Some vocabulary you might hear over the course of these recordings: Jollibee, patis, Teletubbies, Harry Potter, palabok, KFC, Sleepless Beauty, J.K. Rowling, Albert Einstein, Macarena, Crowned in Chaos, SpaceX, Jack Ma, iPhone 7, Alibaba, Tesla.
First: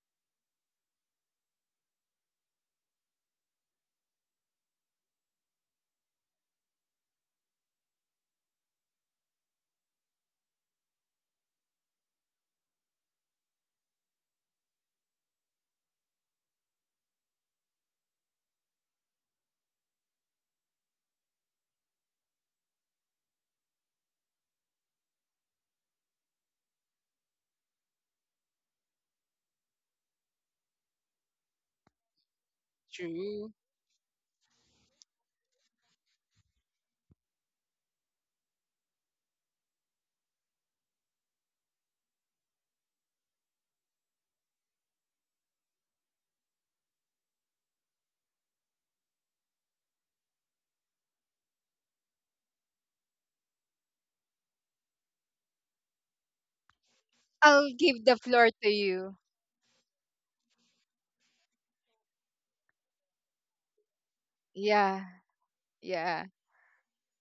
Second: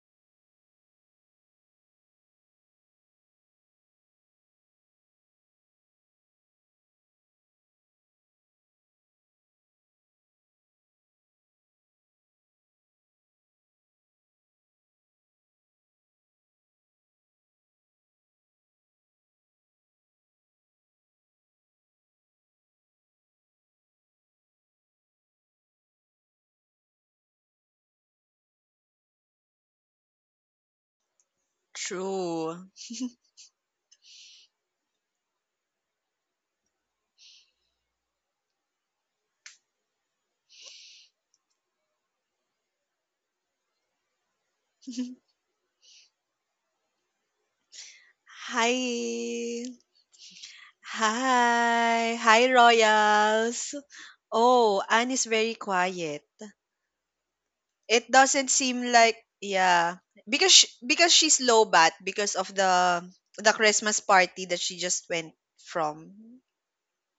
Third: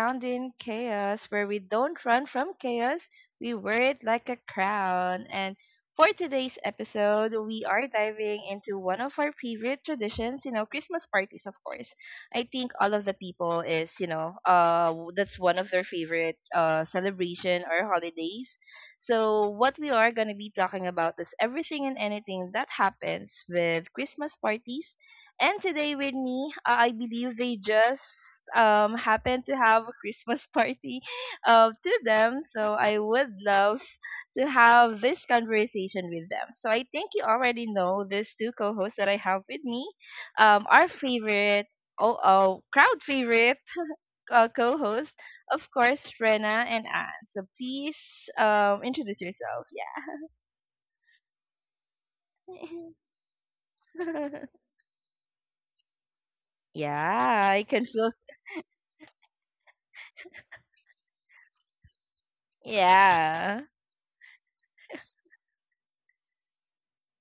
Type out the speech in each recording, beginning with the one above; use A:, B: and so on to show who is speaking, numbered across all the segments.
A: Crowned in Chaos, where we don't run from chaos, we wear it like a crown. And for today's episode, we are diving into one of our favorite traditions, Christmas parties, of course. I think all of the people is, that's one of their favorite celebration or holidays. So what we are going to be talking about is everything and anything that happens with Christmas parties and today with me, I believe they just happen to have a Christmas party to them.
B: True.
A: So I would
C: True.
A: love to have this conversation with them. So I think you already know these two co-hosts that I have with me. Our favorite, oh crowd favorite co-host, of course, Rena and Anne. So please introduce
B: Hi.
A: yourself. Yeah.
B: Hi. Hi, Royals. Oh, Anne is very quiet.
A: Yeah, I
C: I'll
A: can
C: give
B: It
A: feel.
C: the
B: doesn't
C: floor to
B: seem
C: you.
B: like, yeah, because she's low bat because of the
A: Yeah.
B: Christmas party that she
C: Yeah,
B: just went from.
C: yeah,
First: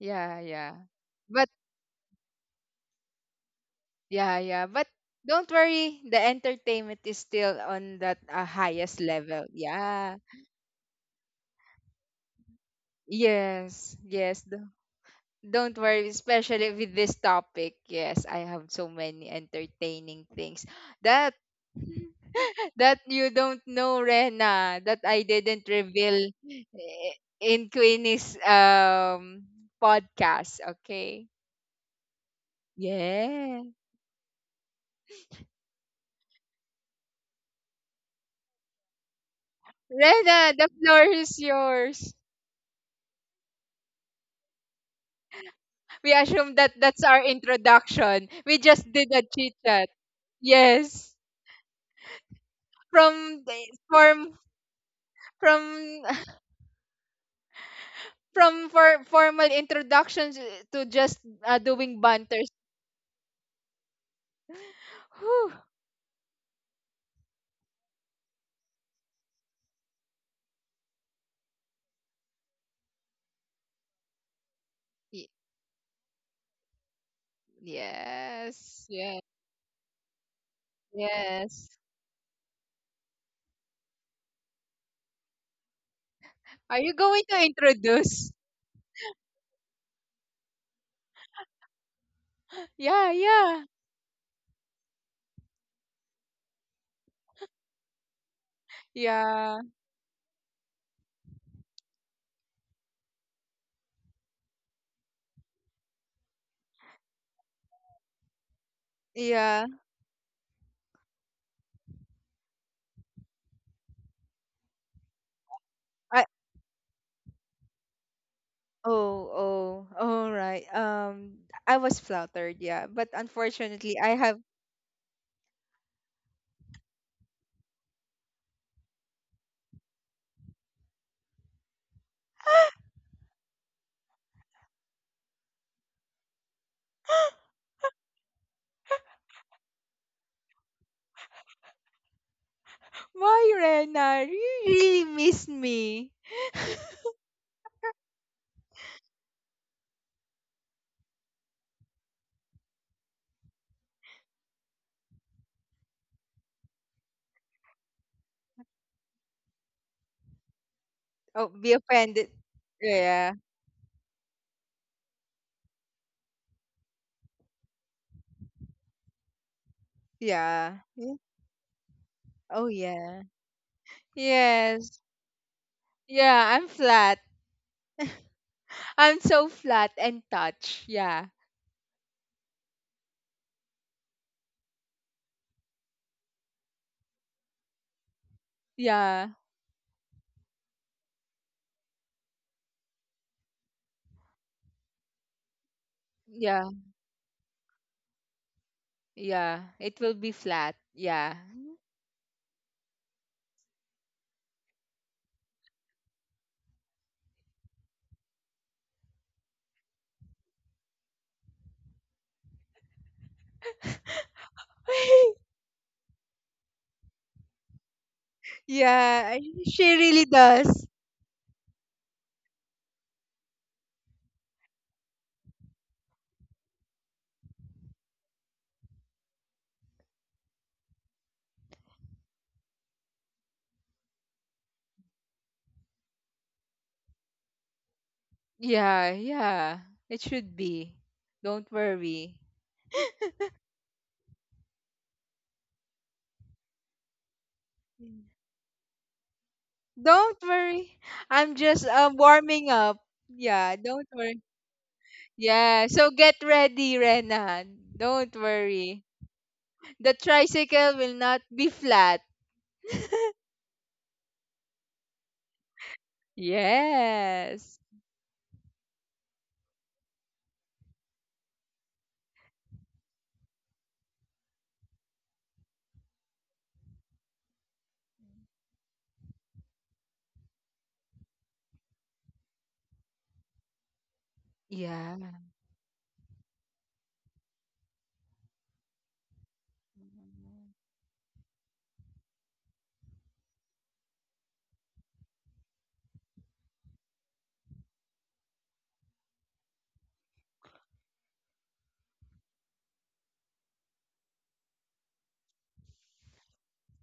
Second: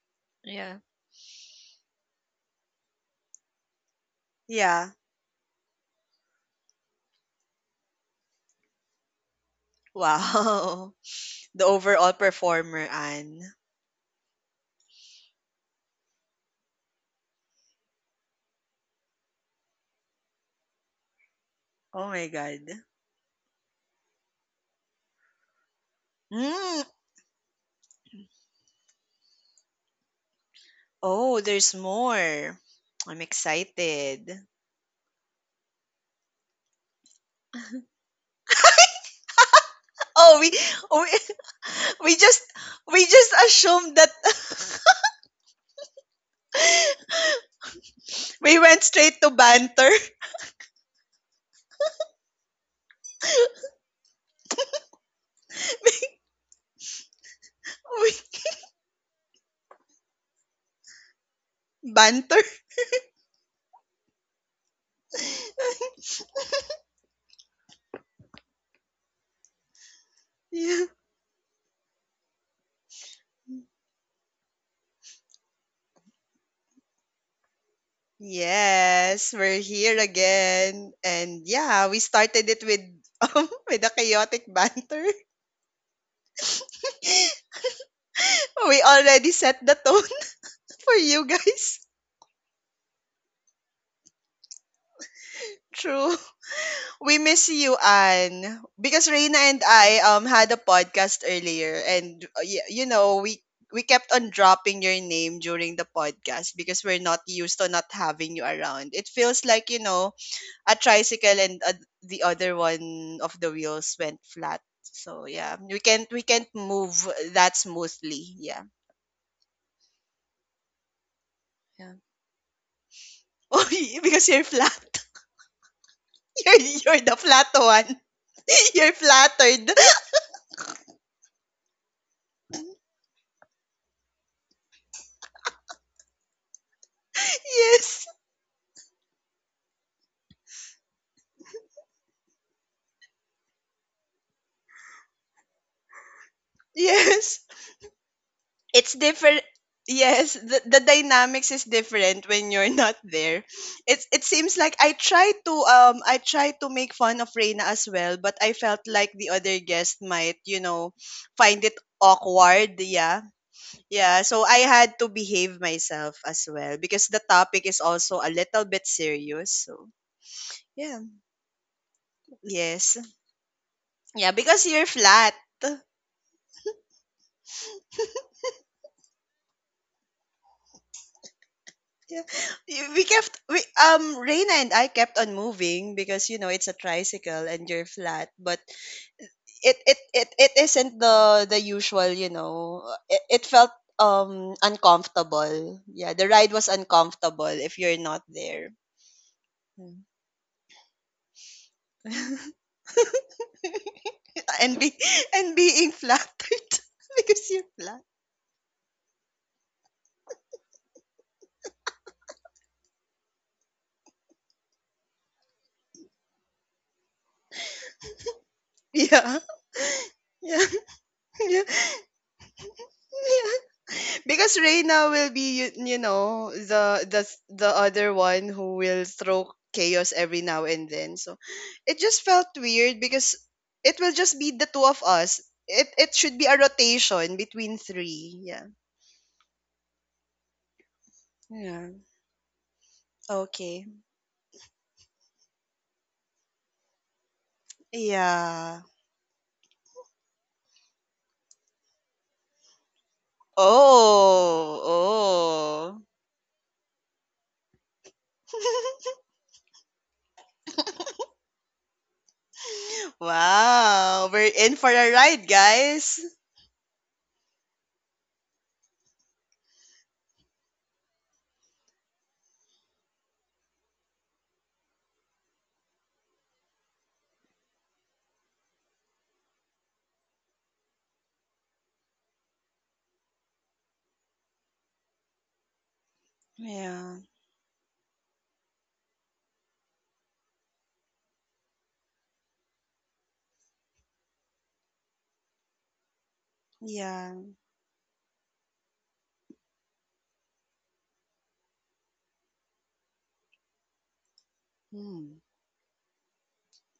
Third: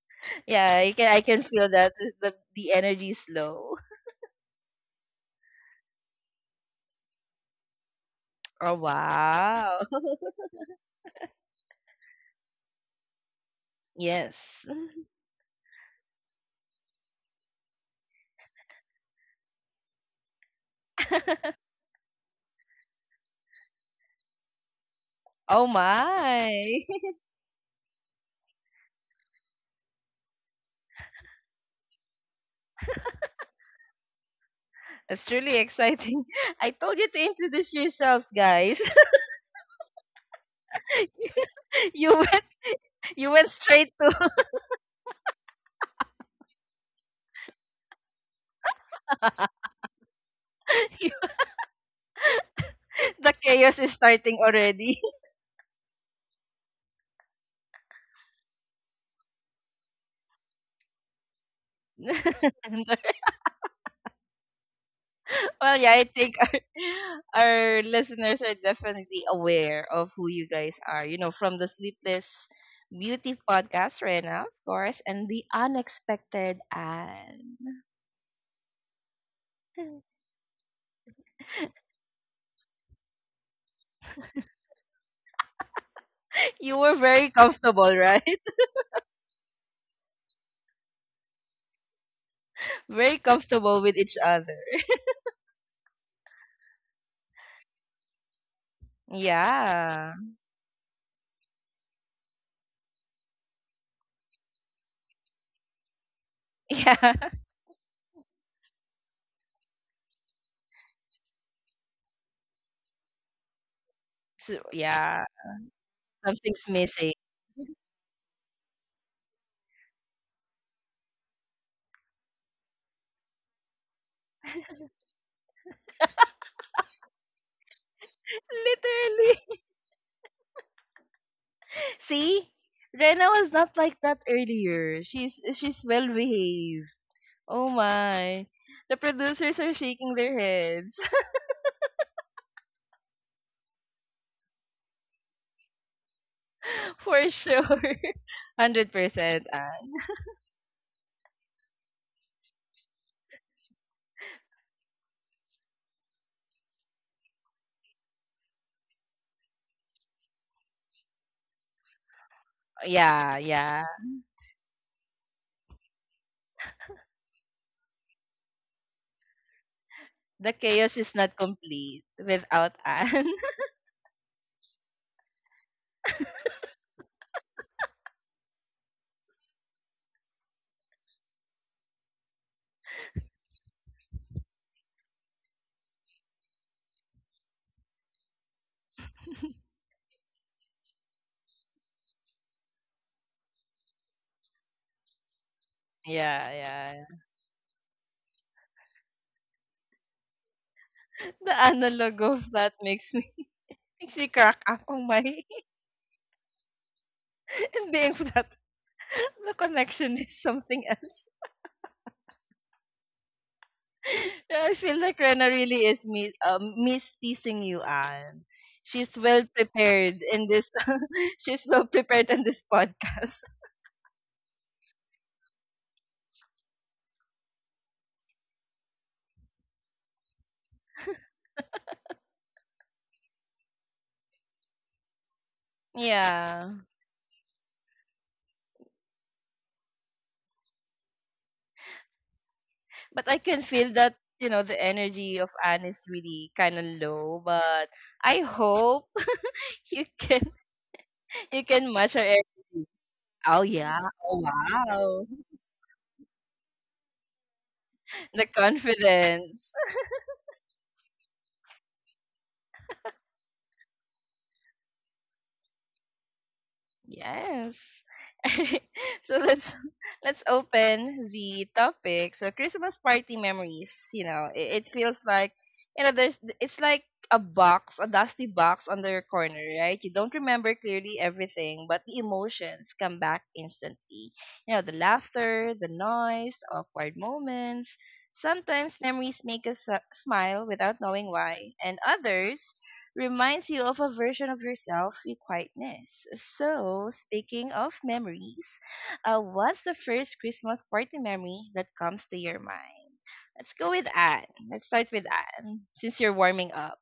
C: yeah,
A: Yeah,
C: yeah.
B: Yeah.
A: I can
C: But
A: feel that is the energy is low.
C: yeah. But
B: Yeah.
C: don't worry, the entertainment is still on that
A: Oh
C: highest level.
A: wow.
C: Yeah.
B: Wow. The overall performer, Anne.
C: Yes,
A: Yes.
C: yes. do- Don't worry, especially with this topic. Yes, I have so many entertaining things that
B: Oh my God.
C: that you don't know, Rena, that I didn't
A: Oh
C: reveal
A: my.
B: Mm.
C: in Queenie's podcast. Okay.
B: Oh, there's more. I'm
C: Yeah.
B: excited.
A: That's really exciting. I told you to introduce yourselves, guys.
B: Oh,
C: Rena, the floor is yours.
A: you
B: we
A: went
B: just we
A: you
B: just
A: went straight
B: assumed that
A: to.
C: We assume that that's our introduction. We
B: we went
C: just did
B: straight
C: a
B: to
C: chit chat.
B: banter.
A: you-
C: Yes.
A: the
C: From the-
A: chaos is starting already.
C: from
B: We-
C: from for formal introductions, to just doing
B: banter.
C: banters. Whew.
A: Well, yeah, I think our, our listeners are definitely aware of who you guys
B: Yeah.
A: are. You know, from the Sleepless Beauty podcast, Rena, of course,
C: Y-
A: and the unexpected Anne.
C: Yes. Yes.
B: Yes, we're here again, and
C: Yes.
B: yeah, we started it with with a chaotic banter.
C: Are
A: You
C: you
A: were
C: going
A: very
C: to
A: comfortable, right?
C: introduce?
B: We already set the tone for you guys.
C: Yeah,
A: Very
C: yeah.
A: comfortable with each other.
B: True. We miss you, Anne. Because Reina
C: Yeah.
B: and I
A: Yeah.
B: had a podcast earlier, and you know, we kept on dropping your name during the podcast because we're
A: Yeah.
B: not used to not having you around. It feels
C: Yeah.
B: like a tricycle, and the other one of the wheels went
A: So,
B: flat.
A: yeah.
B: So yeah, we can't
A: Something's
B: move
A: missing.
B: that smoothly. Yeah.
C: Oh, oh, all right. I was
B: Yeah.
C: flattered, yeah. But
B: Oh,
C: unfortunately, I
B: because
C: have.
B: you're flat. You're the flat one. You're
A: Literally.
B: flattered.
A: See? Rena was not like that earlier. She's well behaved. Oh
B: Yes.
A: my. The producers are shaking their heads.
C: Why, Rena? You really miss me.
A: For
B: Yes.
A: sure.
B: It's different,
A: 100%. Anne.
B: yes, the dynamics is different when you're not there. It seems like I tried to make fun of Reina as well, but I felt like the other guest might,
C: Oh,
B: find
C: be
B: it
C: offended.
B: awkward. Yeah,
C: Yeah,
A: Yeah, yeah.
B: yeah. So I had to behave myself as well, because the topic is also a little bit serious. So
A: The
C: yeah,
A: chaos
B: yeah.
C: yeah.
A: is not complete
C: Oh,
A: without
B: Yes.
C: yeah.
A: Anne.
B: Yeah, because you're
C: Yes.
B: flat.
C: Yeah, I'm flat. I'm so flat and touch. Yeah,
B: Yeah. We kept we Reina and I kept on moving, because it's a tricycle and you're flat, but
C: yeah,
B: it isn't the usual, you know. It felt uncomfortable. Yeah, the
A: Yeah,
B: ride
C: yeah,
B: was
A: yeah.
B: uncomfortable if you're not there.
C: yeah. It
B: Mm.
C: will be flat. Yeah.
A: The analog of that makes me makes me crack
B: and
A: up
B: be
A: on my
B: and being flattered because you're
A: and
B: flat.
A: being flat. The connection is something else. Yeah, I feel like Rena really is me miss teasing you, Anne. She's
C: Yeah,
B: Yeah.
A: well
C: she really
A: prepared in
B: Yeah.
A: this
C: does.
A: she's
B: Yeah.
A: well prepared in this podcast.
B: Yeah. Because Reyna will be, you know, the other one who will throw chaos every now and then. So it just felt weird, because it will just be the two of us. It should be a
A: Yeah.
B: rotation between three. Yeah.
C: Yeah, yeah. It should be. Don't
B: Yeah.
C: worry.
A: But I can
B: Okay.
A: feel that the energy of Anne is really kind of low. But I
B: Yeah.
A: hope you
C: Don't
A: can
C: worry. I'm
A: you
C: just
A: can match her
C: warming
A: energy.
C: up.
A: Oh
C: Yeah,
A: yeah!
C: don't
A: Oh
C: worry.
B: Oh.
A: wow!
C: Yeah,
B: Oh.
C: so get ready, Rena. Don't
A: The
C: worry.
A: confidence.
C: The tricycle will not be flat.
B: Wow. We're in for a ride, guys.
A: Yes.
C: Yes.
A: So let's let's open the topic. So Christmas party memories. You know, it feels like you know there's it's like a box, a dusty box on the corner, right? You don't remember clearly everything, but the emotions come back instantly. You know, the
C: Yeah.
A: laughter, the noise, awkward
B: Yeah.
A: moments. Sometimes memories make us smile without knowing why, and others reminds you of a version of yourself you quietness. So,
B: Yeah.
A: speaking of memories, what's the first Christmas party memory that comes to your mind? Let's go with Anne. Let's start with
B: Hmm.
A: Anne since you're warming up.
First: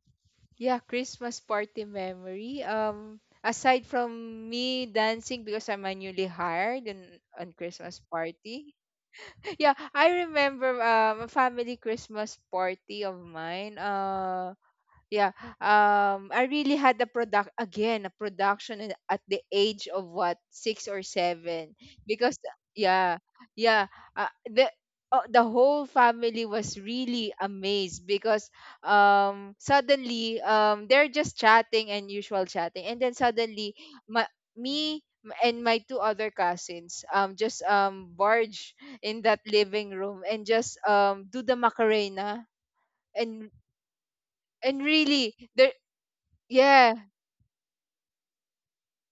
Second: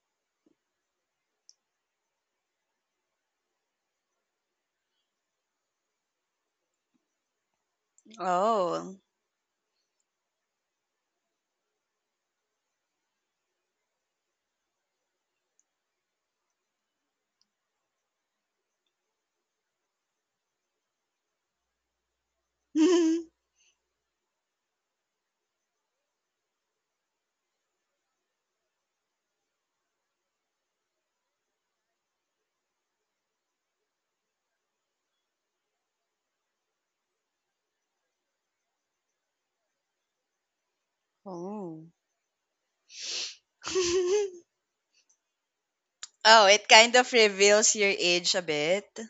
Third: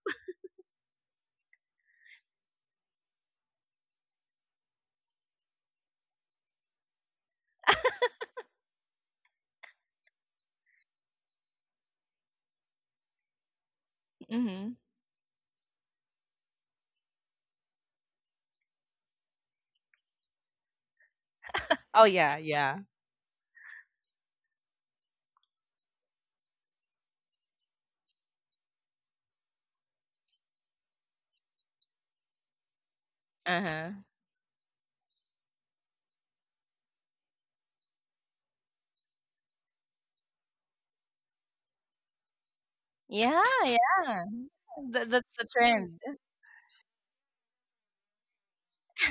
C: Yeah, Christmas party memory. Aside from me dancing because I'm a newly hired and on Christmas party.
B: Oh.
C: Yeah, I remember a family Christmas party of mine.
A: Mm-hmm.
C: Yeah. I really had a product again, a production at the age of what six or seven,
A: Oh yeah,
C: because
A: yeah.
C: yeah, yeah, uh, the the whole family was really amazed because suddenly they're just chatting and usual chatting, and then
A: Uh
C: suddenly
A: huh.
C: my me m- and my two other cousins just barge in that living room and just do the
B: Oh.
C: macarena
A: Yeah,
C: and
A: yeah.
C: and
A: That's
C: really
A: the trend.
B: Oh, it
C: yeah.
B: kind of reveals your age a bit.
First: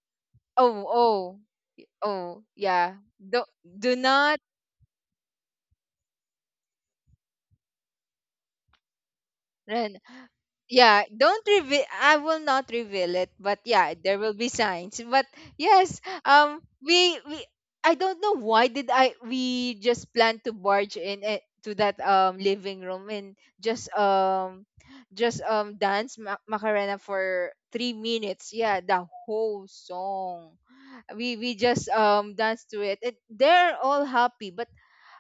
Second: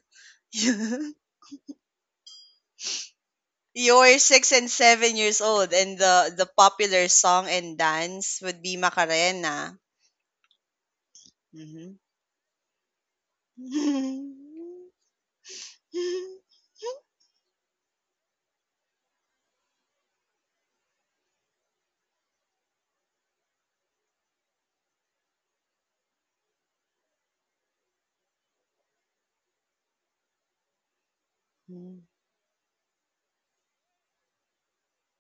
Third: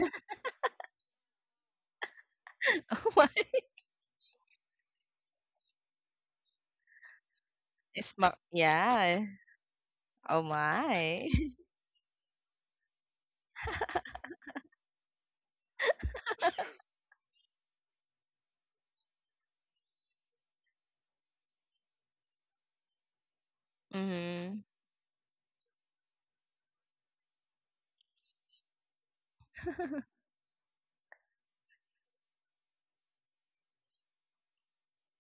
C: Oh, oh, yeah.
A: What?
C: Don't do
B: You're
C: not
B: 6 and 7 years old, and the popular song and
A: It's my,
B: dance would be
A: yeah.
B: Macarena.
C: run.
A: Oh
C: Yeah,
A: my.
C: don't reveal.
B: Mhm.
C: I will not reveal it, but yeah, there will be signs. But yes, we I don't know why did I we just plan to barge in it to that living room and just
A: Mm-hmm.
C: dance Macarena for 3 minutes. Yeah, the whole song we just dance to it. They're all happy, but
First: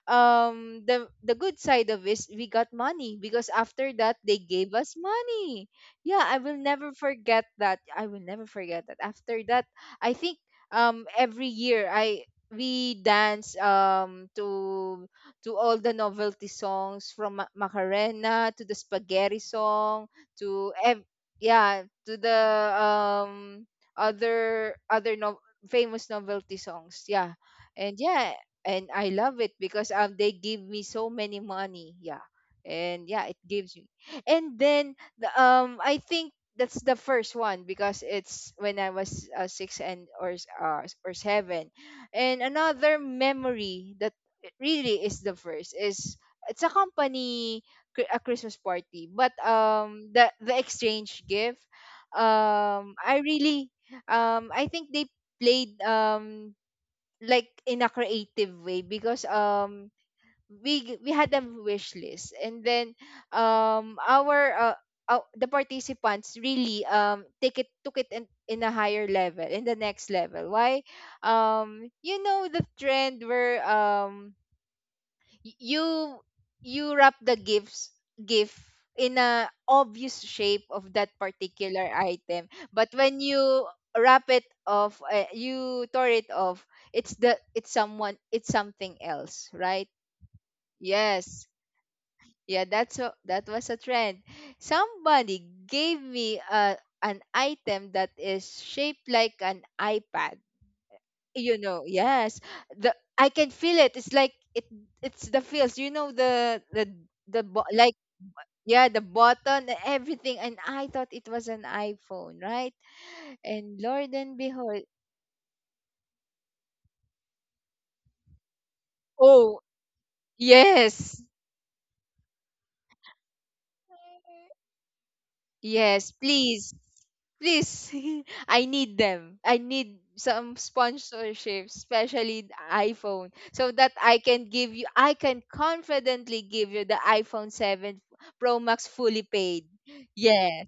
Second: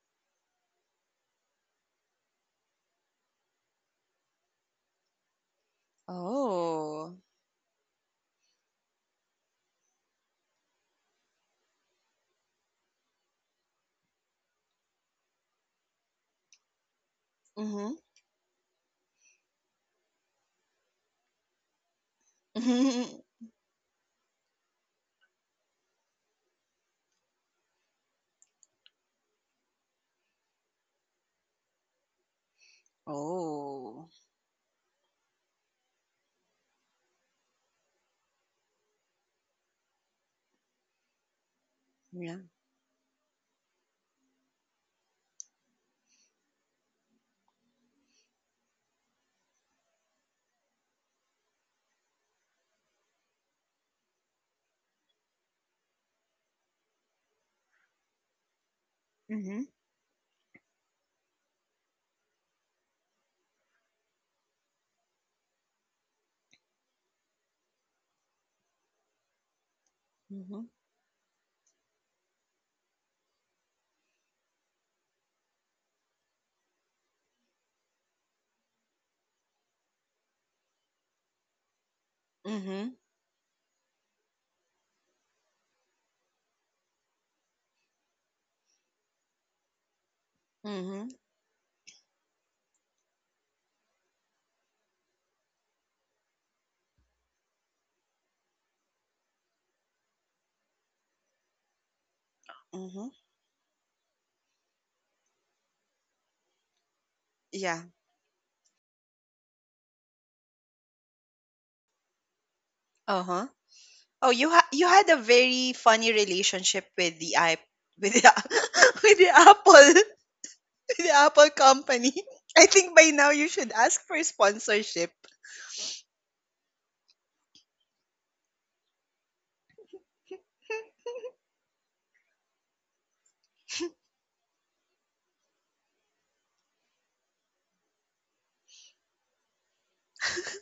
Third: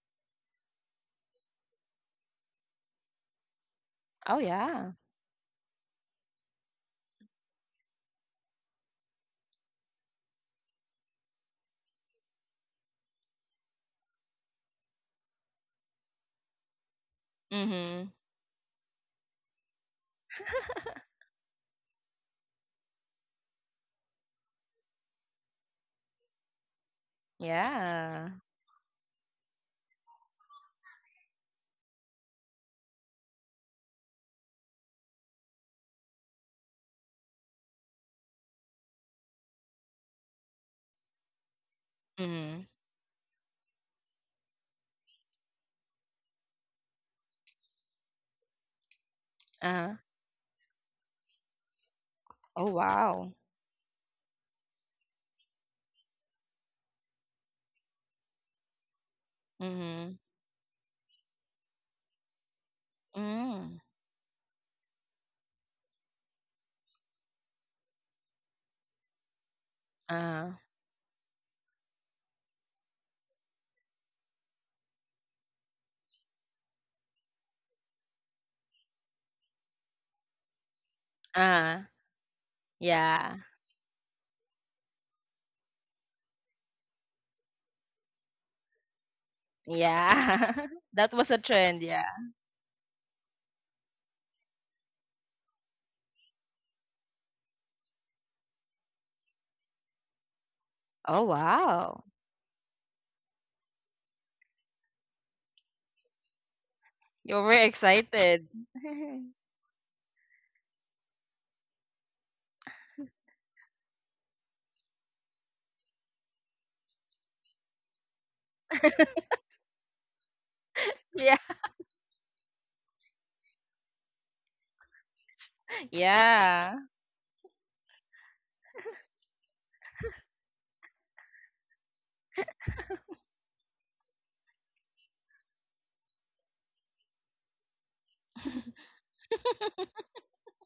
C: the good side of is we got money because after that they
A: Oh
C: gave
A: yeah.
C: us money. Yeah, I will never
B: Oh.
C: forget that. After that, I think every year I we dance to all the novelty songs, from
B: Mhm.
A: Mm-hmm.
C: Macarena to the spaghetti song to ev- yeah to the um other other no- famous novelty songs, yeah. And
A: Yeah.
C: yeah, and I love it because they give me so many money. Yeah. And yeah, it gives me.
B: Oh.
C: And then I think that's the first one because it's when I was 6 and or or 7.
B: Yeah.
C: And
A: Mm-hmm.
C: another memory that really is the first is it's a company a Christmas party, but
A: Uh-huh.
C: the exchange gift.
A: Oh
C: um I
A: wow.
C: really I think they played like in a creative way because
B: Mhm.
A: Mm-hmm.
C: we had a wish list, and then
A: Mm.
C: um our uh, the participants really take it took it in a higher level, in the next level.
A: Uh,
B: Mhm.
C: Why? You know the trend where, you, you wrap the gift in a obvious shape of that
A: uh,
C: particular item, but
B: Mhm.
C: when
A: yeah,
C: you wrap it off you tore it off, it's the it's someone it's something else, right?
A: yeah.
B: Mhm.
A: That was a
C: Yes,
A: trend, yeah.
C: yeah, that's a, that was a trend. Somebody gave me a an item that is shaped like an iPad,
A: Oh,
C: you know?
A: wow.
C: Yes, the
B: Mhm.
C: I can feel it. It's like, it it's the feels you know,
A: You
C: the
A: were
C: bo-
B: Yeah.
C: like
A: excited.
C: yeah the button and everything, and I thought it was an iPhone, right?
B: Uh huh.
C: And lord
B: Oh,
C: and
B: you ha-
C: behold,
B: you had a very funny relationship with the iP with the with the
C: oh,
B: Apple. The
C: yes.
A: Yeah,
B: Apple company. I think by now you should ask for sponsorship.
C: Yes, please.
A: yeah.
C: Please. I need them. I need some sponsorship, especially the iPhone, so that I can give you I can confidently give you the iPhone 7 Pro Max, fully paid. Yes.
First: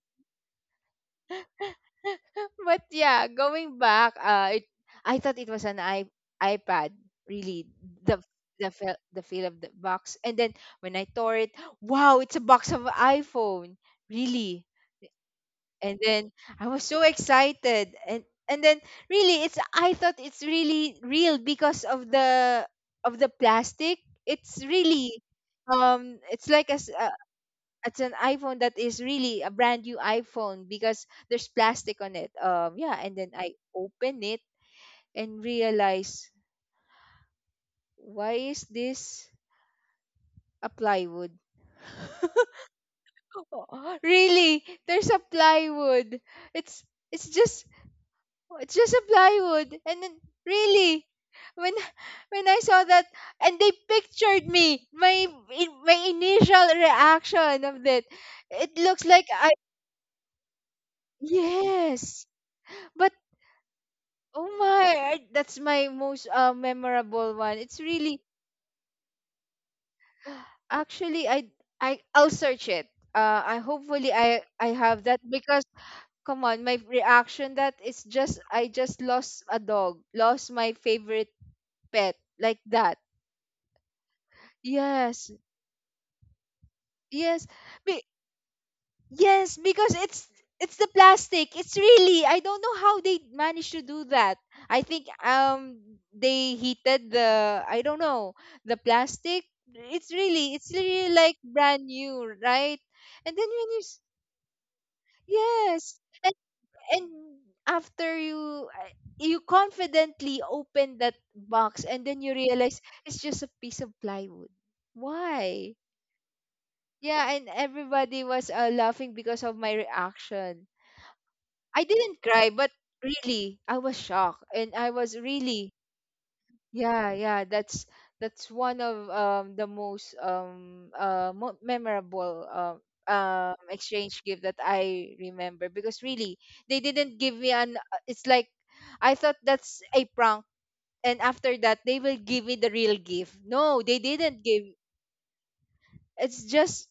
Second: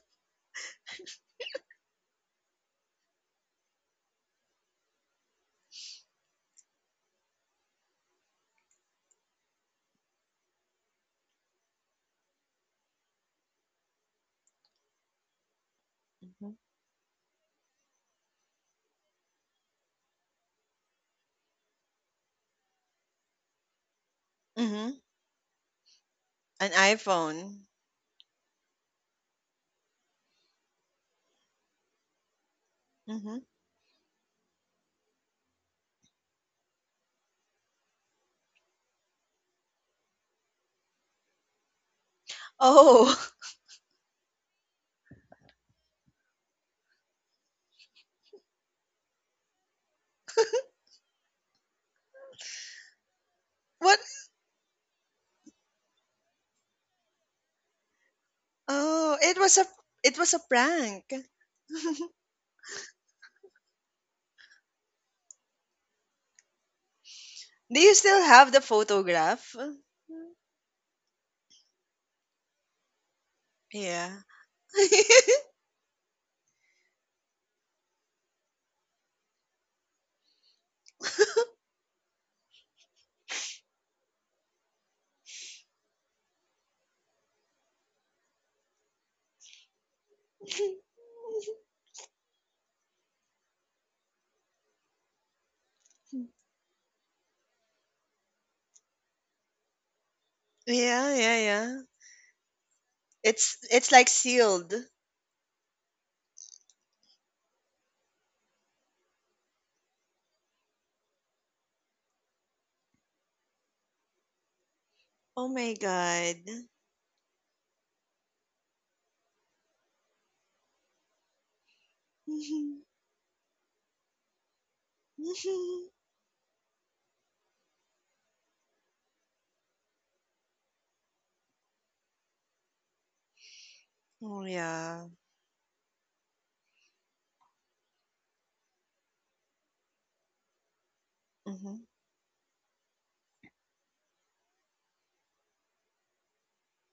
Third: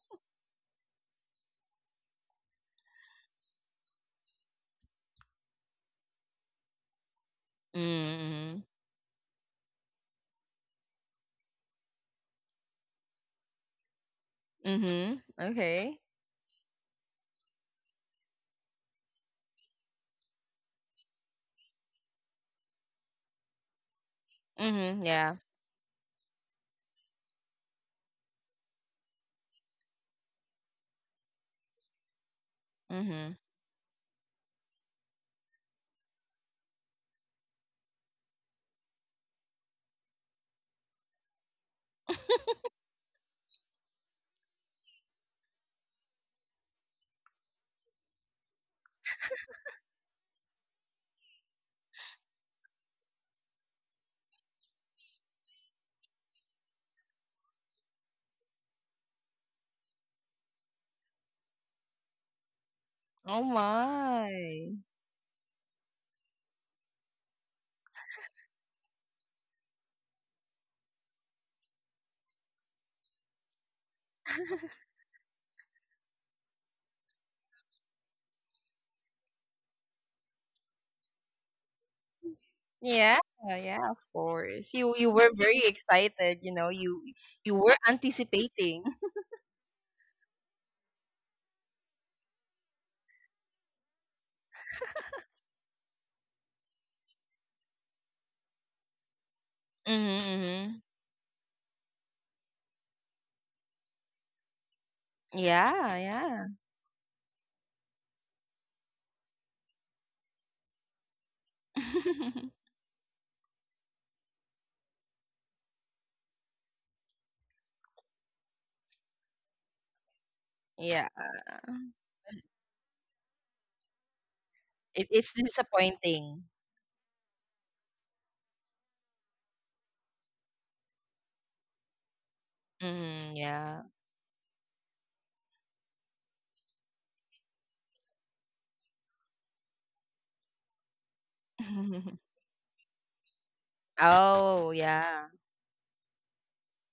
C: But yeah, going back, it I thought it was an I iPad, really. The
A: Mm-hmm.
C: the feel of the box. And then when I tore it, wow, it's a box of iPhone. Really.
A: Mm-hmm. Okay.
C: And then I was so excited, and then really, it's, I thought it's really real because of the plastic. It's
B: Mm-hmm.
A: Mm-hmm.
C: really
A: Yeah.
C: it's like
B: An
C: as
B: iPhone.
C: it's an iPhone that is really a brand new iPhone because there's plastic on it, yeah. And
A: Mm-hmm.
C: then
B: Mm-hmm.
C: I open it and realize, why is this a plywood?
B: Oh,
C: Really, there's a plywood. It's it's just Oh, it's just a plywood. And then really, when when I saw that, and they
B: what?
C: pictured me, my my initial reaction of that, it looks
B: Oh,
C: like
B: it
C: I.
B: was a it was a prank.
C: Yes. But
A: Oh
C: oh
A: my.
C: my, that's my most memorable one.
B: Do
C: It's
B: you
C: really.
B: still have the photograph?
C: Actually, I'll search it. I hopefully
B: Yeah.
C: I have that because, come on, my reaction, that is just, I just lost a dog, lost my favorite pet, like that.
A: Yeah, yeah, of course. You were
C: Yes,
A: very excited, you know, you
C: yes,
A: you were
C: be-
A: anticipating.
C: yes, because it's the plastic. It's really, I don't know how they managed to do that. I think they heated the, I don't know, the plastic. It's
A: Mm-hmm.
C: really, it's
A: Mm-hmm.
C: really
B: Yeah,
C: like
B: yeah, yeah.
C: brand new, right? And then
B: It's
C: when
B: it's like sealed.
A: Yeah,
C: yes, and
A: yeah.
C: and after you you confidently open that box, and then you realize it's just a piece of plywood.
B: Oh my
C: Why?
B: God.
C: Yeah, and everybody was laughing because of my reaction.
A: Yeah.
C: I didn't cry,
B: Mhm,
C: but really, I was shocked, and I
A: It,
C: was
A: it's
C: really,
B: mhm.
A: disappointing.
C: yeah, yeah. That's one of the most memorable
A: Mhm, yeah.
C: exchange
B: Oh,
C: gift that
B: yeah.
C: I remember because really, they didn't give me an, it's like I thought that's a prank, and after
B: Mm-hmm.
C: that they will give me the real gift. No, they didn't give.
A: Oh, yeah.
C: It's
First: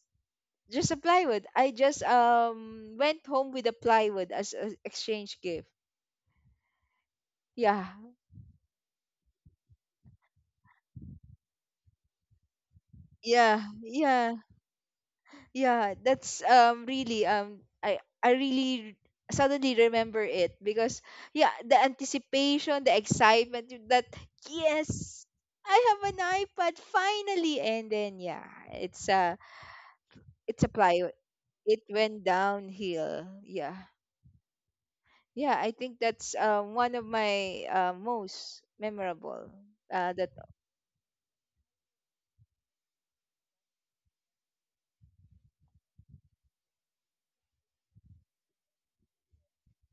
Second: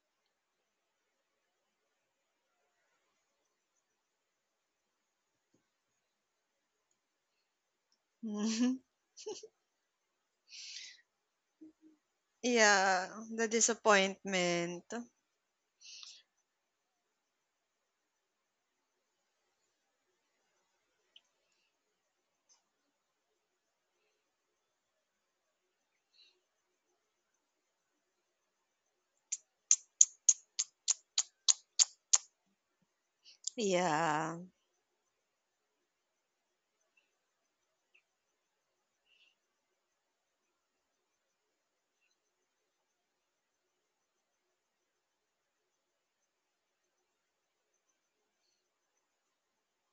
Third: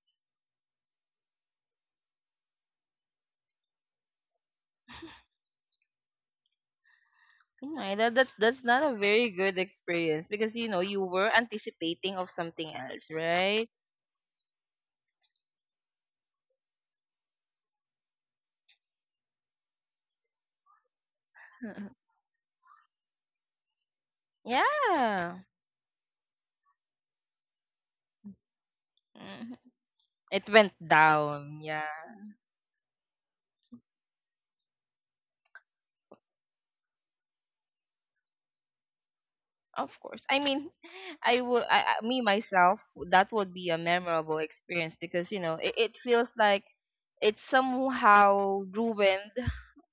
C: just a plywood. I just went home with a plywood as an exchange gift.
A: Mm,
C: Yeah.
A: that's
B: Mm-hmm.
A: not a very good experience because you were anticipating of something else,
B: Yeah, the
C: Yeah.
A: right?
C: Yeah.
B: disappointment.
C: Yeah. That's really, I really suddenly remember it because yeah, the
A: Mhm.
C: anticipation, the excitement that, yes,
A: Yeah.
C: I have an iPad finally. And then yeah, it's
A: Mhm. It
C: a
A: went
C: plywood.
A: down.
C: It
A: Yeah.
C: went downhill. Yeah.
B: Yeah.
C: Yeah, I think that's one of my most memorable,
A: Of course.
C: that
A: I mean, I me myself, that would be a memorable experience because it feels like it somehow ruined,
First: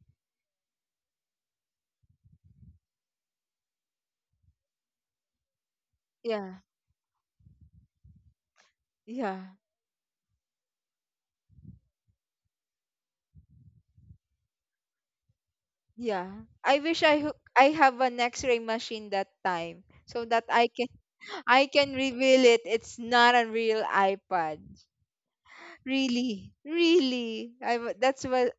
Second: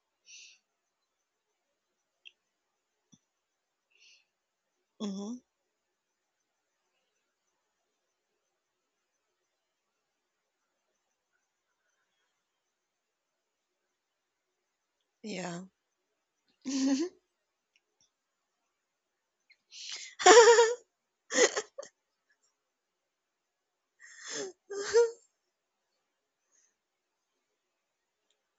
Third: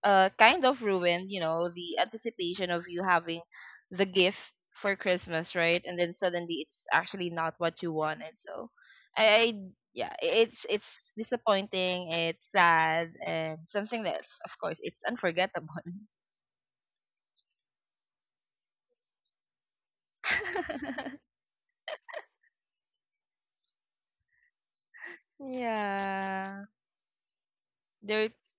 A: kind of ruined, the anticipation of you having the gift for
B: Mm-hmm.
A: Christmas, right, and then
C: yeah,
A: suddenly it's actually not what you wanted, so I
C: yeah,
A: yeah, it's disappointing, it's sad, and something that's, of course, it's
B: Yeah.
A: unforgettable.
C: yeah. I wish I have an X-ray machine that time so that I can I can reveal it. It's not a real iPad. Really,
A: Yeah,
C: really. That's
A: they're
C: what,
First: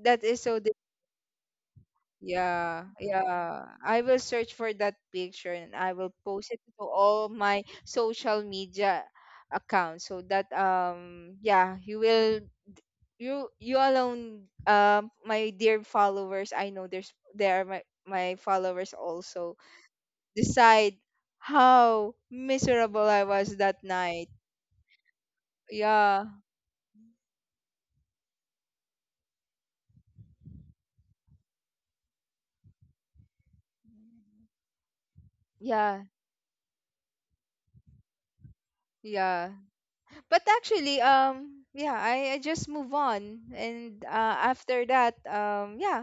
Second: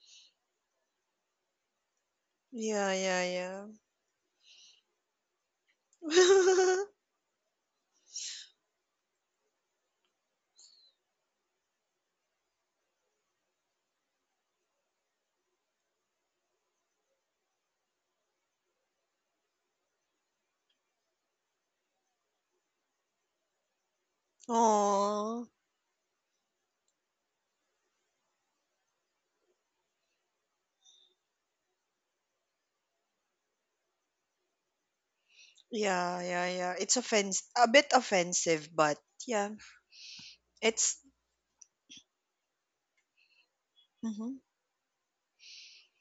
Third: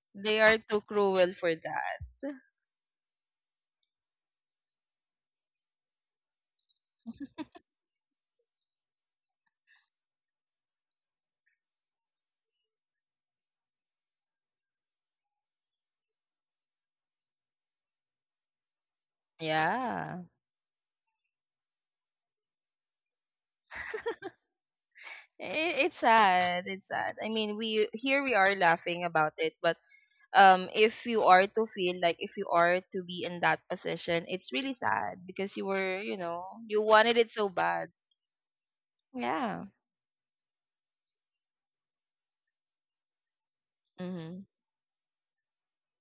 C: that is
A: they
C: so.
A: are too cruel for that.
C: Yeah,
B: Yeah, yeah,
C: yeah.
B: yeah.
C: I will search for that picture and I will post it to all my social media accounts so that, yeah, you will, you alone, my dear followers, I know there are my followers also,
A: Yeah,
C: decide how miserable I was that night.
B: Oh,
A: it, it's
C: Yeah,
A: sad it's sad I mean, we are laughing about it, but if you are to feel like if you are to be in that position it's really sad because you were
C: yeah,
A: you
B: yeah,
A: know
B: yeah, yeah.
A: you
B: It's
A: wanted it
B: offense
A: so
B: A
A: bad.
B: bit offensive, but yeah,
C: yeah.
A: Yeah.
C: But
B: it's.
C: actually, yeah, I just move on. And
B: Hmm.
A: Mm-hmm.
C: after that, yeah,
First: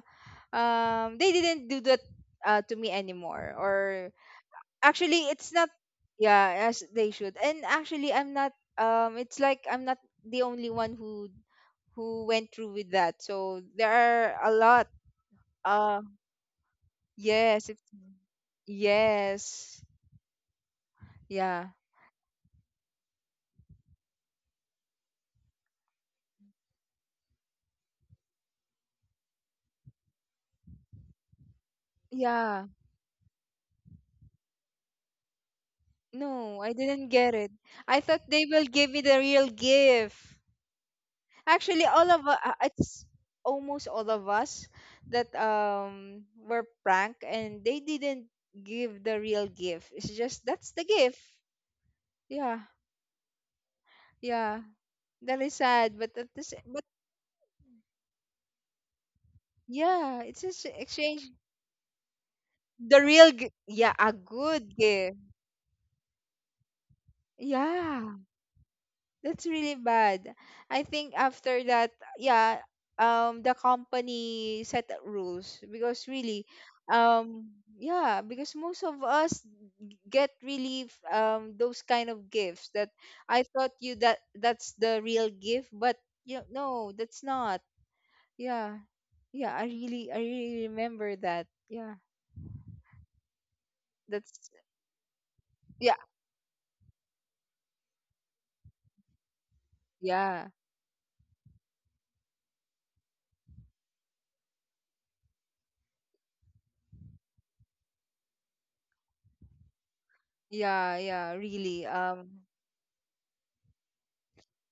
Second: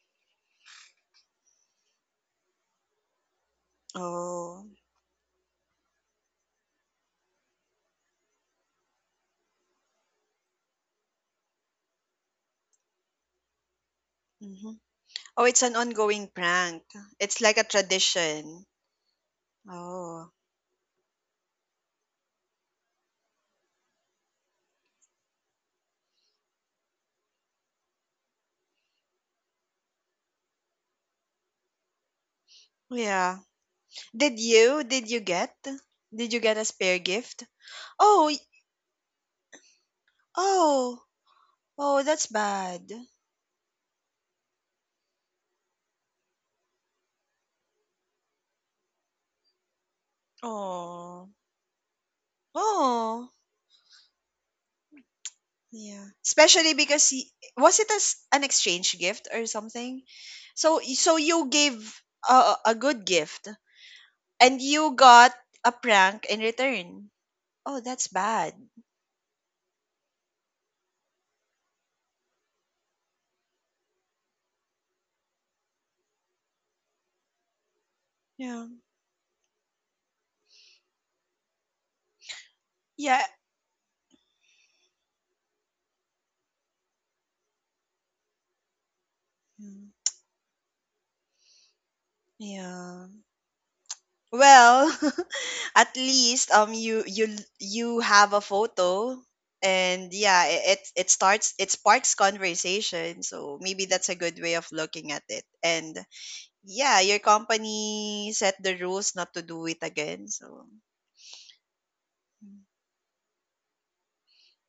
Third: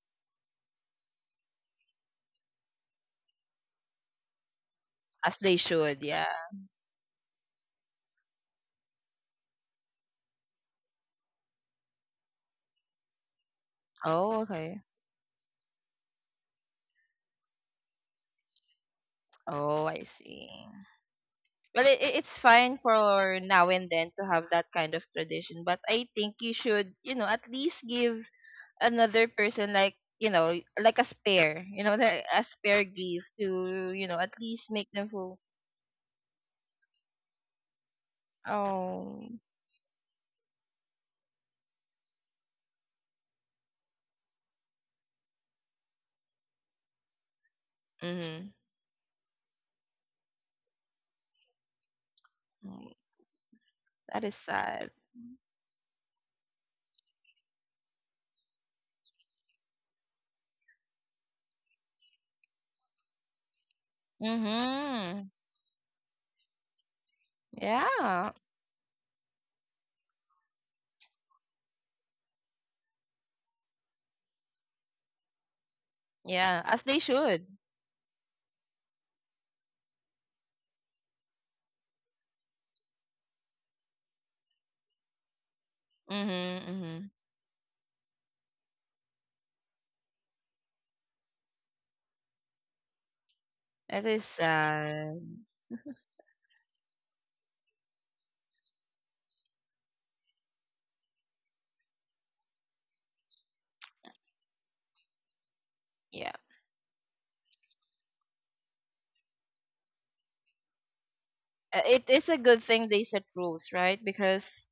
C: they didn't do that to me anymore, or
B: Oh,
C: actually
A: As
C: it's
A: they
C: not,
A: should. Yeah.
C: yeah, as they should. And actually, I'm not, it's like I'm not the only one who went through with that, so there
A: Oh,
C: are a
B: hmm
A: okay.
C: lot.
B: oh, it's an
C: uh
B: ongoing prank. It's like a
C: yes, it's,
B: tradition.
C: yes
A: Oh, I
B: Oh,
A: see.
C: yeah,
A: Well, it's fine for now and then to have that kind of tradition, but I think you should, at least give another person, like, like a spare, like a
C: yeah.
A: spare gift,
B: yeah.
A: to at
B: Did
A: least
B: you?
A: make them
B: Did you
A: feel.
B: get?
C: No,
B: Did you get a
C: I
B: spare
C: didn't get
B: gift?
C: it. I thought
B: Oh,
C: they will give me the
A: Oh.
C: real gift.
B: oh,
C: Actually,
B: oh.
C: all of
B: That's
C: u-
B: bad.
C: it's almost all of us that were pranked, and they didn't
A: Mm-hmm.
C: give the real gift. It's just that's the gift.
B: Oh,
C: Yeah,
B: oh.
A: That is
C: yeah.
A: sad.
C: That is sad,
B: Yeah.
C: but
B: Especially
C: but
B: because was it as an exchange gift or something?
C: yeah, it's just
B: So
C: exchange,
B: you gave a
C: the
B: good gift,
C: yeah, a
B: and
C: good
B: you
C: gift.
A: Mhm.
B: got a prank in return. Oh, that's
C: Yeah,
A: Yeah.
B: bad.
C: that's really bad. I think after that, yeah, the company set up rules because really,
A: Yeah, as they should.
C: um, yeah, because
B: Yeah.
C: most of us get really those kind of gifts that
B: Yeah.
C: I thought you, that that's the real gift, but you,
A: Mhm.
C: no,
A: Mhm.
C: that's not. Yeah. Yeah,
B: Mm.
C: I really remember that. Yeah,
B: Yeah.
A: It is
C: that's
B: Well,
A: sad.
C: yeah,
B: at least, you have a photo, and
C: yeah,
B: yeah, it sparks conversation. So maybe that's a good way of looking at it. And
A: Yeah.
B: yeah, your company set the rules not to do it again. So,
C: yeah, yeah. Really,
A: It is a good thing they set rules, right? Because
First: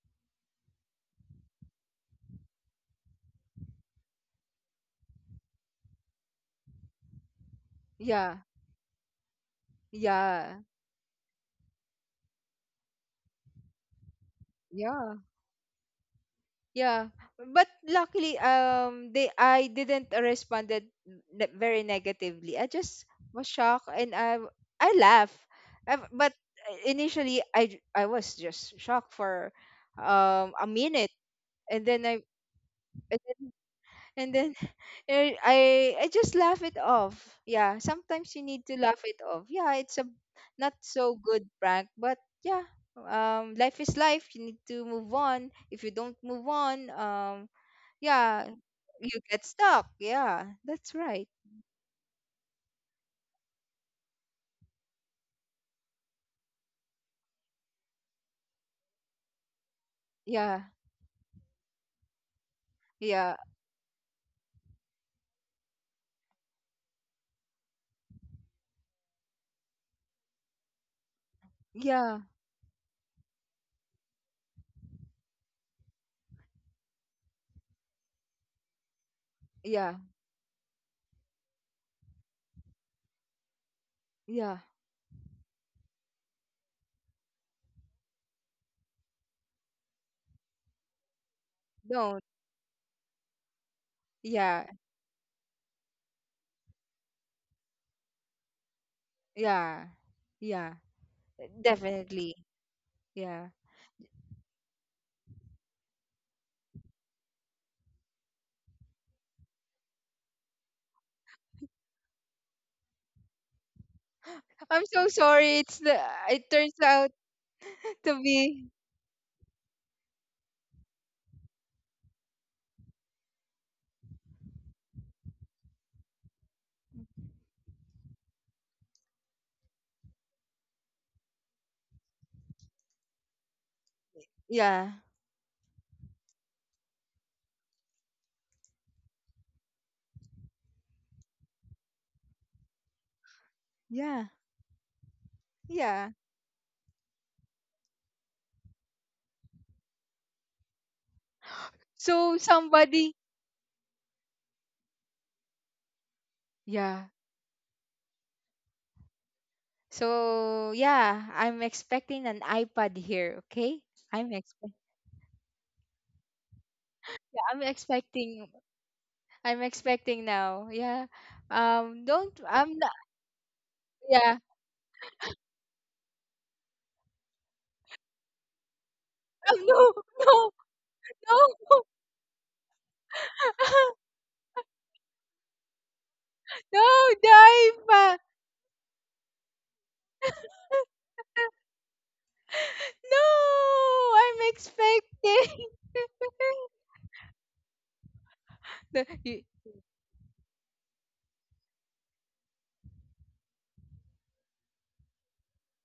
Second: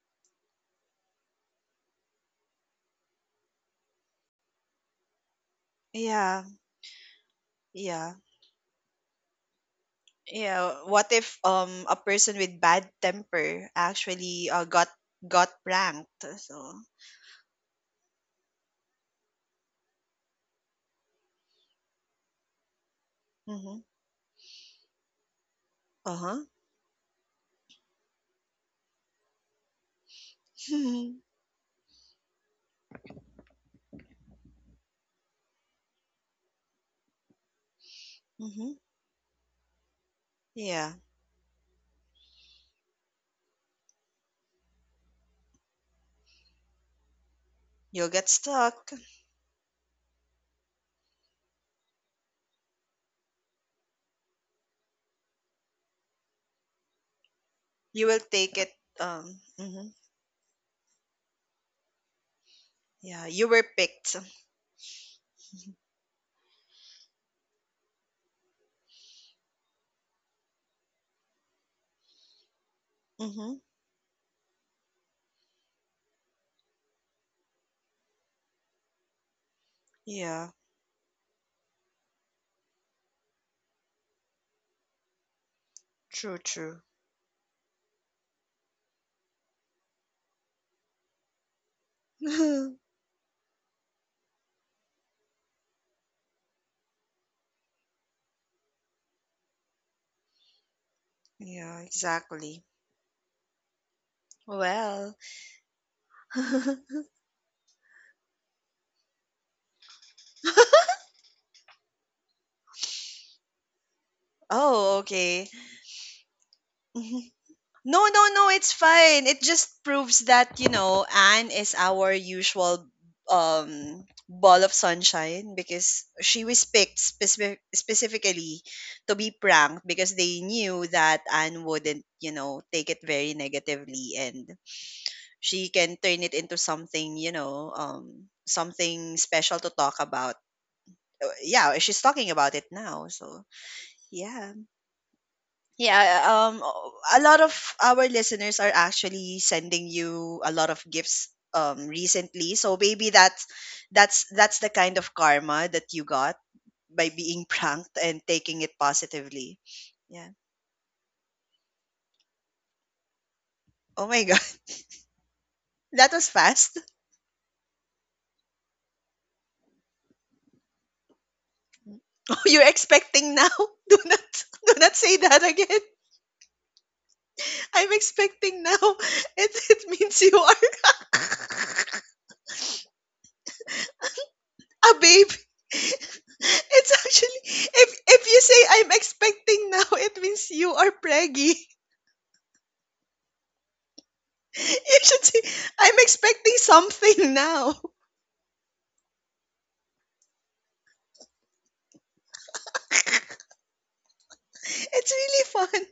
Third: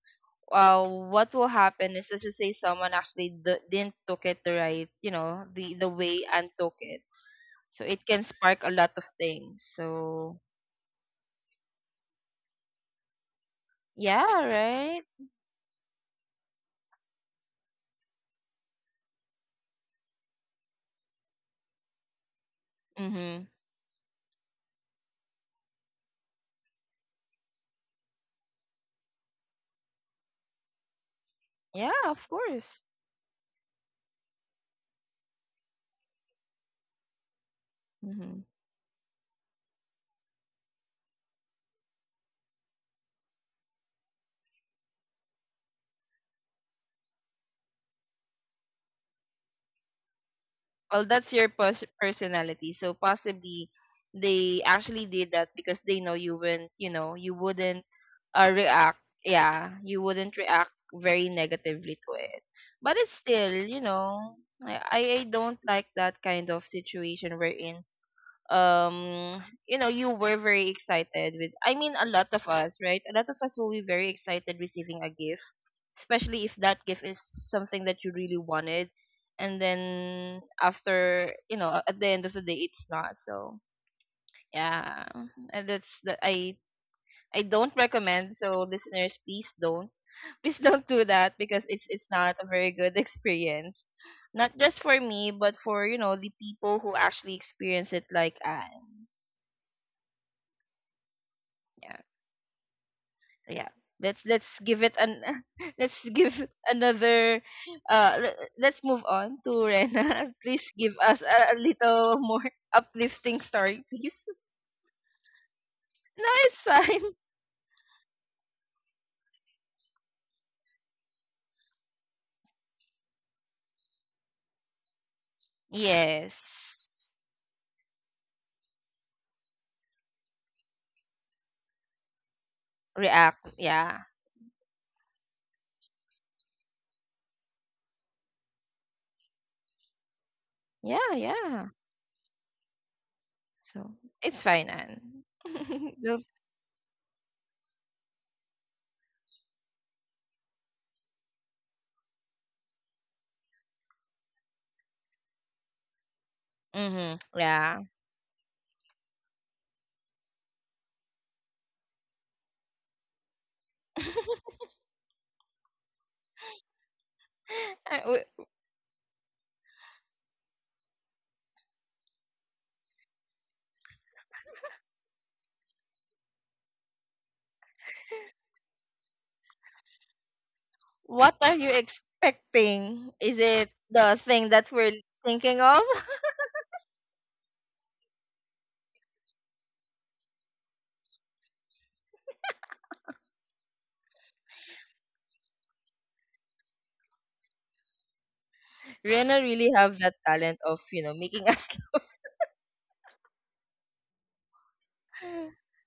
A: what will happen is, let's just say someone actually didn't took it the right, the way,
B: yeah,
A: and took it. So it
B: yeah.
A: can
C: yeah,
A: spark a lot of things. So
C: yeah,
B: Yeah, what if a person with bad temper
A: yeah,
B: actually uh, got
A: right.
C: yeah,
B: got pranked? So,
C: yeah. But luckily, they, I didn't responded ne very negatively. I just was
A: Mhm.
B: mhm.
C: shocked, and I laugh, but
B: Uh-huh.
C: initially I was just shocked for a minute,
B: Mhm.
C: and
A: Yeah,
C: then
A: of course.
C: and then, and then, er, I just laugh it off. Yeah, sometimes
A: Mhm.
C: you need to laugh it off. Yeah, it's a not
B: Yeah,
C: so good prank, but yeah, life is life. You need to move on. If you don't move on,
B: you'll get
C: yeah,
B: stuck.
C: you get stuck. Yeah, that's
A: Well,
C: right.
A: that's your personality. So possibly they actually did that because they know you wouldn't,
B: You will take it,
A: react. Yeah,
B: mhm.
A: you wouldn't
C: Yeah,
A: react very negatively to it. But it's
B: Yeah,
C: yeah,
B: you
A: still,
B: were picked.
A: I don't like that kind of situation wherein um you were very excited with, I mean, a
C: yeah,
A: lot of us, right, a lot of us
B: Mhm.
A: will be very excited receiving a gift, especially if that gift is something that you really wanted, and
C: yeah,
A: then
B: Yeah,
A: after, at the end of the day, it's not, so
C: yeah.
A: yeah. And that's that.
B: true,
A: i
B: true.
A: i don't recommend. So listeners, please don't please don't do that, because it's
C: Don't.
A: not a very good experience, not
C: Yeah,
A: just for me but for, the people who actually experience it, like I
C: yeah, yeah.
B: Yeah,
A: yeah.
C: Definitely.
B: exactly.
C: Yeah.
A: So yeah, let's give it
B: Well.
A: an let's give it another le- let's move on to Rena. Please give us a little more uplifting story, please.
C: I'm
B: Oh,
C: so
B: okay.
C: sorry. It's the.
A: No,
C: It
A: it's
C: turns
A: fine.
C: out
B: No, no,
C: to
B: no, it's
C: be.
B: fine. It just proves that, you know, Anne is our usual, um ball of sunshine, because she was
A: Yes.
B: picked specifically to be pranked because they knew that Anne wouldn't, take it very
A: React. Yeah.
B: negatively, and
C: Yeah.
B: she can turn it into something, something special to talk about.
A: Yeah,
B: Uh,
A: yeah.
B: Yeah, she's talking about it now. So,
A: So
C: Yeah.
A: it's
B: yeah.
A: fine, Anne.
B: Yeah,
C: Yeah.
A: Don't-
B: um, a lot of our listeners are actually sending you a lot of gifts
C: So
B: recently. So maybe
C: somebody,
B: that's the kind of karma that you got by
C: yeah.
A: Mm-hmm.
B: being
A: Yeah.
B: pranked and taking it positively. Yeah.
C: So yeah, I'm expecting an iPad here, okay?
B: Oh my God,
C: I'm expect
B: that was fast.
C: Yeah, I'm
A: I- w-
C: expecting. I'm expecting now. Yeah.
B: Oh,
C: Don't
B: you're
C: I'm not
B: expecting now? Do not
C: Yeah.
B: say that again. I'm expecting now. It it
C: No,
B: means you
C: no,
A: what are you
C: no.
B: are.
A: expecting? Is it the thing that
B: A
A: we're
B: baby.
A: thinking of?
C: No,
B: It's
C: the
B: actually, if
C: iPad.
B: you say I'm expecting now, it means you are preggy.
C: No, I'm
B: You should say
C: expecting.
B: I'm expecting something now.
C: The-
A: Rena
C: y-
A: really have that talent of, making.
B: It's really fun.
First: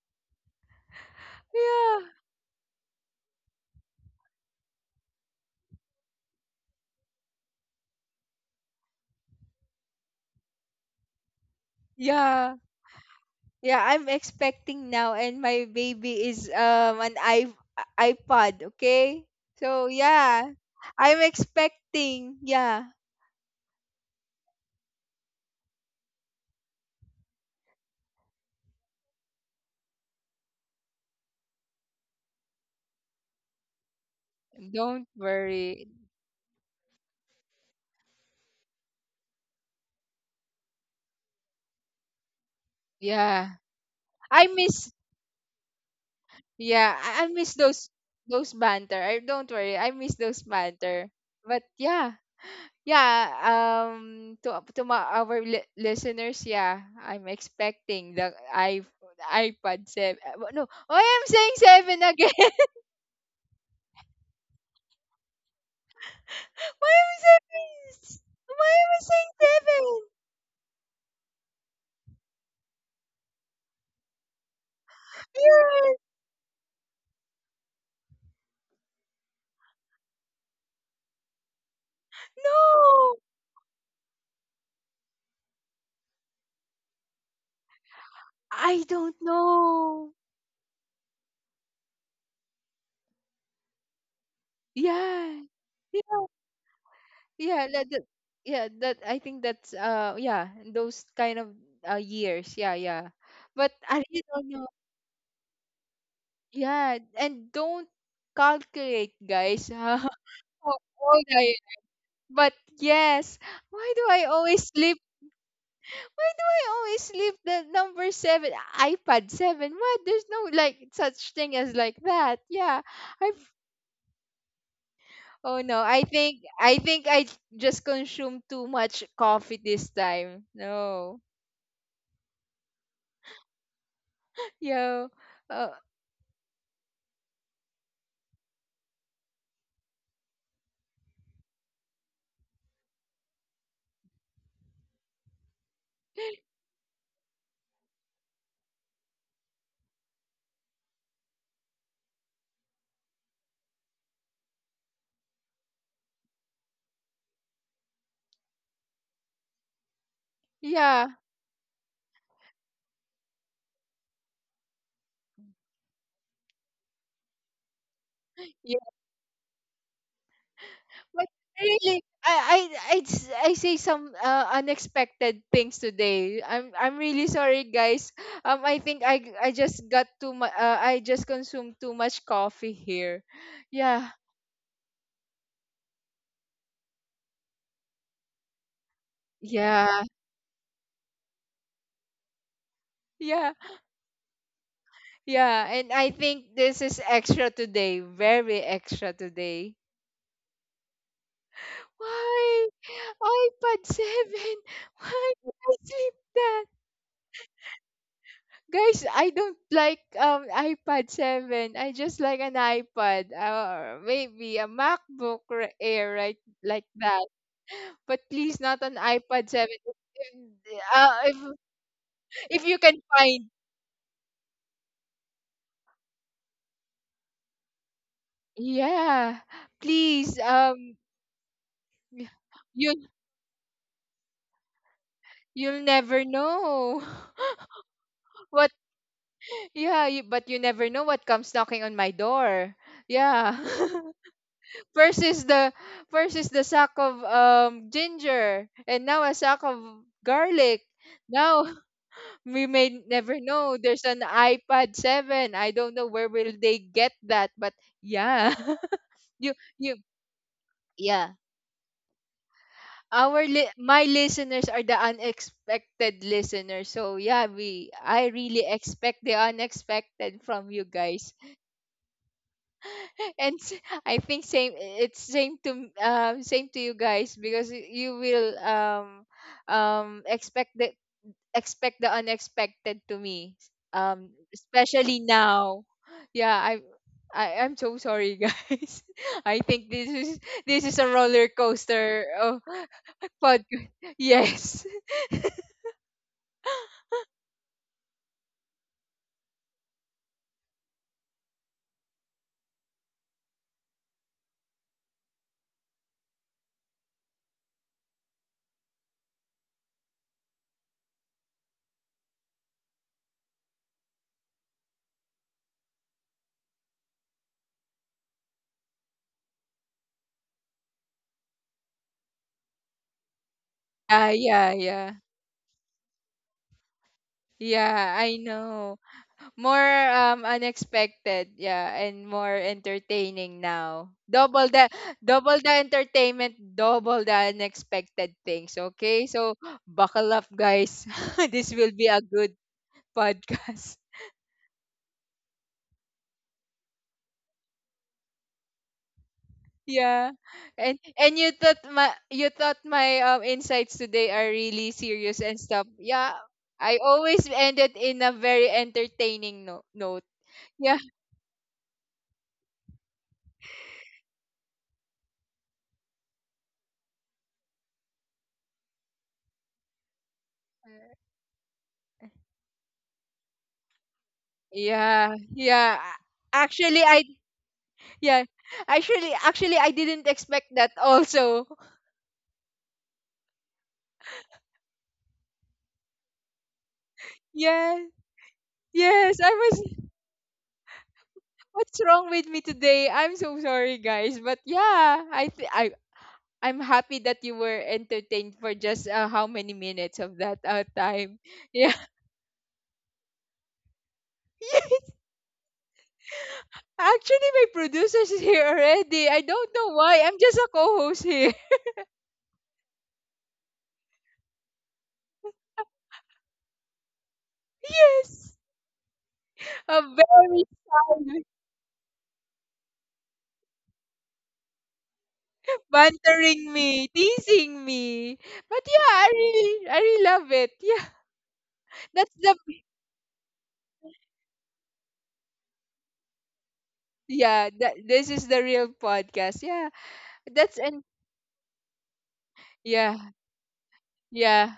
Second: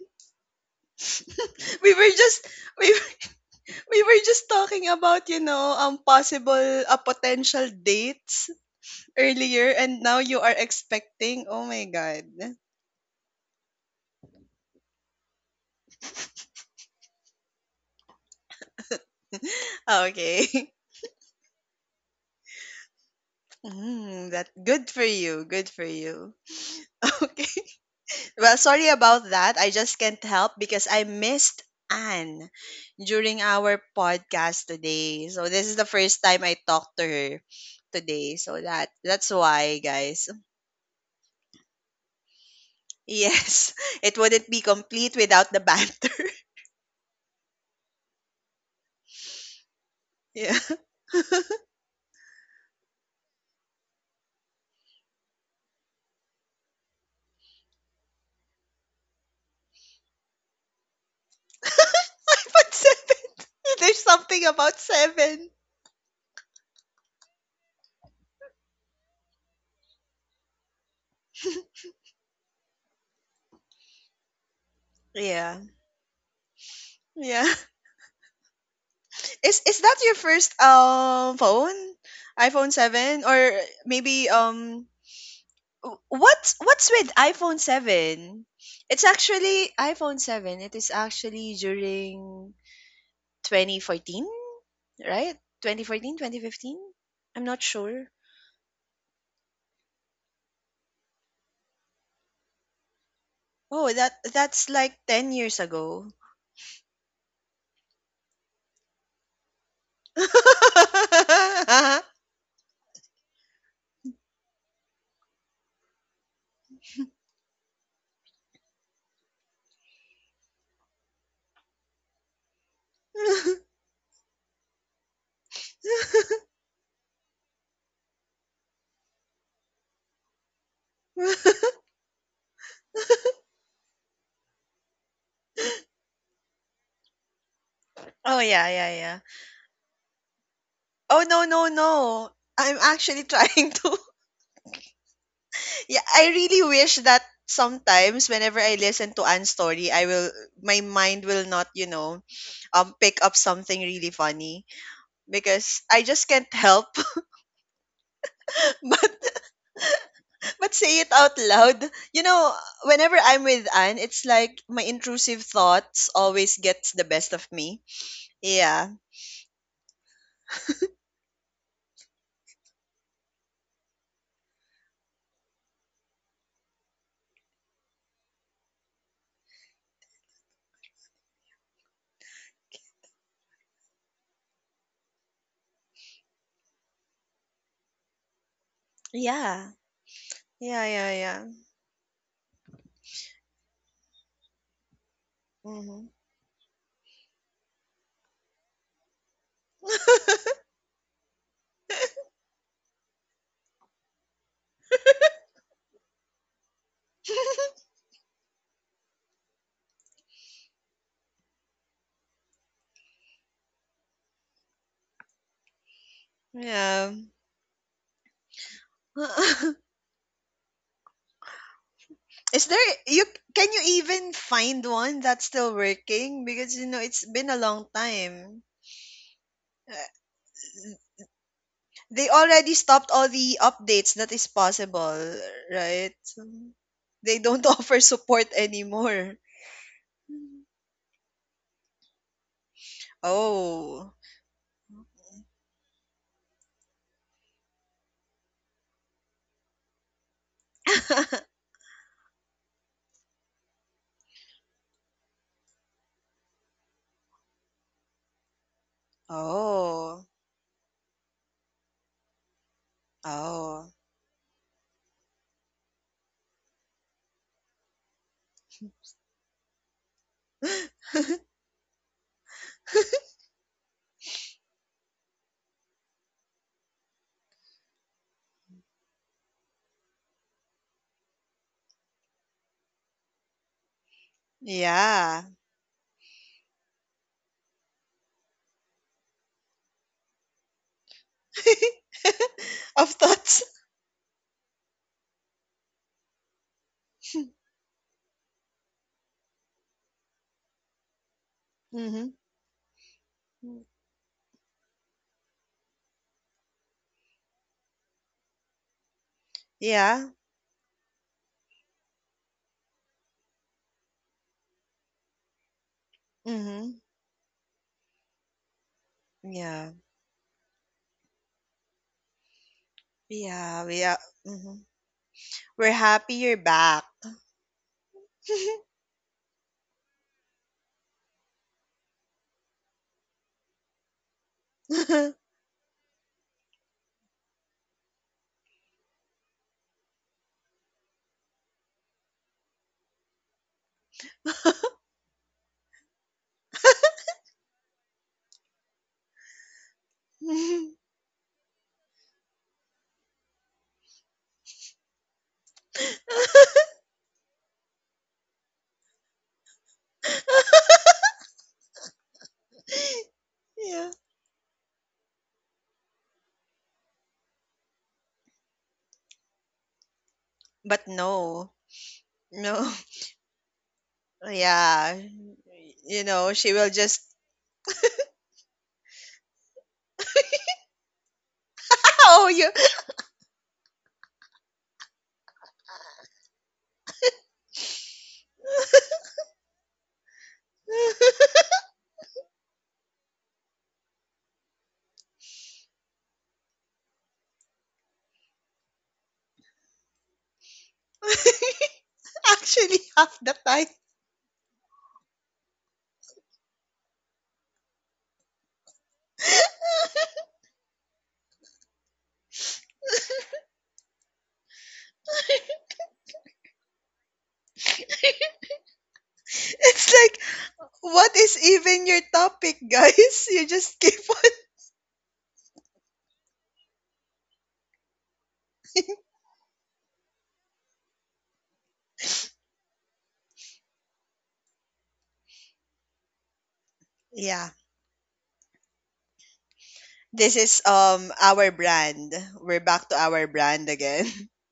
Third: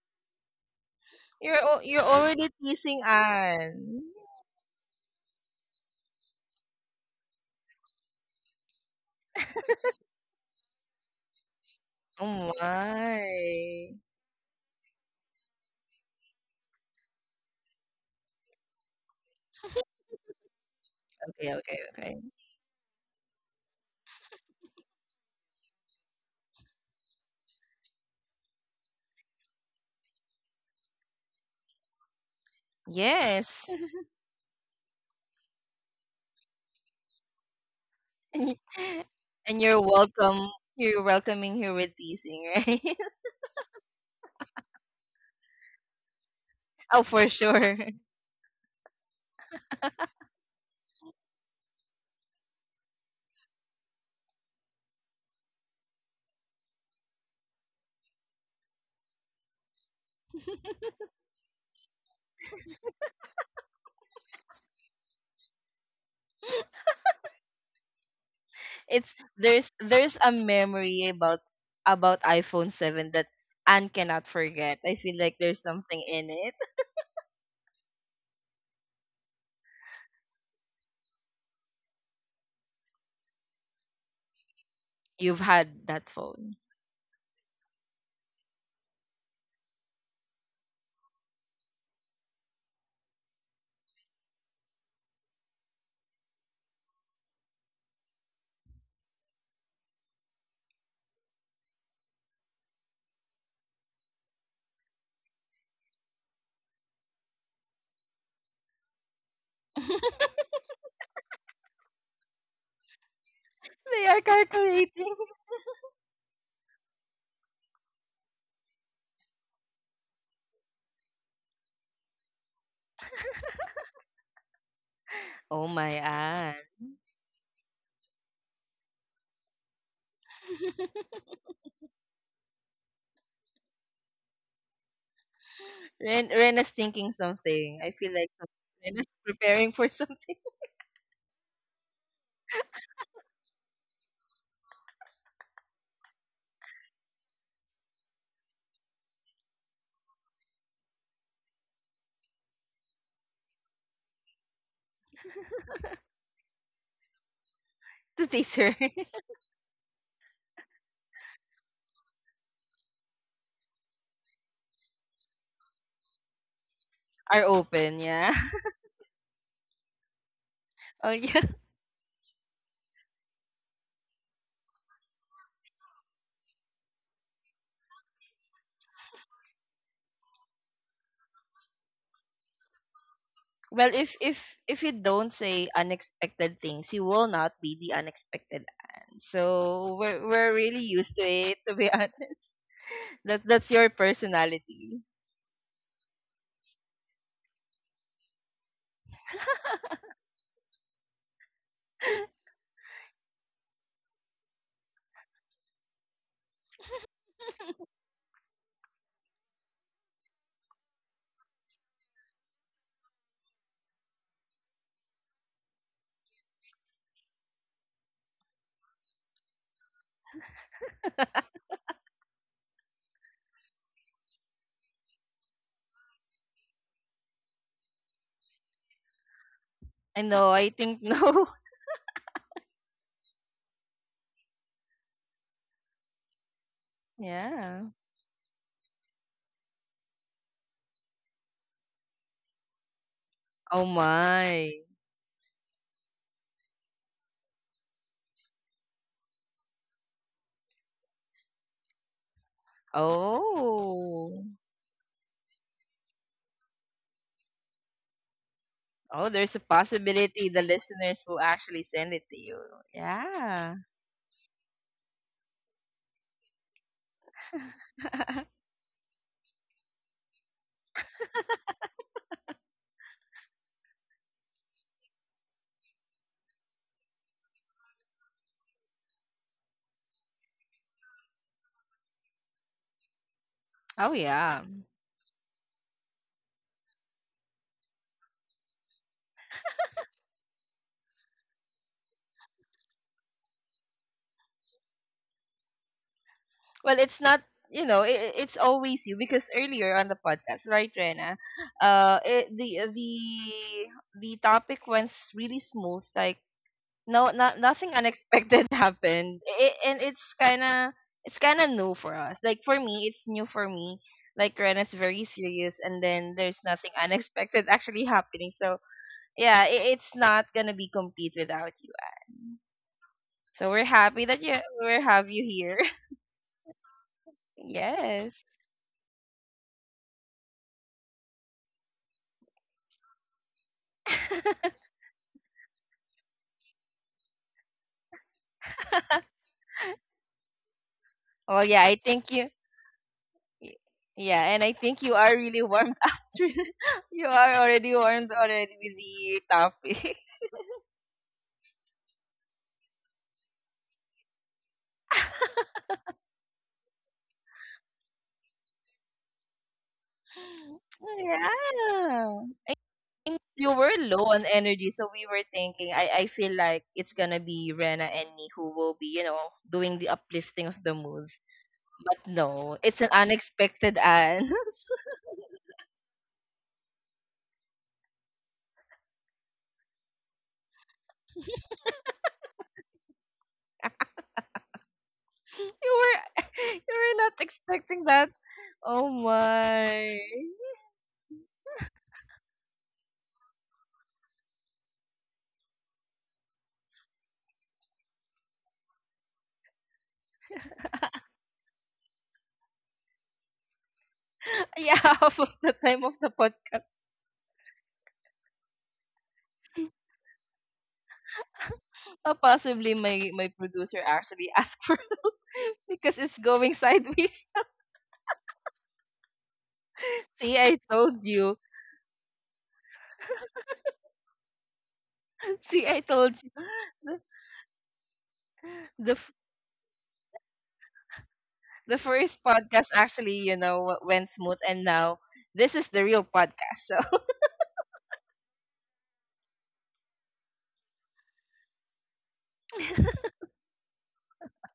A: You're al-
B: We
A: you're
C: yeah.
B: were just
A: already
B: we
A: teasing
B: We
A: Anne.
B: were just talking about, possible, potential dates earlier, and now you are expecting. Oh my God.
A: Oh
C: Yeah. Yeah,
A: my.
C: I'm expecting now, and my baby is an I iPod. Okay, so yeah,
B: Okay.
C: I'm
A: Okay, okay, okay.
C: expecting. Yeah,
B: Mm, that good for you. Good for you. Okay. Well, sorry about that. I just can't help, because I missed Anne during
A: Yes.
B: our podcast
C: don't
B: today. So this is the
C: worry.
B: first time I talked to her today.
A: and
B: So
A: y-
B: that's
A: and
B: why,
A: you're
B: guys.
A: welcome. You're welcoming her with teasing, right?
C: Yeah,
B: Yes, it
C: I
B: wouldn't be
C: miss.
B: complete without the banter.
C: Yeah,
A: Oh,
C: I
A: for
C: miss
A: sure.
C: those banter. I don't worry. I miss those
B: Yeah.
C: banter. But yeah, yeah. To my, our listeners, yeah, I'm expecting the I iPod seven. No, oh, I'm saying seven again.
B: But seven. There's something about seven.
C: Why am I raised? Why am I
A: It's
C: saying seven?
A: there's a memory about iPhone 7 that Anne cannot forget. I feel like
B: Yeah.
A: there's
C: Yeah.
A: something in it.
B: Yeah. Is that your first phone? iPhone
C: No.
B: 7, or maybe,
A: You've had that
B: what's
A: phone.
B: what's with iPhone 7?
C: I
B: It's
C: don't
B: actually
C: know.
B: iPhone 7. It is actually during 2014, right?
C: Yeah.
B: 2014,
C: Yeah.
B: 2015? I'm not
C: Yeah.
B: sure.
C: Yeah. That I think that's yeah those kind of years. Yeah. Yeah. But
B: Oh,
C: I really don't know.
B: that's like 10 years ago.
C: Yeah. And don't calculate, guys. How
B: Oh,
C: old I am. But yes. Why do
A: They are
C: I always live?
A: calculating.
C: Why do I always leave the number seven iPad seven? What? There's no like such thing as like that. Yeah. I've oh
A: Oh
C: no,
A: my,
C: I think
A: Anne.
C: I think I just consumed too much coffee this time. No. Yo. Uh,
A: Rena's thinking something. I feel like
B: yeah, yeah,
A: Rena's
B: yeah.
A: preparing for something
B: Oh, no, no, no. I'm actually trying to yeah, I really wish that sometimes, whenever I listen to Anne's story, I will my mind will not, pick up something really funny, because I just can't help
A: to tease her.
B: but but say
C: yeah.
B: it out loud. You know, Whenever I'm with Anne, it's like my intrusive thoughts always gets the best
A: Are
B: of me.
A: open, yeah.
C: Yeah.
B: Yeah.
A: Oh
C: But
A: yeah.
C: really, I say some unexpected things today. I'm really sorry guys. I think I just got too much I just consumed too much coffee here.
A: Well,
C: Yeah.
A: if you don't say unexpected things, you will not be the unexpected aunt.
B: Yeah.
A: So
C: Yeah.
A: we're really
B: Yeah, yeah,
A: used to
B: yeah.
A: it, to be honest. That
C: Yeah,
A: that's your personality.
C: yeah. And I
B: Hmm.
C: think this is extra today, very extra today. Why? iPad 7. Why did I sleep that? Guys, I don't like iPad 7. I just like an iPad or maybe a MacBook Air right like
B: Yeah.
C: that. But please not an iPad 7. If, uh, if, if
B: Is
C: you
B: there
C: can
B: you
C: find
B: can you even find one that's still working? Because it's been a long time.
C: yeah,
B: Uh,
A: I
C: please
A: know. I think no.
B: They already
C: you
B: stopped all the updates that is possible,
C: you'll
B: right?
C: never
B: So,
C: know.
B: they don't
A: Yeah.
B: offer support
C: What?
B: anymore.
C: Yeah, you, but you never know what comes knocking on my door. Yeah.
A: Oh
B: Oh.
A: my.
C: first is the first is the sack of ginger, and now a sack of garlic. Now we may never know. There's an
A: Oh.
C: iPad seven. I don't know where will they get that, but yeah,
A: Oh,
C: you
A: there's a
C: you
B: Oh.
A: possibility the listeners
C: yeah.
A: will actually send it to you.
C: Our
A: Yeah.
B: Oh.
C: my listeners are the unexpected listeners. So yeah, we I really expect the unexpected from you guys. and I think same it's same to same to you guys because you will um expect the expect the unexpected to me
A: Oh yeah.
C: especially
B: Yeah.
C: now yeah I'm so sorry guys I think this is a roller coaster oh
B: Of thoughts.
C: podcast yes
A: Well, it's not, I it's always you, because earlier on the podcast, right, Rena?
B: Mhm.
A: It, the topic went really smooth. Like, no, not nothing unexpected happened, I and
B: Yeah.
A: it's kind of new for us. Like, for me, it's new for me. Like, Rena's very serious, and then there's nothing
B: Mhm.
A: unexpected actually happening. So yeah,
B: Yeah.
A: it's not gonna be complete without you. So we're
B: Yeah. Yeah.
A: happy
C: yeah
A: that you
C: yeah
B: Mhm.
A: we
C: yeah
A: have you here.
B: We're happy you're back.
C: yeah I
A: Yes.
C: know More unexpected, yeah, and more entertaining now. Double the entertainment, double the unexpected things, okay? So buckle up guys.
A: Well,
C: this
A: yeah,
C: will
A: I
C: be a
A: think you.
C: good
A: y-
C: podcast.
A: Yeah, and I think you are really warmed after. You are already warmed already with the topic.
C: Yeah. And you thought my insights today are really serious and stuff. Yeah. I always ended in a very entertaining note. Yeah.
A: Yeah. You were
B: Yeah.
A: low on energy, so we were thinking. I feel like it's gonna be Rena and me who will be, doing the uplifting of the
B: But
A: mood.
B: no,
A: But no,
B: no.
A: it's an unexpected and
B: Yeah.
C: Yeah. Yeah.
B: She will
C: Actually, I
B: just,
C: yeah. Actually, I didn't expect that also.
B: oh, you.
A: you were you were not
C: Yeah.
A: expecting that. Oh
C: Yes, I was.
A: my!
C: What's wrong with me today? I'm so sorry, guys. But yeah, I I'm happy that you were entertained for just how many minutes of that time. Yeah.
B: Actually, half the time,
A: Yeah,
C: Yeah.
A: half of the time of the podcast.
C: Actually, my producer is here already. I don't know why. I'm just a co-host here.
A: Possibly my producer actually asked for because it's going sideways.
C: Yes. A
B: it's like,
A: See,
C: very
A: I told
B: what
C: silent,
A: you.
B: is even your topic, guys? You just keep on.
A: See, I told
C: bantering me,
A: you.
C: teasing me. But
A: The
C: yeah,
A: the, f-
C: I really love it. Yeah,
A: the
C: that's
A: first
C: the
A: podcast actually, went smooth, and now this is the real podcast. So
C: yeah
B: Yeah.
C: that this is the real podcast yeah
B: This
C: that's
B: is,
C: and
B: our brand. We're back
C: yeah
B: to our brand again.
C: yeah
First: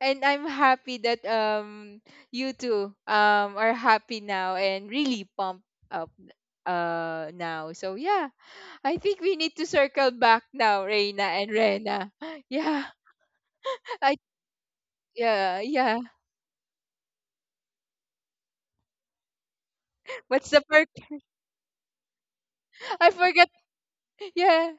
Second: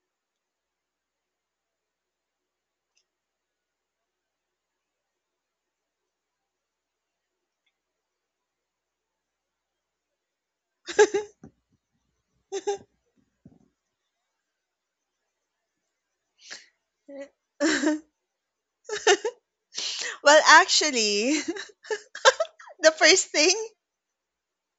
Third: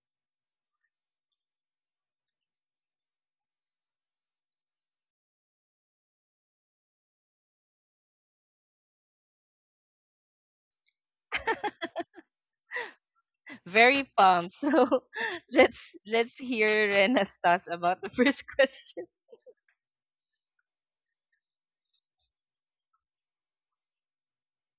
C: and I'm happy that you two are happy now and really pumped up now, so yeah I think we need to circle back now, Reina and Rena. Yeah.
A: very
C: I
A: pumped. So
C: yeah
A: let's
C: yeah
A: let's hear Rena's thoughts about the first question.
B: Well,
C: what's the perk
B: actually, the
C: I
B: first
C: forgot
B: thing,
C: yeah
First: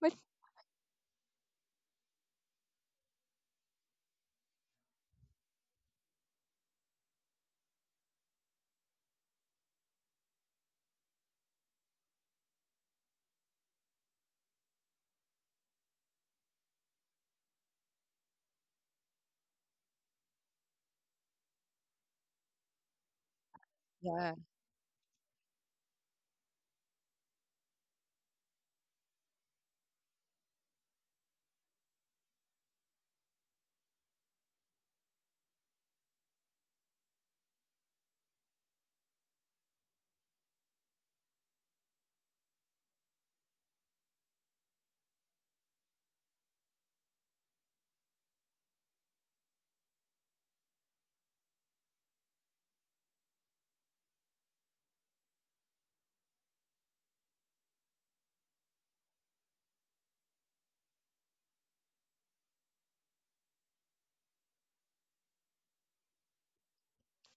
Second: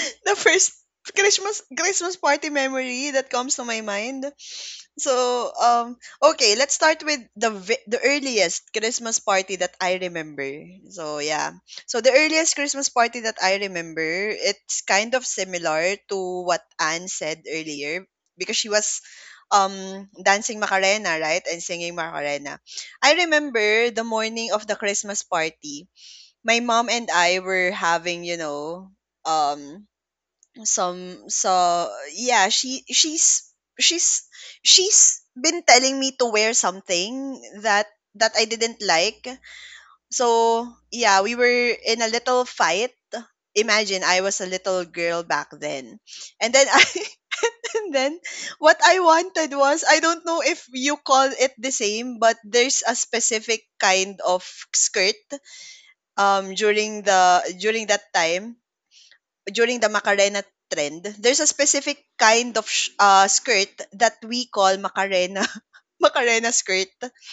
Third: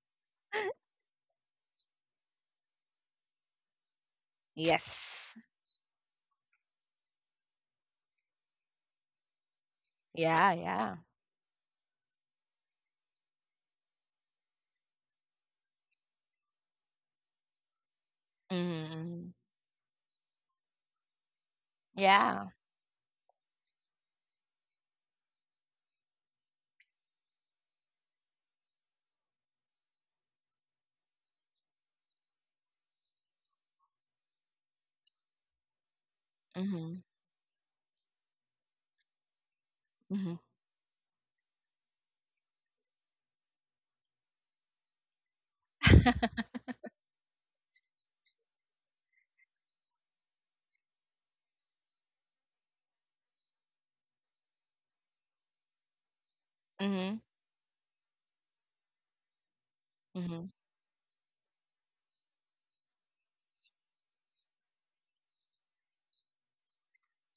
C: what?
B: the first Christmas party memory that comes to my mind.
A: Yes.
B: So, okay, let's start with the earliest Christmas party that I remember.
A: Yeah. Yeah.
B: So, yeah. So, the earliest Christmas party that I remember, it's kind of similar to what Anne said earlier, because she was
A: Mm-hmm.
B: um dancing Macarena, right? And singing
A: Yeah.
B: Macarena. I remember the
C: Yeah
B: morning of the Christmas party, my mom and I were having, um some so yeah, she's she's been telling me to wear
A: Mm-hmm.
B: something that I didn't like.
A: Mm-hmm.
B: So yeah, we were in a little fight. Imagine, I was a little girl back then, and then I and then what I wanted was, I don't know if you call it the same, but there's a specific kind of skirt,
A: Mm-hmm.
B: during that time, during the
A: Mm-hmm.
B: Macarena trend. There's a specific kind of skirt that we call Macarena, Macarena skirt.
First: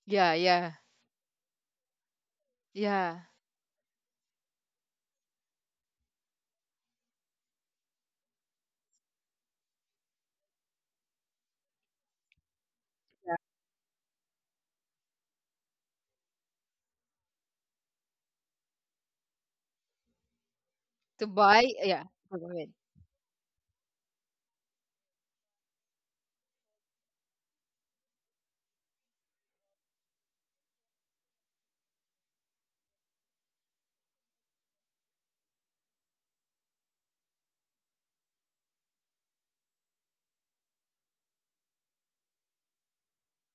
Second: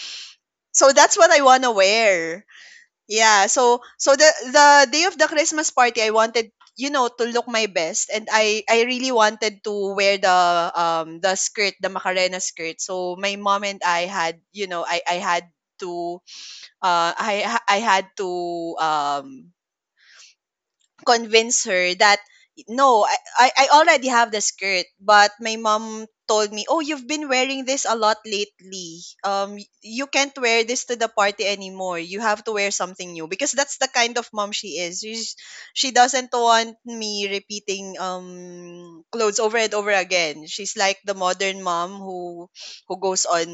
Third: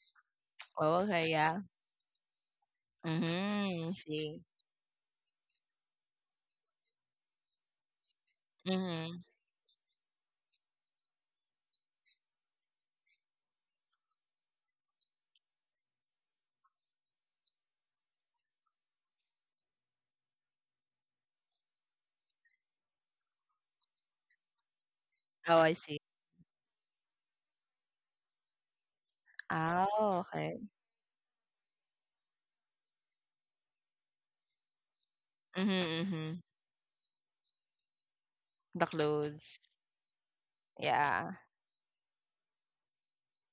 C: yeah yeah
B: So
A: Oh,
B: that's
A: okay.
B: what I
A: Yeah.
B: wanna wear.
C: yeah
B: Yeah. So
A: Mm-hmm.
B: so the
A: See.
B: the day of the Christmas party, I wanted, to look my best, and I really
A: Mm-hmm.
B: wanted to wear the skirt, the Macarena skirt. So my mom and I had, to I had to um
C: to buy
B: convince her
C: yeah
B: that
C: go ahead.
B: no, I already have the skirt, but my
A: Oh, I see.
B: mom told me, "Oh, you've been wearing this a lot lately. You
A: Oh,
B: can't
A: okay.
B: wear this to the party anymore. You have to wear something new." Because that's the kind of mom she is. She's,
A: Mhm,
B: she doesn't
A: mhm.
B: want me repeating,
A: The
B: clothes over
A: clothes.
B: and over again. She's like the
A: Yeah.
B: modern mom who goes on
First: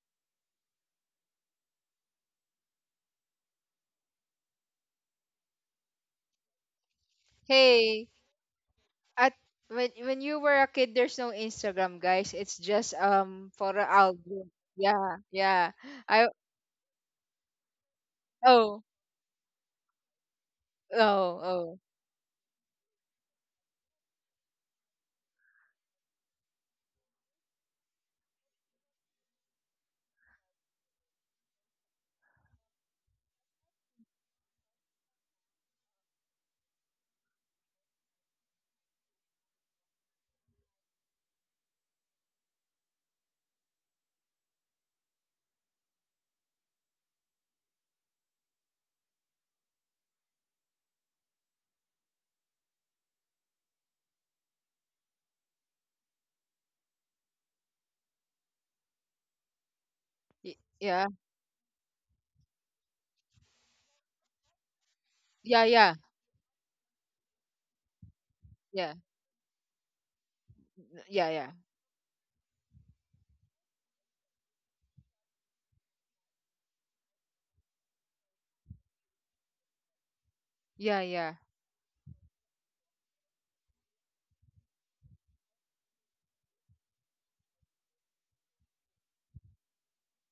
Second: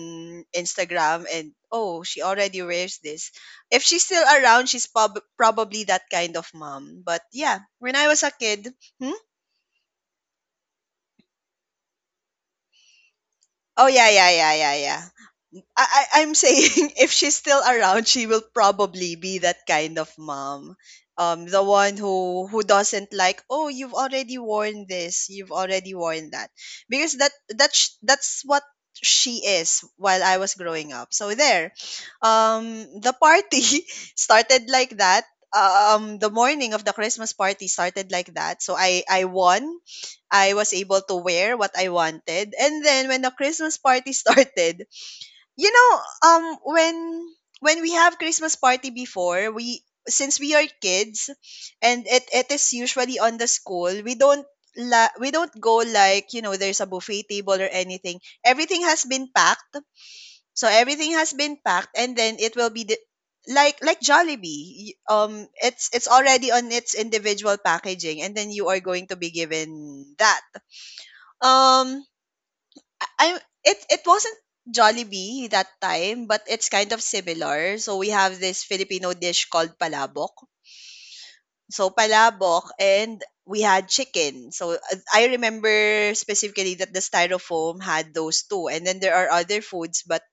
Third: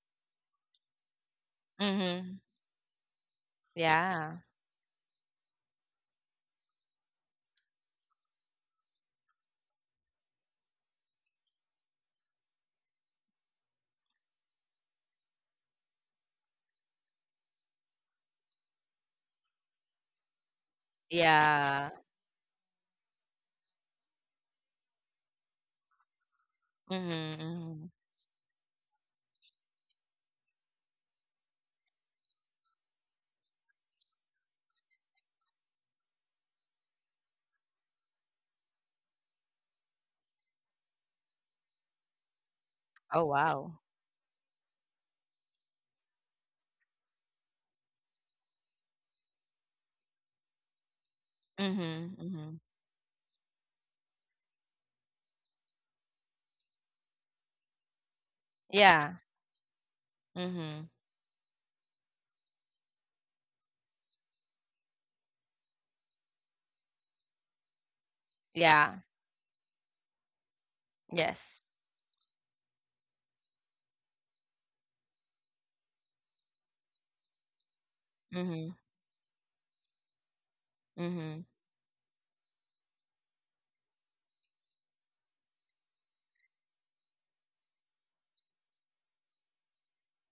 B: Instagram and, "Oh, she
A: Mhm.
B: already wears this." If she's still
A: Yeah.
B: around, she's probably that kind of mom. But yeah, when I
C: Hey
B: was a kid, hmm?
C: at when you were a kid there's no Instagram guys, it's just photo
B: Oh, yeah, yeah,
C: album.
B: yeah, yeah, yeah.
C: Yeah yeah.
B: I, I
C: I
B: I'm saying, if she's still around, she will
C: oh
B: probably be that kind of mom.
C: oh
B: The
C: oh
A: Yeah.
B: one who doesn't like, oh, you've already worn this, you've already worn that,
A: Mhm,
B: because that
A: mhm.
B: that's that's what she is while I was growing up. So um, the party started like that. The morning of the Christmas party started like that. So I won. I was able to wear what I wanted, and then when
A: Oh,
B: the Christmas
A: wow.
B: party started, you know when we have christmas party before we since we are kids and
A: Mhm,
B: it
A: mhm.
B: is usually on the school we don't we don't go like, you know, there's a buffet table or anything, everything has
A: Yeah.
B: been packed so
A: Mhm.
C: Yeah
B: everything has been packed and then it will be like Jollibee,
C: yeah
B: it's
C: yeah
B: it's already on its individual packaging and then you are
C: yeah
A: Yeah.
B: going to be given that.
C: yeah yeah
A: Yes.
B: Um I It wasn't Jollibee that time, but it's kind of similar. So we have this
A: Mhm,
B: Filipino dish called palabok.
C: yeah yeah yeah
A: mhm.
B: So palabok and we had chicken. So I remember specifically that the styrofoam had those two. And then there are other foods, but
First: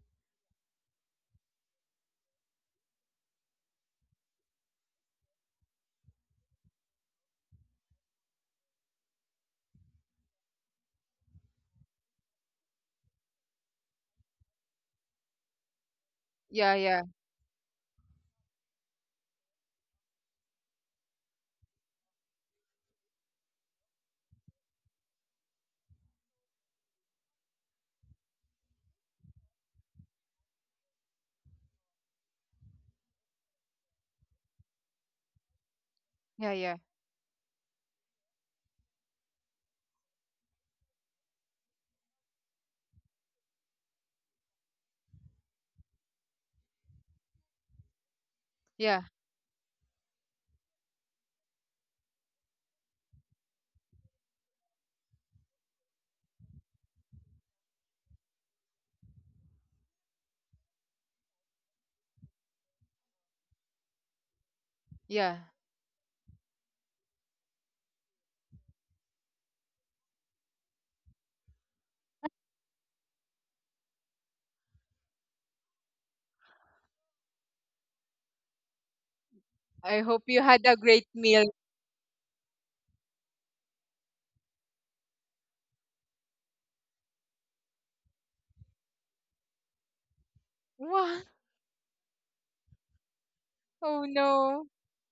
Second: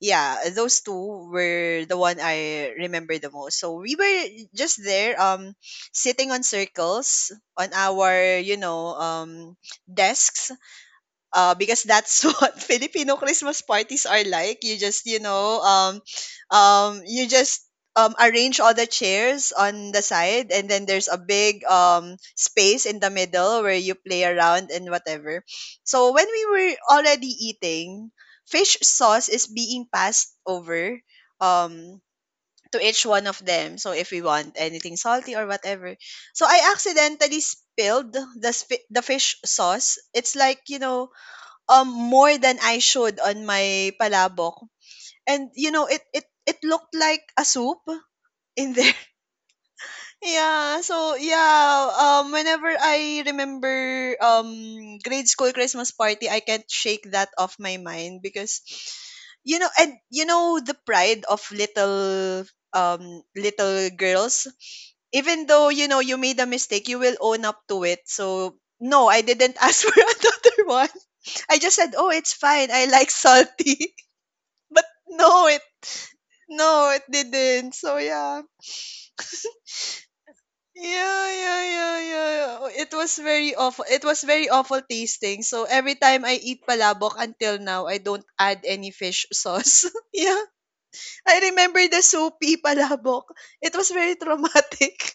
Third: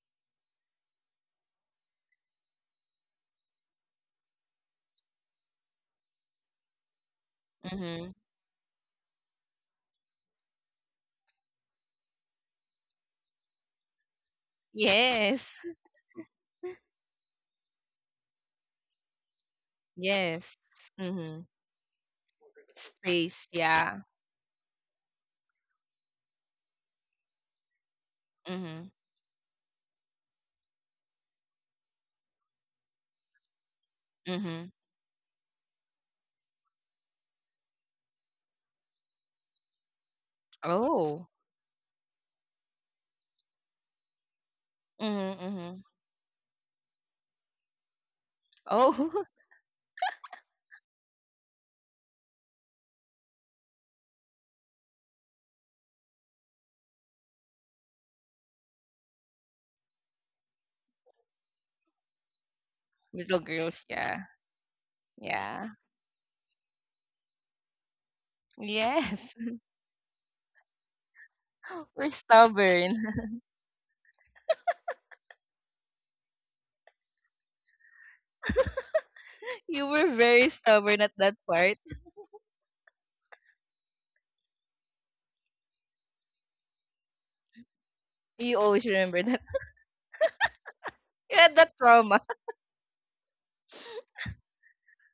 B: yeah, those two were the one I remember the most. So we were just there sitting on circles on
A: Mhm.
B: our, you know, desks because that's what Filipino Christmas parties are like. You just, you
A: Yes.
B: know,
C: yeah
B: you just arrange all the chairs on the
A: Yes.
B: side, and then there's a
A: Mhm.
B: big space in the
A: Space.
B: middle where you
A: Yeah.
B: play around and whatever. So when we were already eating, fish
A: Mhm.
B: sauce is being passed over, um, to each one of them. So if we want
A: Mhm.
B: anything salty or whatever. So
C: yeah
B: I
C: yeah
B: accidentally spilled the fish sauce. It's like, you know,
A: Oh.
B: more than I should on my palabok.
A: Mhm,
B: And you
A: mhm.
B: know, it looked like a soup in there.
C: yeah
A: Oh,
B: Yeah, so yeah, whenever I remember grade school Christmas party, I can't shake that off my mind because, you know, and you know the pride of little
A: little girls.
B: little
A: Yeah.
B: girls,
C: yeah
B: even
A: Yeah.
B: though you know you made a mistake, you will own up to it. So no, I
A: Yes.
B: didn't ask for another one. I just said,
A: We're
B: "Oh, it's fine. I
A: stubborn.
B: like salty." But no, it no, it didn't. So yeah.
A: You
C: I
A: were
C: hope you
A: very
C: had a
A: stubborn
C: great
A: at
B: Yeah,
A: that
C: meal.
B: yeah,
A: part.
B: yeah, yeah. Oh, it was very awful. It was very awful tasting. So every time I eat palabok until now, I don't
A: You
B: add
A: always
B: any
A: remember
B: fish
A: that.
B: sauce. Yeah.
C: What
A: You
B: I
A: had that
B: remember the
A: trauma.
B: soupy palabok. It was
C: oh
B: very
C: no
B: traumatic.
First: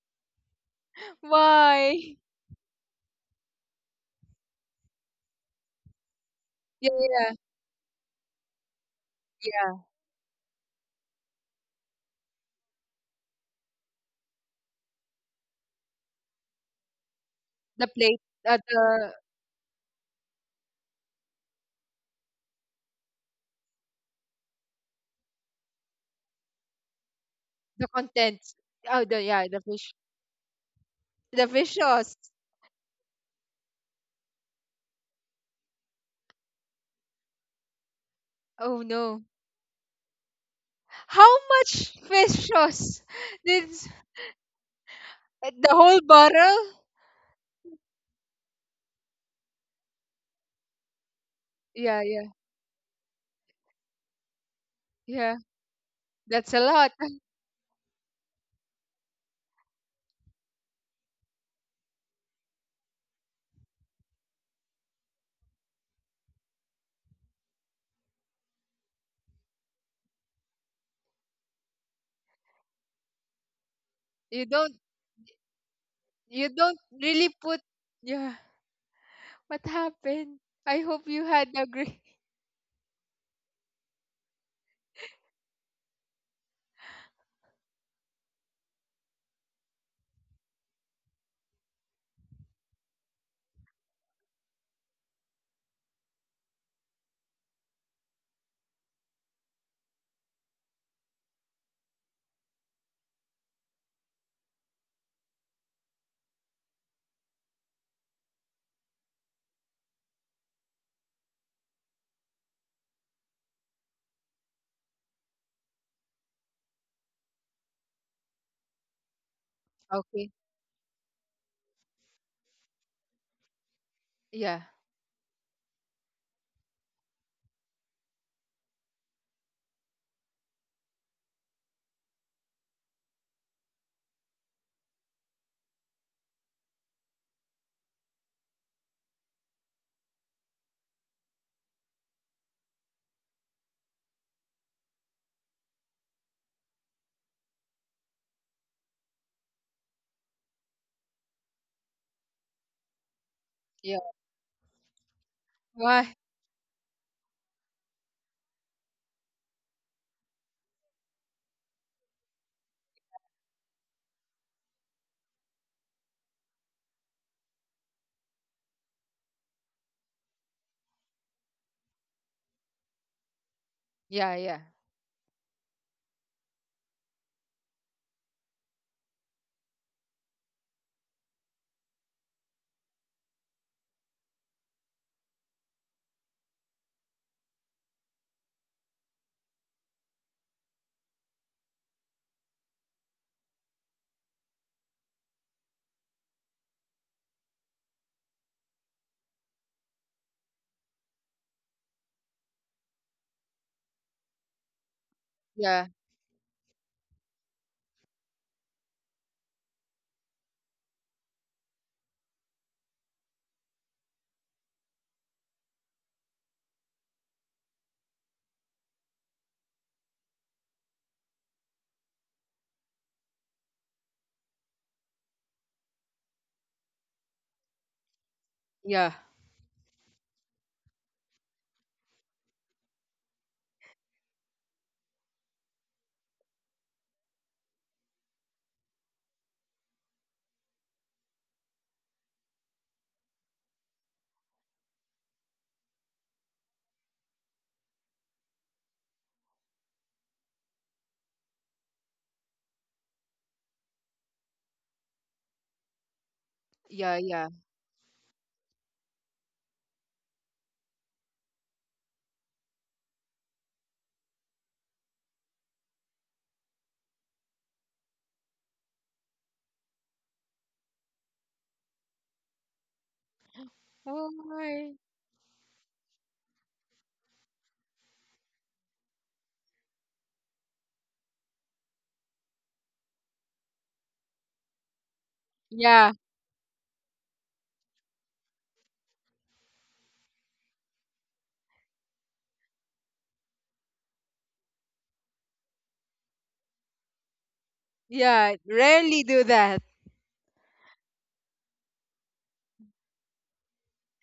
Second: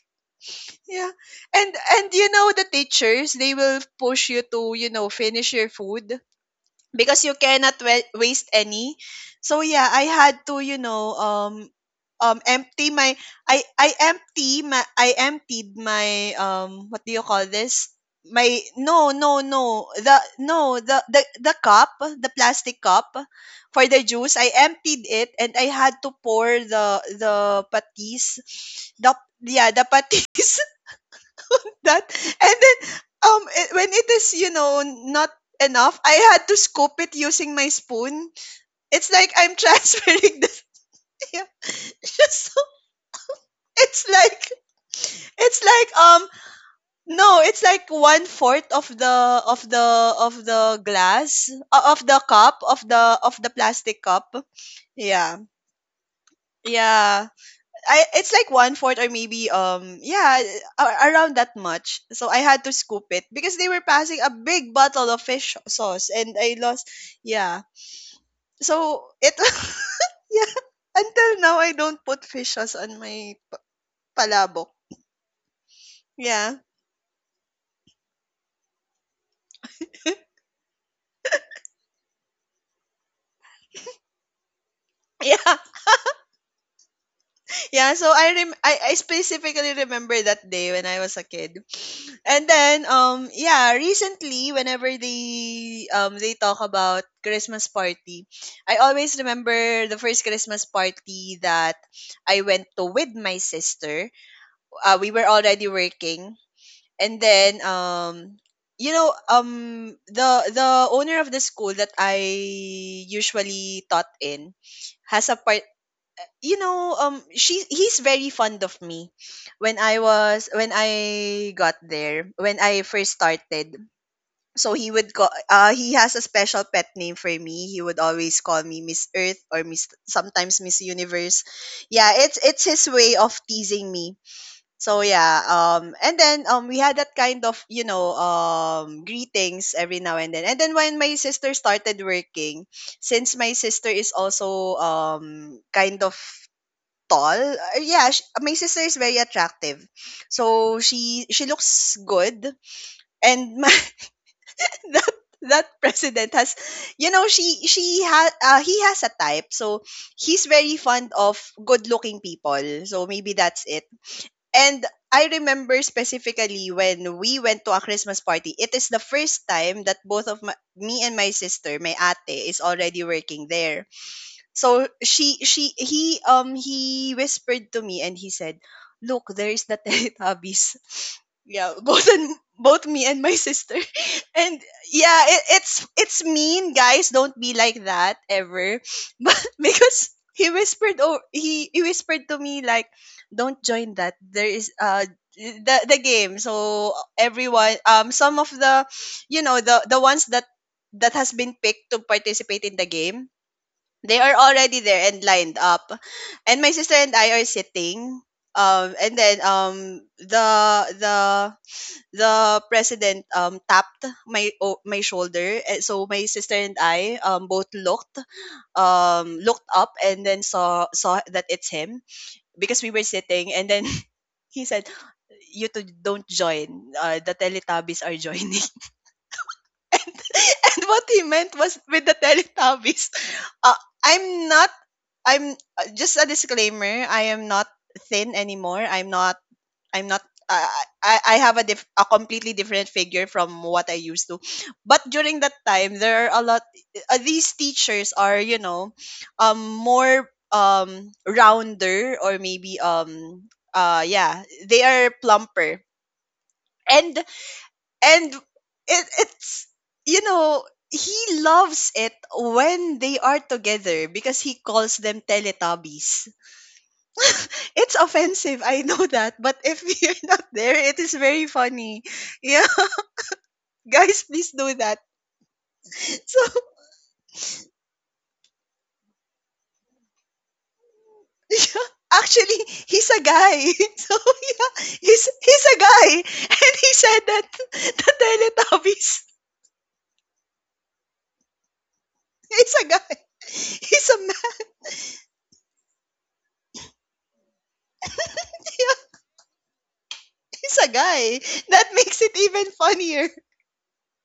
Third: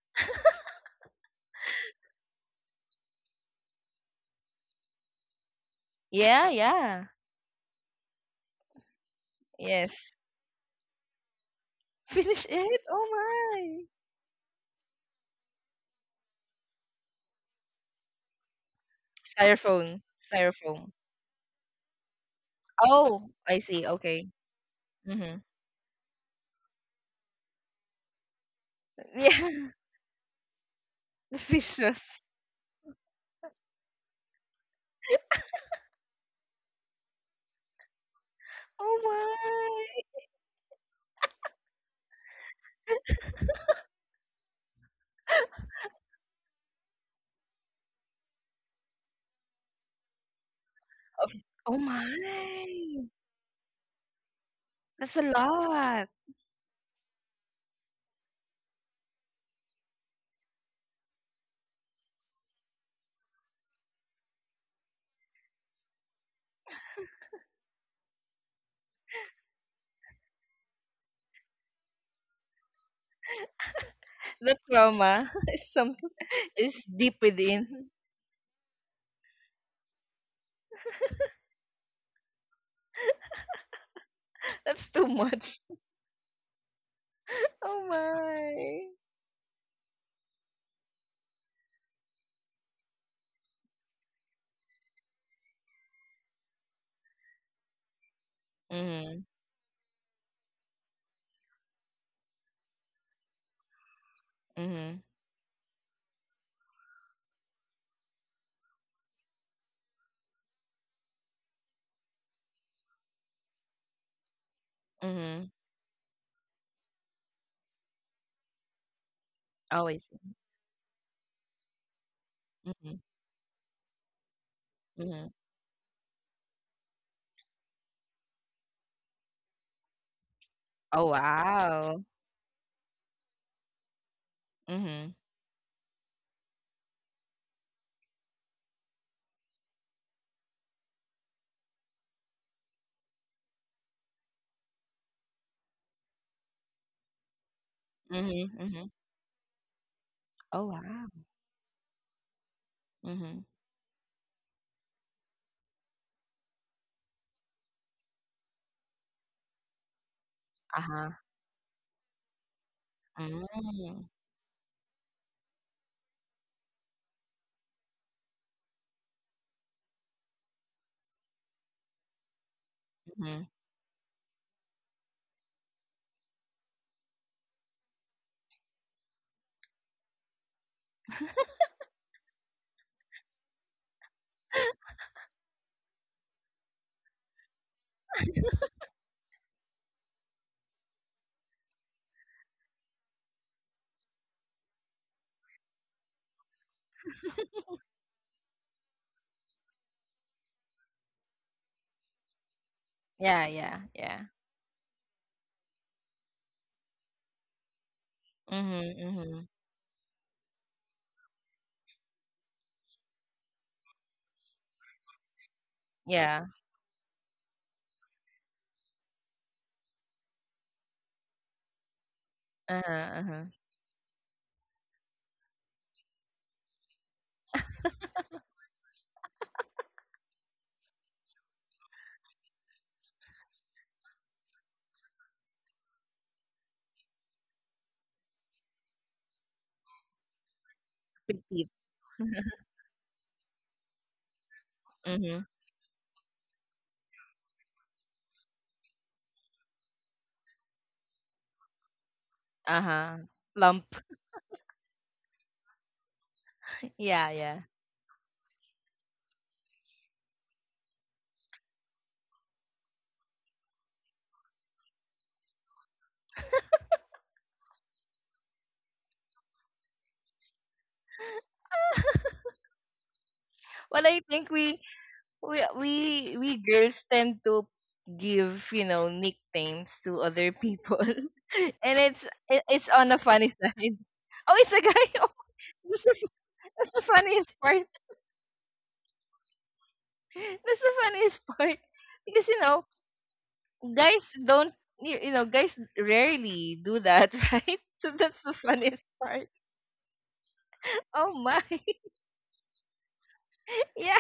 B: Yeah. And
C: why
B: and you know the teachers, they will push you to, you know, finish your food,
A: Yeah,
C: yeah
A: yeah.
C: yeah
B: because
C: yeah
B: you cannot waste any. So
C: Yeah.
B: yeah,
A: Yes.
B: I had to, you know,
A: Finish it?
B: empty my i
A: Oh
B: i empty my i emptied my, what do you call
C: The
B: this
C: plate
B: my
C: uh,
B: no
C: the
B: no
A: my.
B: no
A: Styrofoam.
B: the no
A: Styrofoam.
B: the the cup, the plastic cup
A: Oh, I see.
B: for the
A: Okay.
B: juice. I emptied it
A: Mm-hmm.
B: and I had to pour the
C: the
B: patis,
C: contents oh
B: the
C: the yeah
A: Yeah.
B: yeah, the patis,
A: The
C: the
A: fish
C: fish
A: sauce.
C: sauce.
B: that, and then when it is, you know, not enough, I had to scoop it using my spoon.
C: Oh
A: Oh
B: It's like
C: no.
B: I'm
A: my.
B: transferring the
C: How
B: yeah.
C: much fish
B: So
C: sauce? Did
B: it's like, it's
C: the
B: like,
C: whole bottle?
B: no it's like one fourth of the of the of the glass,
A: Oh
B: of
C: Yeah,
B: the
C: yeah,
B: cup,
A: my.
B: of the plastic cup.
A: That's a
B: Yeah.
C: yeah.
A: lot.
C: That's a lot.
B: Yeah, I, it's like one fourth or maybe, yeah, around that much. So I had to scoop it because they were passing a big bottle of fish sauce and I lost. Yeah. So it yeah, until now I don't put fish sauce on my
C: You
A: The
B: palabok.
C: don't
A: trauma is something
C: you
B: Yeah.
A: is
C: don't
A: deep
C: really put
A: within.
C: yeah. What happened? I hope you had a great.
A: That's too
B: Yeah.
A: much.
B: Yeah,
A: Oh
B: so I I
A: my.
B: specifically remember that day when I was a kid. And then yeah, recently whenever they talk about Christmas party, I always
A: Mm-hmm.
B: remember the first Christmas party that I went to with my sister.
A: Mm-hmm.
B: We were already working and then you know the owner of the school that I usually taught in has a
A: Mm-hmm.
B: part, you know, she he's very fond of me. When I
A: Always.
C: Okay.
B: was when I got there, when I
A: Mm-hmm.
B: first started,
C: Yeah.
B: so he would call.
A: Mm-hmm.
B: He has a special pet name for me. He would always call me Miss Earth or Miss, sometimes Miss
A: Oh,
B: Universe.
A: wow.
B: Yeah, it's his way of teasing me. So
A: Mhm.
B: yeah, and then we had that kind of, you know, greetings every now and then. And then when my sister started working, since my sister is also kind of tall. Yeah, sh my
A: Mhm,
B: sister
A: mhm.
B: is very attractive.
A: Oh,
B: So
A: wow.
B: she looks good,
A: Mhm.
B: and my,
C: Yeah.
B: that that
C: Why?
B: president has, you know, she has he has a type. So he's very fond
A: Uh-huh.
B: of good-looking people. So maybe
A: Mm.
B: that's it.
A: Mhm.
B: And I remember specifically when we went to a Christmas party. It is the first time that both of my, me and my sister, my ate, is already working
A: Mhm.
B: there,
C: Yeah, yeah.
B: so she he whispered to me and he said, look, there is the Teletubbies. Yeah, both, and both me and my sister and yeah it's mean, guys, don't be like that ever but because he whispered, oh, he whispered to me like, don't join that, there is the game. So everyone, some of the, you know, the ones that that has been picked to participate in the game,
A: Yeah, yeah,
B: they
A: yeah.
B: are already there and lined up.
C: Yeah.
B: And my sister and I are sitting,
A: Mhm,
B: and
A: mhm.
B: then the the the president tapped my my shoulder, and so my
A: Yeah.
B: sister and I both looked, looked up, and then saw that it's him, because
A: Uh-huh,
B: we were sitting,
A: uh-huh.
B: and then he said, you two don't join, the teletubbies are joining.
C: Yeah.
B: And what he meant was with the teletubbies. Uh, I'm not. I'm, just a disclaimer. I am not thin anymore. I'm not. I'm not. I I
A: Big
B: have a
A: teeth.
B: a completely different figure from what I used to. But during
A: Mhm.
B: that time, there are a lot. These teachers are, you know, more rounder, or maybe,
A: Uh-huh. Lump.
B: yeah, they are plumper, and
C: Yeah,
A: Yeah,
C: yeah.
A: yeah.
B: and it's, you know, he loves it when they are together because he calls them teletubbies. It's offensive, I know that, but if you're not there it is very funny. Yeah.
A: Well, I
B: Guys,
C: Oh
B: please
A: think
B: do
C: my.
B: that.
A: we we we
B: So
A: girls tend to give, you know, nicknames to other people.
B: yeah,
A: And it's
B: actually
A: it, it's
B: he's
A: on the
B: a
A: funny
B: guy.
A: side.
B: So
A: Oh,
B: yeah,
A: it's a guy.
B: he's he's a
A: Oh,
B: guy.
C: Yeah.
A: that's the,
B: And he
A: that's the
B: said that
A: funniest part.
B: the teletubbies.
A: That's the funniest part because you
B: He's
A: know
B: a guy. He's a
A: guys
B: man.
A: don't, you know guys rarely do that, right? So that's
C: Yeah.
A: the funniest
C: Rarely do
A: part.
C: that.
B: He's a
A: Oh
B: guy.
A: my,
B: That makes it even funnier.
A: yeah.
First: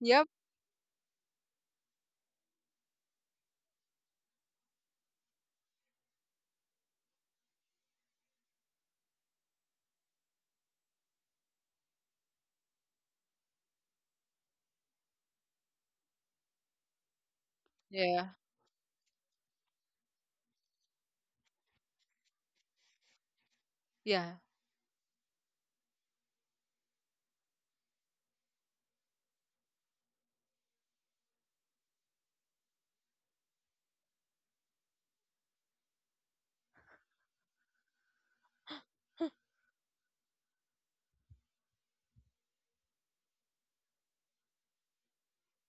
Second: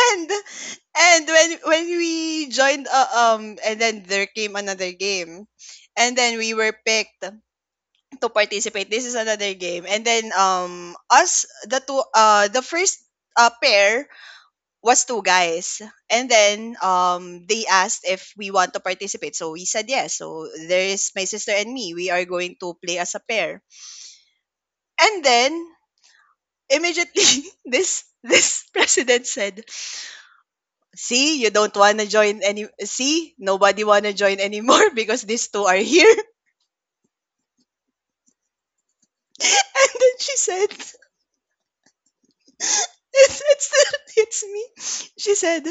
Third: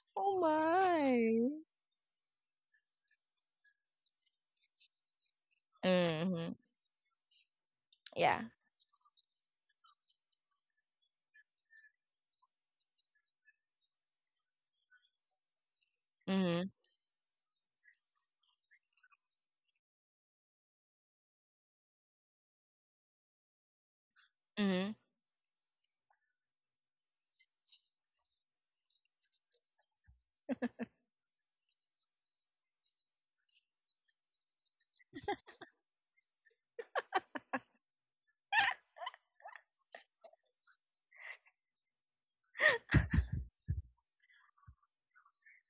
C: Yep.
A: Oh
B: and when
A: my.
B: we joined, and then there came another game, and then
A: Mm-hmm.
B: we were picked to
A: Yeah.
B: participate. This is another game, and then us, the two, the first, pair was two guys, and
A: Mm-hmm.
B: then they asked if
C: Yeah.
B: we want to participate, so we said yes. So there is my sister and me, we are going to play as a pair,
C: Yeah.
A: Mm-hmm.
B: and then immediately this president said, "See, you don't want to join any. See, nobody want to join anymore because these two are here." And then she said, it's, it's me. She said,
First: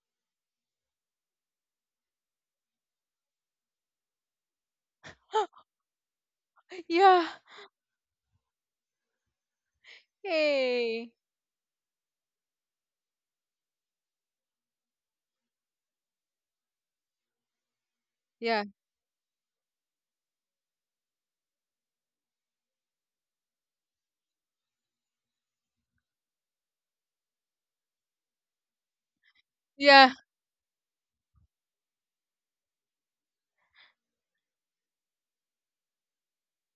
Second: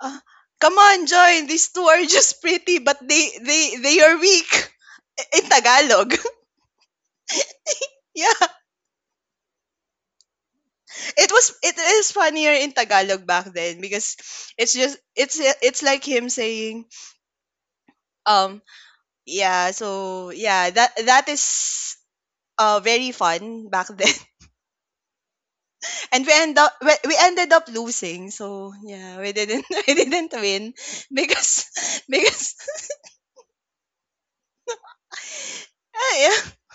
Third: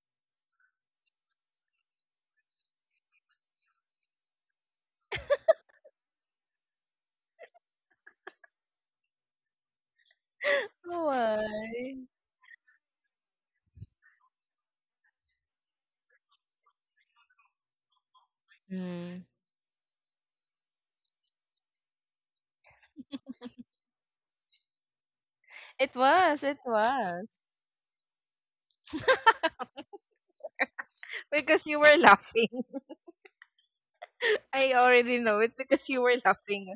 B: uh, come on, join. These two are just pretty, but they are weak. In Tagalog.
C: Yeah.
B: Yeah.
A: Oh
C: Hey.
B: It was, it
A: my.
B: is funnier in Tagalog back then, because it's just, it's like him saying, um,
C: Yeah.
A: Mm.
B: yeah, so, yeah, that is, very fun back then.
A: It
B: And we
A: was, it
B: end up we
A: was.
B: ended up losing, so yeah, we didn't we
C: Yeah.
B: didn't win,
A: Because you were
B: because because
A: laughing. I already know it because you were
B: ah, yeah,
A: laughing.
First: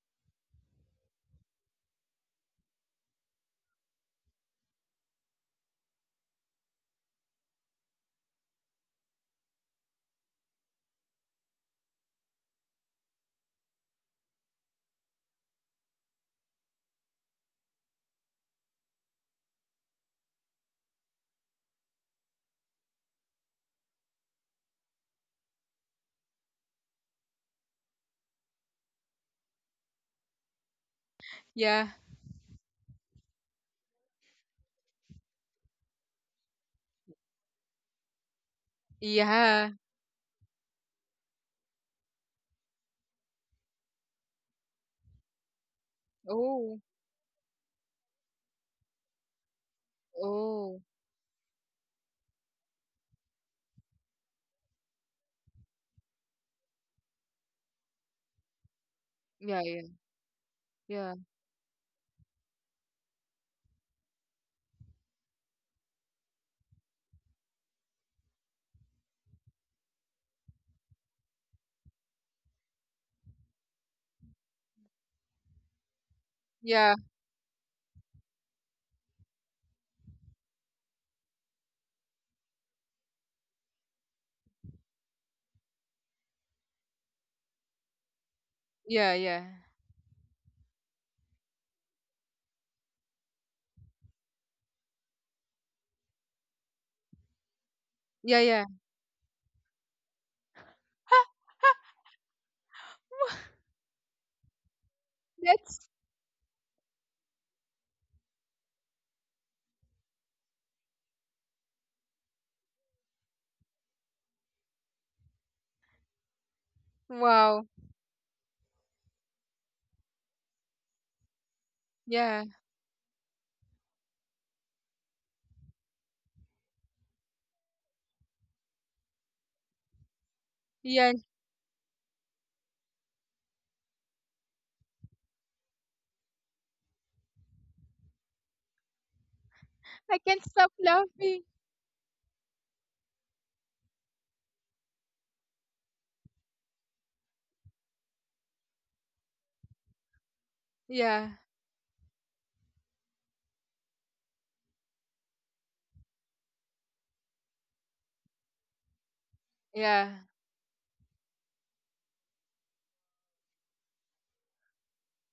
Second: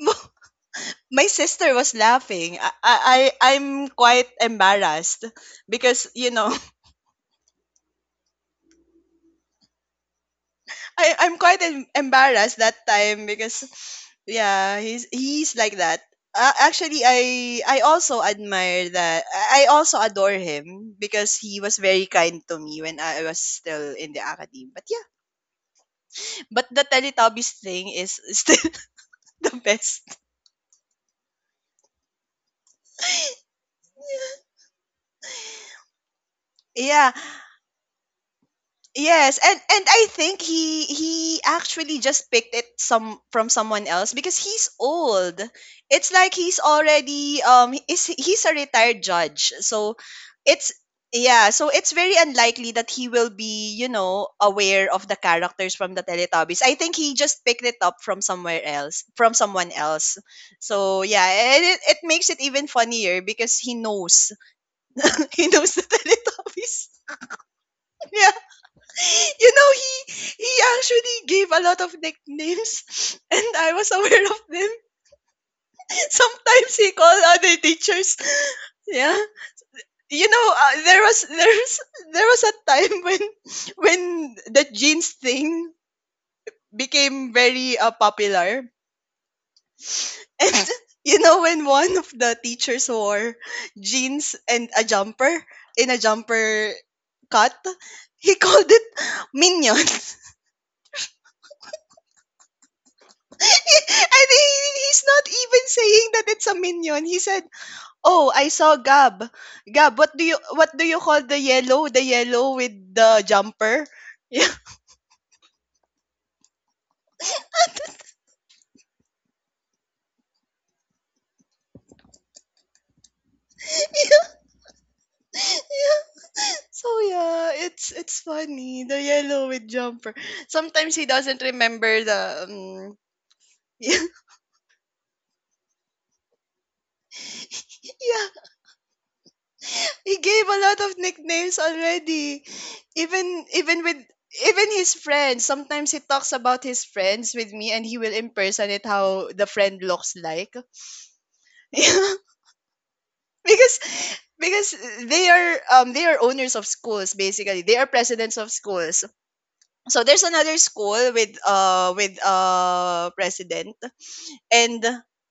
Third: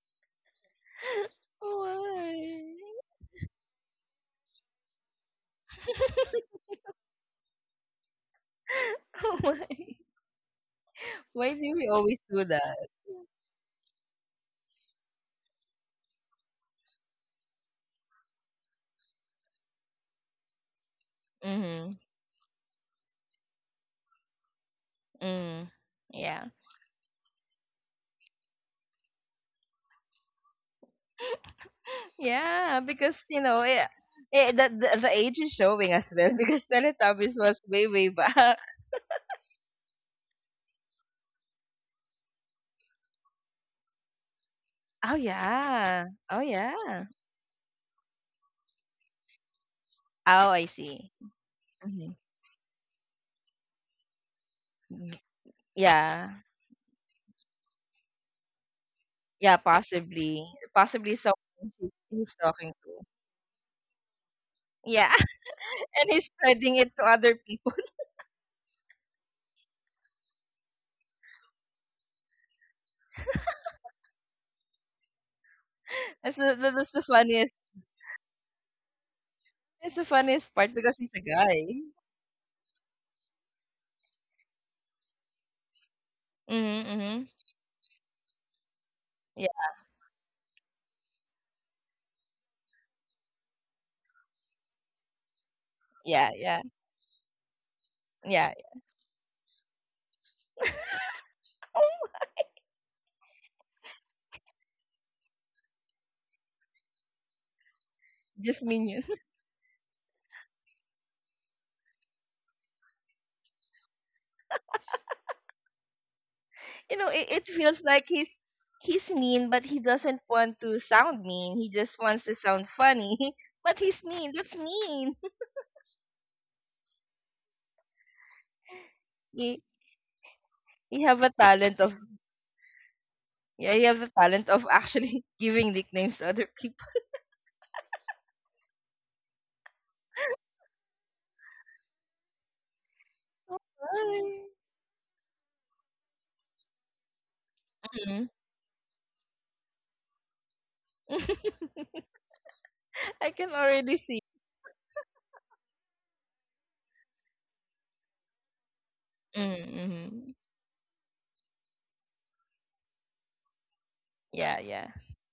B: mo- my sister was
A: Oh
B: laughing.
A: my.
B: I'm quite embarrassed because, you know,
A: Oh my.
B: I, I'm
A: Why
B: quite
A: do we always do
B: embarrassed that
A: that?
B: time because yeah he's like that. Uh, actually I also admire that I also adore him because he was
A: Mm-hmm.
B: very kind to me when I was still in the academy, but yeah,
A: Mm. Yeah.
B: but the Teletubbies thing is still the best.
C: Yeah.
A: Yeah, because you know, yeah, eh, the age is showing as well because
B: Yeah.
A: Teletubbies was way back.
B: Yes, and
C: Yeah.
B: and I think he actually just picked it some from someone else because he's
A: Oh
B: old.
A: yeah,
B: It's like
A: oh
B: he's
C: Oh.
A: yeah.
B: already is he's a retired judge. So
A: Oh, I
B: it's,
C: Oh.
A: see.
B: yeah, so it's
A: Mhm.
B: very unlikely that he will be, you know, aware of the
A: Mm,
B: characters from the
A: yeah,
B: Teletubbies. I think he just picked it up from somewhere else, from
A: yeah,
C: Yeah,
B: someone
C: yeah,
B: else.
A: possibly,
B: So
C: yeah,
A: possibly
B: yeah, and
A: someone he's,
B: it
A: he's
B: makes it
A: talking
B: even
A: to.
B: funnier because he knows.
A: Yeah,
B: He knows the
A: and he's spreading
B: Teletubbies.
A: it to other people.
B: Yeah. You know, he actually gave a lot of nicknames and I was aware of them. Sometimes
A: That's
B: he
C: yeah,
A: the
B: called
A: funniest.
B: other teachers. Yeah.
A: That's the
B: You
A: funniest
B: know,
A: part because he's a guy.
B: there was a time when when the jeans thing
A: Mm-hmm, mm-hmm.
B: became very, popular.
C: yeah, yeah,
A: Yeah,
B: And you know when one of the teachers wore jeans and a jumper in a
A: yeah, yeah,
B: jumper cut, he
C: yeah,
A: yeah.
C: yeah.
B: called it minion.
A: Oh,
B: And he's not even
C: That's
B: saying that it's a minion. He said, "Oh, I
A: just
B: saw
A: minions.
B: Gab. Gab, what do you call the yellow? The yellow with the jumper." Yeah.
A: You know, it
C: wow.
A: feels like he's mean, but he doesn't want to sound mean. He just wants to
C: Yeah,
A: sound funny, but he's mean. That's mean.
B: Yeah. So yeah, it's funny. The yellow
A: He
B: with jumper. Sometimes
A: he
B: he
C: yeah.
A: have a
B: doesn't
A: talent of,
B: remember the um,
A: yeah, he have
B: yeah.
A: the talent of actually giving nicknames to other people.
B: Yeah. He
C: I can't
B: gave a
C: stop
B: lot of
C: laughing.
B: nicknames already. Even even with even his friends. Sometimes he talks about his friends with me and he will
A: Mhm.
B: impersonate how the friend looks like.
C: Yeah,
B: Yeah.
A: I can
B: because
A: already see.
B: because they are they are owners of schools basically. They are presidents of schools. So
C: yeah,
B: there's
A: Mm-hmm.
B: another school with president
A: Yeah,
B: and
A: yeah.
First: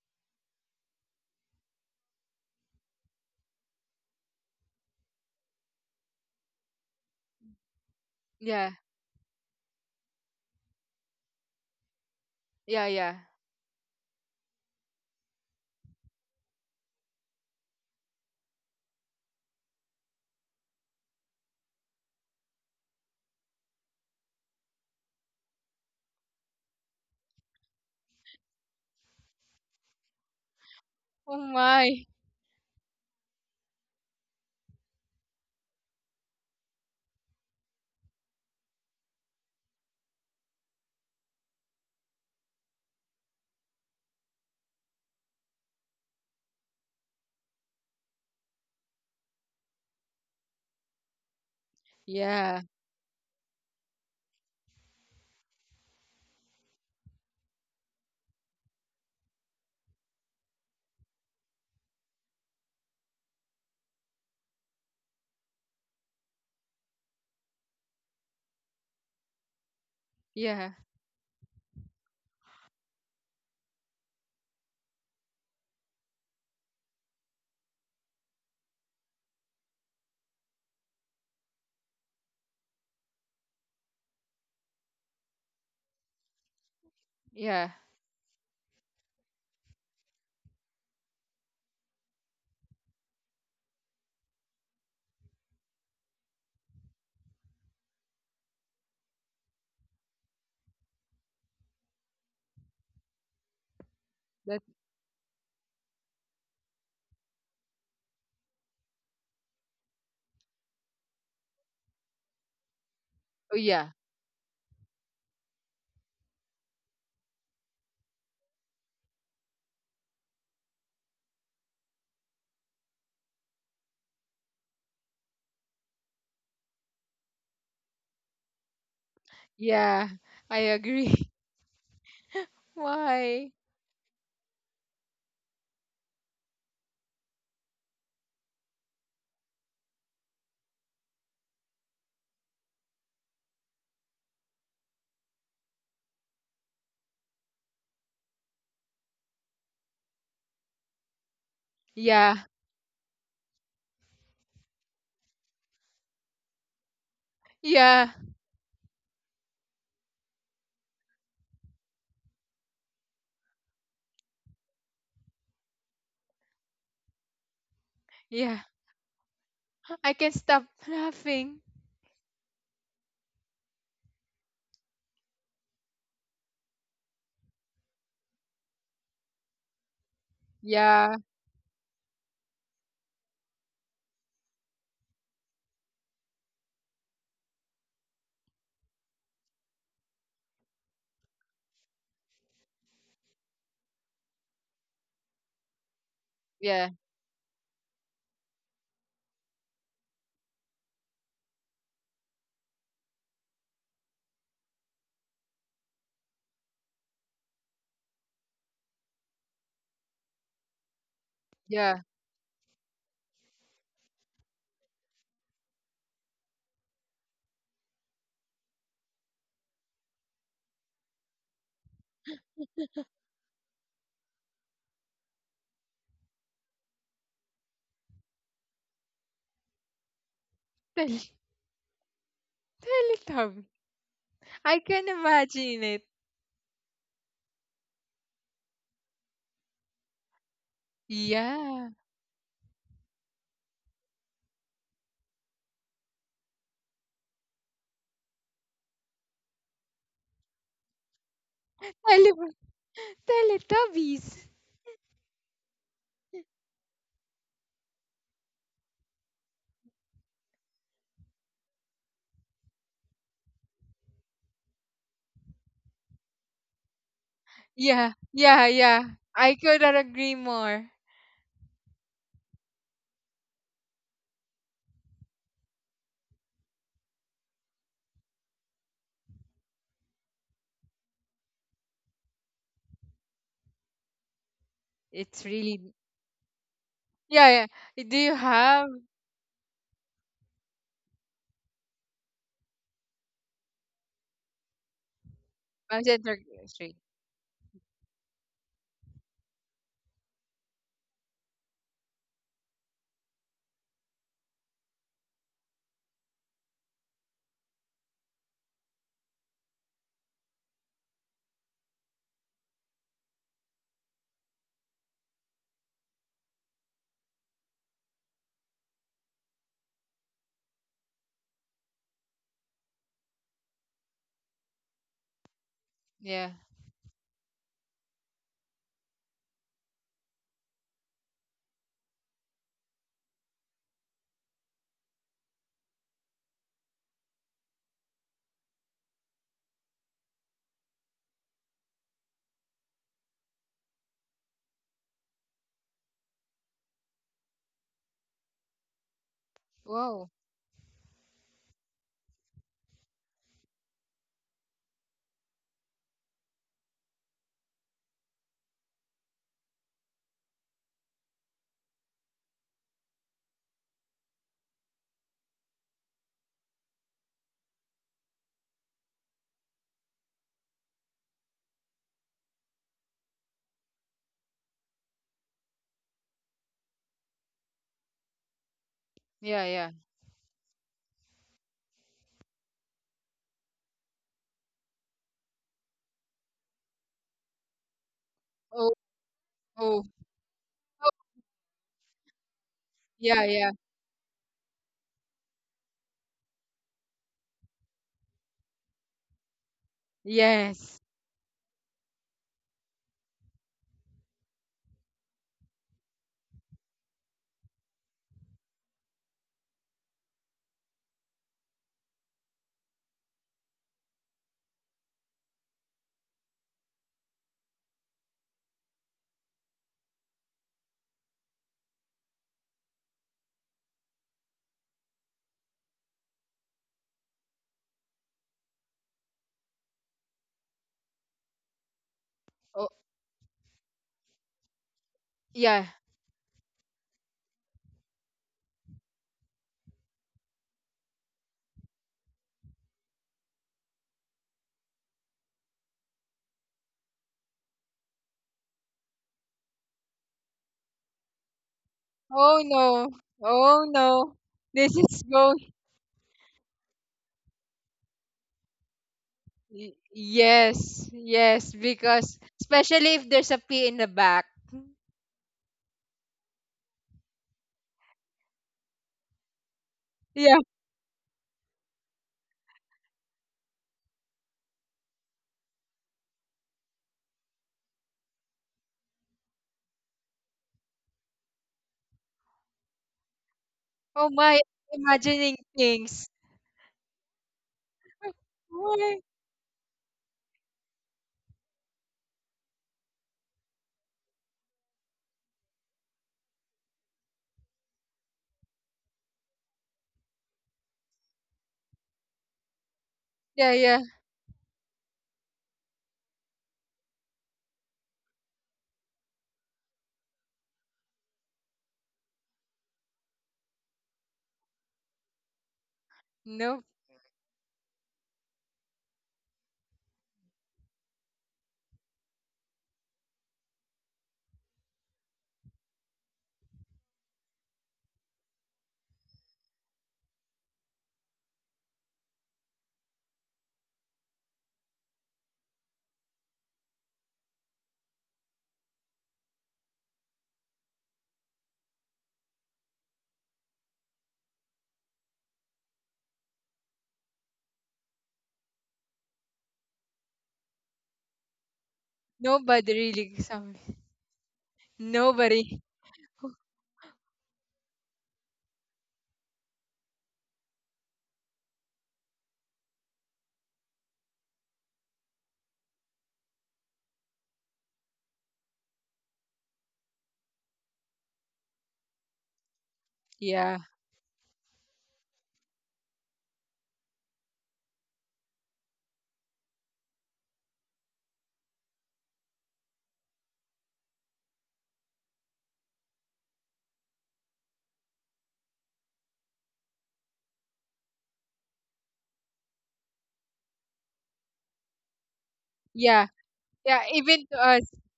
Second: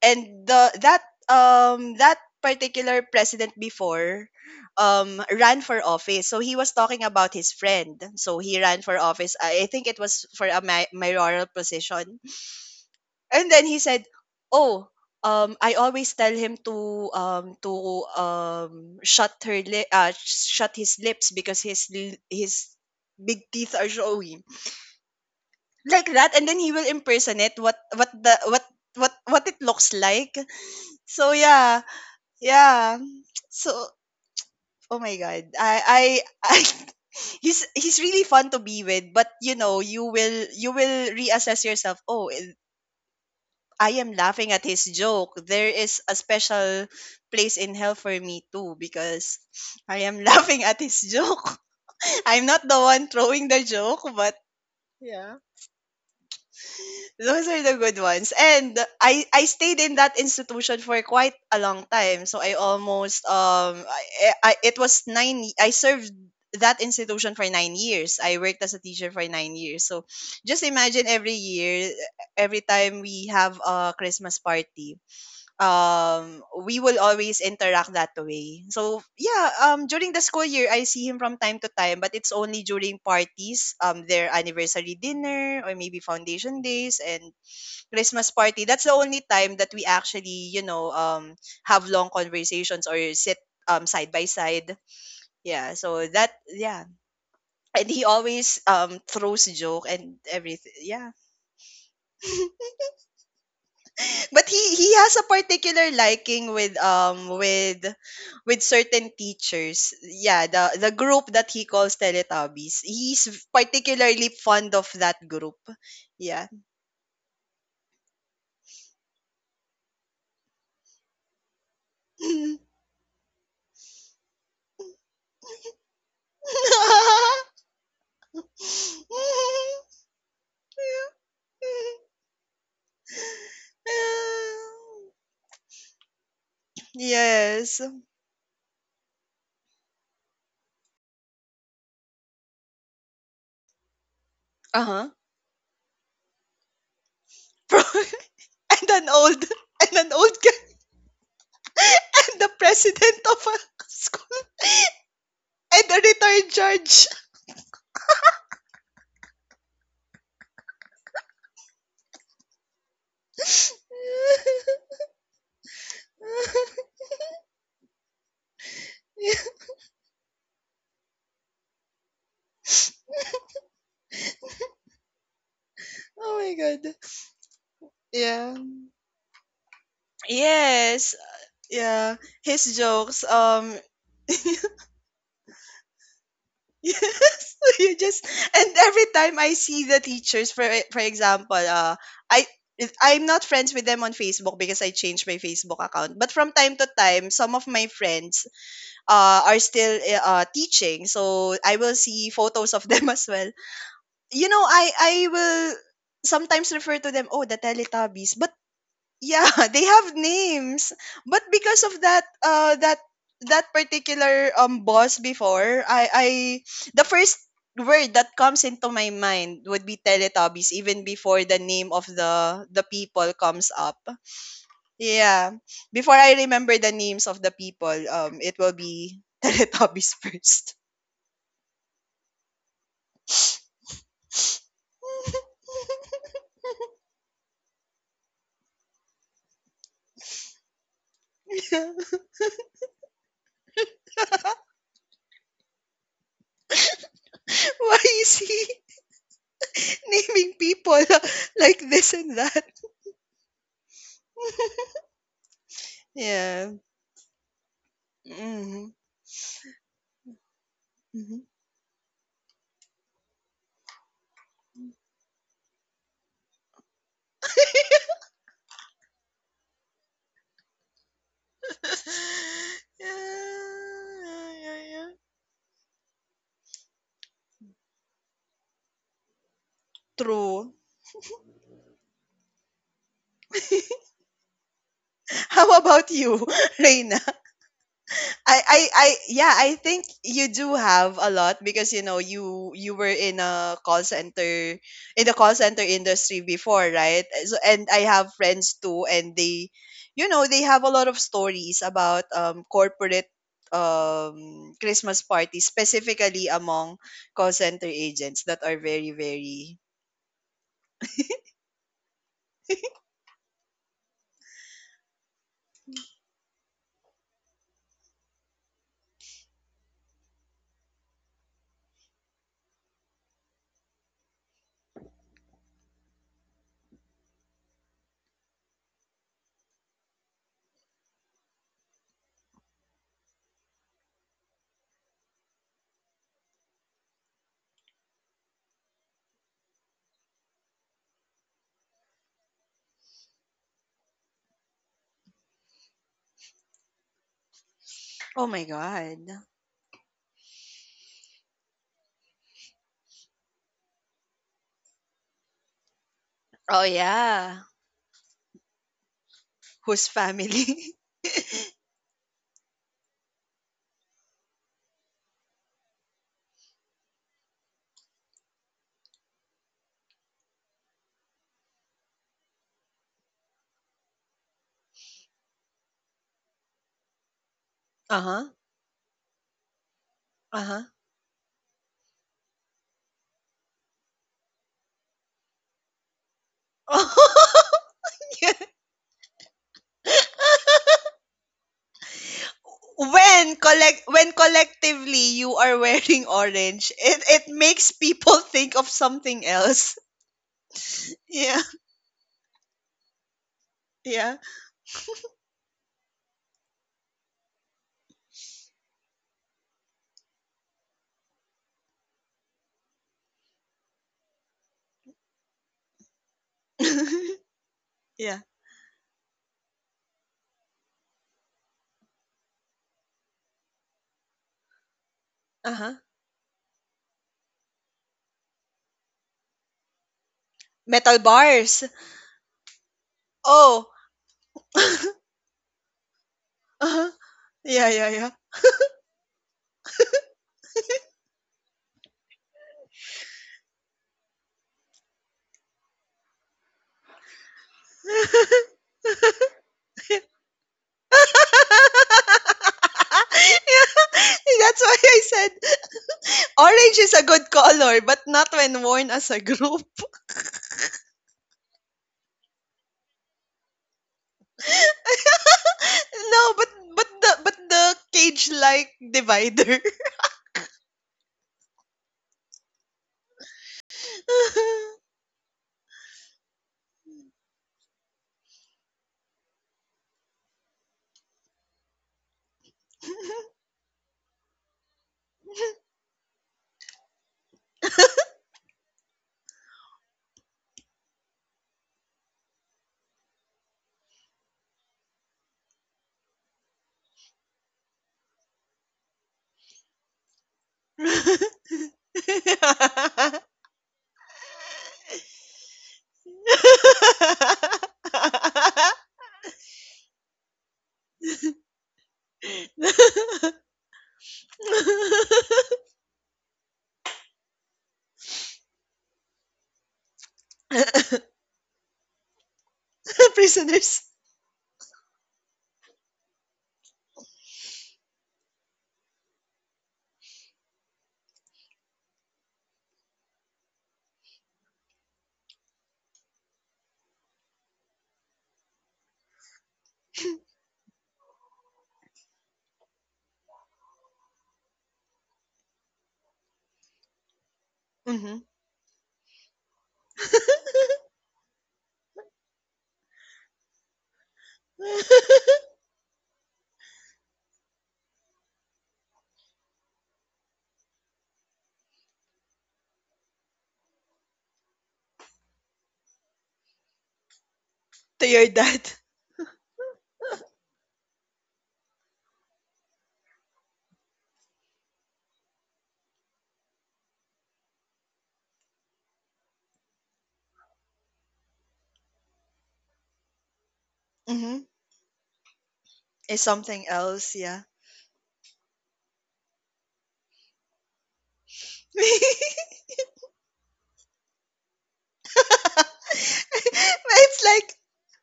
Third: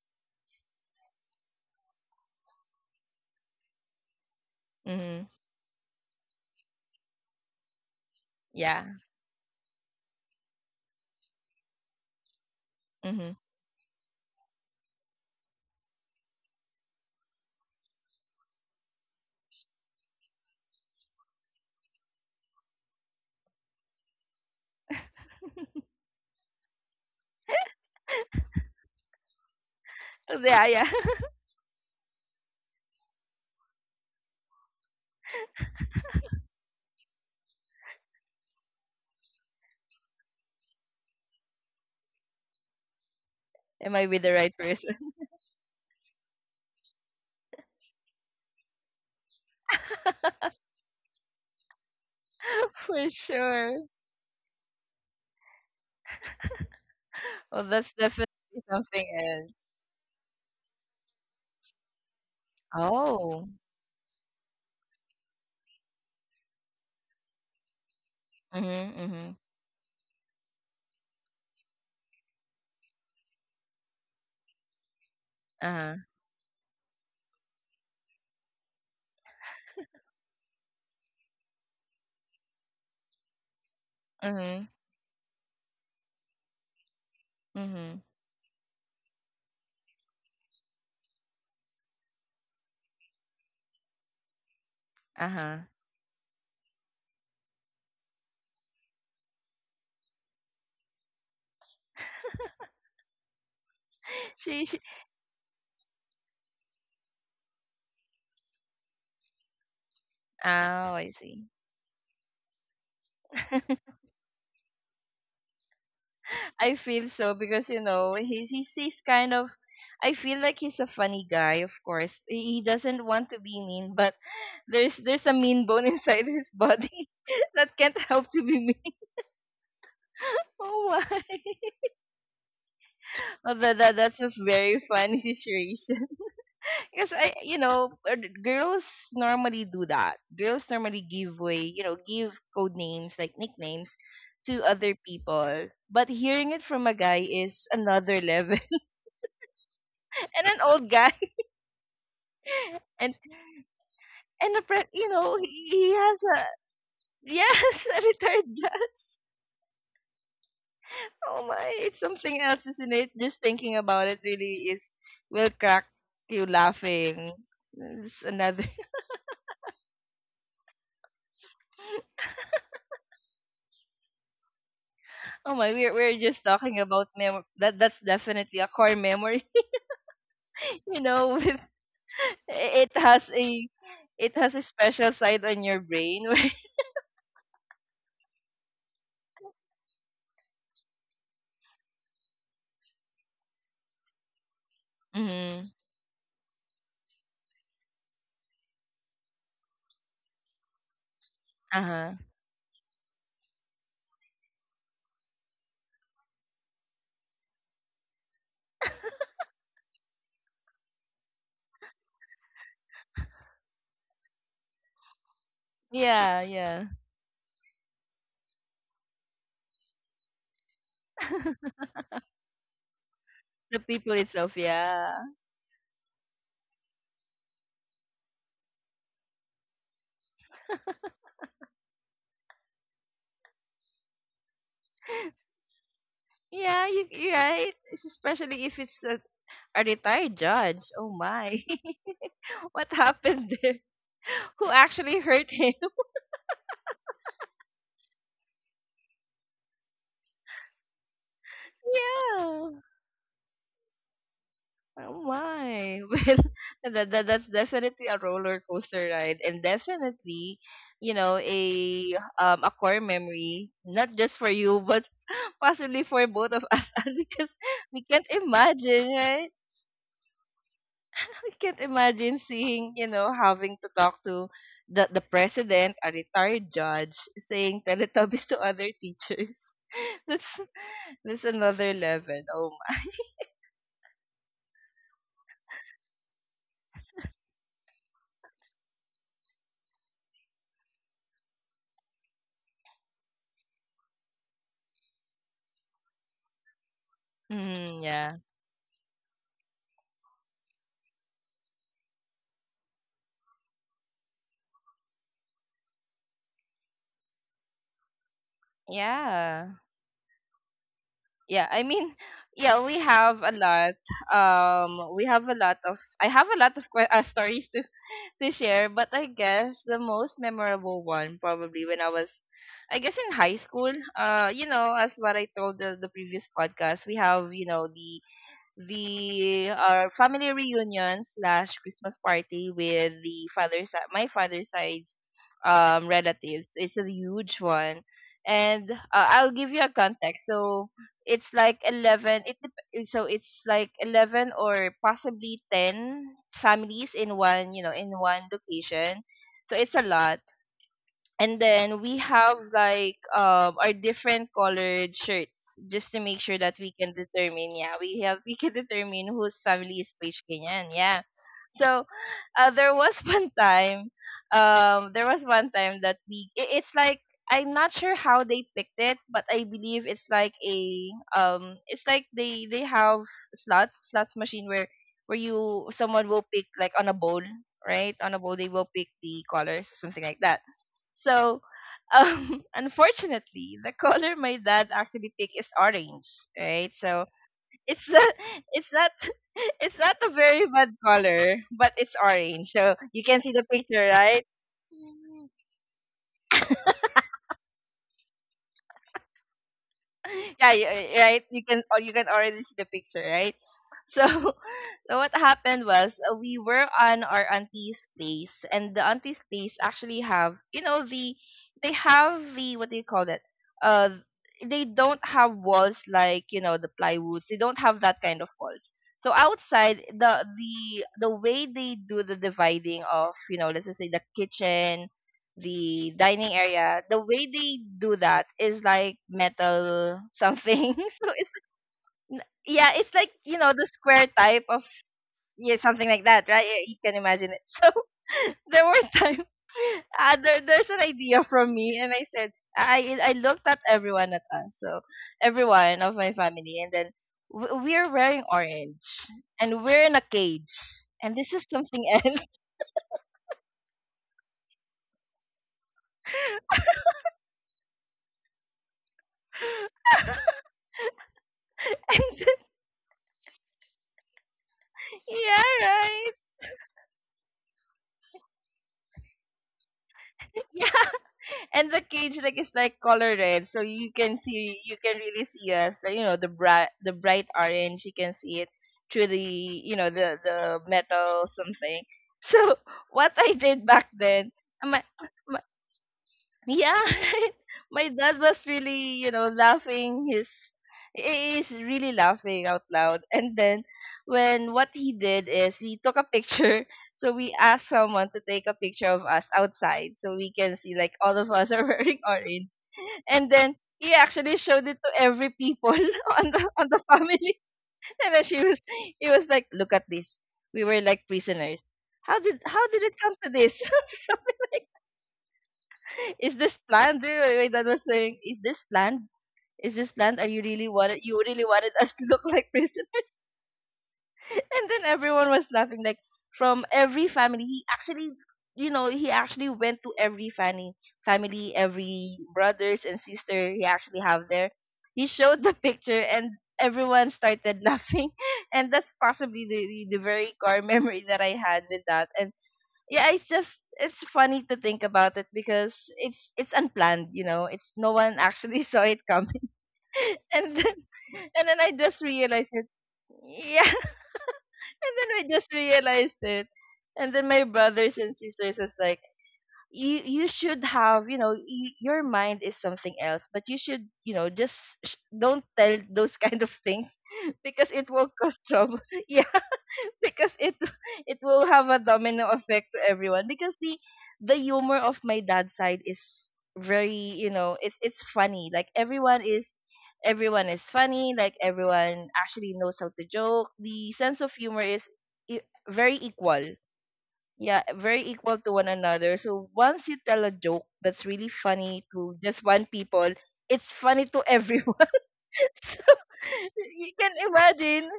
B: and the that particular president before
A: Mm-hmm.
B: ran for office, so he was talking about his friend. So he
C: yeah,
B: ran for
A: Yeah.
B: office. I think it was for a mayoral position.
C: yeah, yeah.
A: Mm-hmm.
B: And then he said, "Oh, I always tell him to um to um shut his lips because his big teeth are showing like that." And then he will impersonate what the what it looks like.
A: Yeah, yeah.
B: So
C: Oh
B: yeah,
C: my.
B: yeah. So oh my god, I, he's really fun to be with, but you know you will reassess yourself. Oh, I
A: Am I
B: am
A: with the
B: laughing
A: right
B: at his
A: person?
B: joke. There is a special place in hell for me too because I am laughing at his joke. I'm
C: Yeah,
B: not the one
A: For
B: throwing the
A: sure.
B: joke, but yeah. Those are
A: Well,
B: the
A: that's
B: good ones.
A: definitely
B: And
A: something
B: I
A: else.
B: stayed in that institution for quite a long time. So I almost
A: Oh.
B: I, it was I served that institution for 9 years. I worked as a
A: Mm-hmm.
B: teacher for
A: Mm-hmm.
B: 9 years. So just
C: yeah,
B: imagine every year every time we have a Christmas party we will always interact that way. So yeah, during the school year I see him from time to time, but it's only during parties, their
A: Uh-huh.
B: anniversary dinner, or maybe foundation days and
C: yeah.
A: Mm-hmm.
B: Christmas party. That's the only time that we actually, you know, have long conversations or sit side by side.
A: Uh-huh.
B: Yeah, so that yeah, and he always throws joke and everything. Yeah, but
C: That.
B: he
A: She
B: he has a particular liking with with certain teachers. Yeah, the
A: Oh,
B: the
A: I
B: group
A: see.
B: that he calls Teletubbies. He's
C: Oh yeah,
B: particularly fond of that group. Yeah.
A: I feel so because you know he's kind of, I feel like he's a funny guy. Of course, he doesn't want to be mean, but there's a mean bone inside his body that can't help to be mean.
C: yeah. I
A: Oh
C: agree.
A: my!
C: Why?
A: Oh, that that's a very funny situation. Because I, you
B: yes.
A: know, girls normally do that. Girls normally give way, you know, give code names like nicknames to other
B: Uh-huh.
A: people. But hearing it from a guy is another level.
B: and an old, and an old
A: And
B: guy,
A: an old guy,
B: and
C: Yeah,
B: the
A: and
B: president of a school,
A: you know,
B: and
A: he
B: a
A: has a,
B: retired judge.
A: yes, a
C: yeah,
A: retired judge. Oh my, it's something else, isn't it? Just thinking about it really is will crack you laughing. It's another.
C: yeah.
B: Yeah.
C: I can't stop laughing.
A: Oh my, we're
B: Oh
A: just
B: my
A: talking
B: god.
A: about mem that that's
B: Yeah.
A: definitely a core memory, you
C: Yeah,
B: Yes.
A: know, with,
B: Yeah. His
A: it
B: jokes.
A: has a it has a special side on your brain where
B: Yes, you just and every time I see the teachers, for example, I, I'm not friends with them on Facebook because I changed my
A: mm,
B: Facebook account. But from time to
C: yeah,
B: time, some of my friends are still teaching, so I will
A: uh-huh.
B: see photos of them as well. You know, I will sometimes refer to them, oh, the Teletubbies, but yeah, they have names, but because of
C: yeah.
B: that that particular boss before, I
A: Yeah, yeah.
B: the first word that comes into my mind would be Teletubbies, even before the name of the people comes
A: The
B: up.
A: people itself, yeah.
B: Yeah, before I remember the names of the people, it will be teletubbies first.
C: Tell, tell it, Tommy. I can imagine it.
A: Yeah, you you're right. It's especially if it's a retired judge. Oh my.
C: Yeah.
A: What happened there? Who actually hurt him?
B: why is he naming people like this and
C: Tele-
B: that?
A: Yeah.
C: Teletubbies.
A: Oh my.
B: Yeah.
A: Well, that that's definitely a roller
B: Hmm.
A: coaster ride and definitely, you know, a core memory, not just for you, but possibly for both of us because we
C: Yeah,
A: can't
C: yeah, yeah.
A: imagine, right?
C: I could not agree more.
A: We can't imagine seeing, you
B: Yeah,
A: know, having to talk to
B: yeah,
A: the
B: yeah.
A: the president, a retired judge, saying Teletubbies to other teachers. That's
B: True.
A: that's another level. Oh my.
C: It's
B: How
C: really
B: about you, Reina?
C: yeah, yeah. Do you have
B: Yeah, I think you do have a lot, because you know you were in a call center in the call center
C: a center
B: industry before,
C: street?
B: right? So, and
A: Mm,
B: I have
A: yeah.
B: friends too, and they, you know, they have a lot of stories about corporate Christmas parties, specifically among call center agents that are very,
A: Yeah.
B: very.
A: Yeah, I mean, yeah, we have a lot. um we have a lot of, I have a lot of stories to to share, but I guess the most memorable one probably when I was, I guess in high school. You know, as what I told the previous
C: Yeah.
A: podcast, we have, you know, the our family reunion slash Christmas party with the father side, my father's side's relatives. It's a huge one, and I'll give you a context. So it's like 11. So it's like 11 or possibly 10 families in one, you know, in one
B: Oh my God.
A: location. So it's a
C: Wow.
A: lot. And then we have like our different colored shirts just to make sure that
B: Oh,
A: we can
B: yeah.
A: determine, yeah, we can determine whose family
B: Whose
A: is page ganyan,
B: family?
A: yeah. So there was one time, there was one time that it's like, I'm not sure how they picked it, but I believe it's like a, it's like they have slots machine where you someone will pick like on a bowl, right, on a
B: Uh-huh.
A: bowl. They will pick the
C: Yeah,
A: colors,
C: yeah.
A: something like that.
B: Uh-huh.
A: So, unfortunately, the color my dad actually picked is orange, right? So it's not,
B: Yeah.
A: it's
C: Oh,
A: not, it's
C: oh,
A: not a very bad
C: oh.
A: color, but it's orange. So you can
C: Yeah,
A: see
B: When
A: the
C: yeah.
B: collect
A: picture,
B: when
A: right?
B: collectively you are wearing orange, it makes people think of something else.
A: Yeah,
C: Yes.
A: right. You
B: Yeah.
A: can, or you can already see the picture, right? So,
B: Yeah.
A: so what happened was, we were on our auntie's place, and the auntie's place actually have, you know, they have, the what do you call that? Uh, they don't have walls like, you know, the plywoods. They don't have that kind
B: yeah.
A: of walls. So outside the way they do the dividing of, you know, let's just say the kitchen,
B: Uh-huh.
A: the dining area, the way they do that is like metal something.
B: Metal
A: So
B: bars.
A: n-
C: Oh,
A: yeah, it's like, you know, the
B: Oh.
A: square type of, yeah,
C: yeah.
A: something like that, right? Yeah, you
B: uh-huh.
A: can imagine it.
B: Yeah, yeah, yeah.
A: So there were times, there's an idea from me, and I said I looked at everyone at us, so everyone of my family, and then we're wearing orange, and we're in a cage, and this is something else.
C: Oh no. Oh no.
B: yeah. That's
C: This
B: why
C: is
B: I said
C: going.
B: orange is a good color, but not when worn as a group.
C: Yes, yes. Because
A: And
C: especially if there's a P in the back.
A: yeah, right.
B: No, but but the cage like divider.
C: Yeah.
A: Yeah. And the cage like is like color red, so you can see, you can really see us. Like, you know, the bright, the bright orange. You can see it through the, you know, the metal something. So what I did back
C: Oh
A: then,
C: my.
A: I'm like,
C: Imagining things.
A: yeah, my dad was
C: Oh my.
A: really, you know, laughing his, he is really laughing out loud. And then when what he did is we took a picture. So we asked someone to take a picture of us outside so we can see like all of us are wearing orange. And
C: Yeah,
A: then
C: yeah.
A: he actually showed it to every people on the family. And then she was he was like, look at this. We were like prisoners. How did it come to this? Is this
C: No,
A: planned? Wait, wait, wait, that was saying, Is this planned? Is this planned? Are you really wanted? You really wanted us to look like prison?
B: Prisoners.
A: And then everyone was laughing, like from every family. He actually, you know, he actually went to every family, family, every brothers and sister he actually have there. He showed the picture, and everyone started laughing, and that's possibly the very core memory that I had with that. And yeah, it's just, it's funny to think about it because it's unplanned, you know. It's no
B: Hmm.
A: one actually saw it coming. And then, and then I just realized it
C: nobody really. Some
A: yeah, and then I just
C: nobody.
A: realized it. And then my brothers and sisters was like, you should have, you know, your mind is something else, but you should, you know, just don't tell those kind of things, because it
B: To
A: will
B: your
A: cause
B: dad.
A: trouble. Yeah, because it will have a domino effect to everyone, because
C: Yeah,
A: the humor of my dad's side is very, you know, it's funny, like everyone is funny, like everyone actually knows how to joke. The sense
B: Hmm.
A: of humor is very
B: Is
A: equal,
B: something else, yeah.
A: yeah, very equal to one another. So once you tell a joke that's really funny to just one people, it's funny to everyone. So
B: it's
C: yeah, yeah.
A: you can
C: Even to
B: like
C: us.
A: imagine.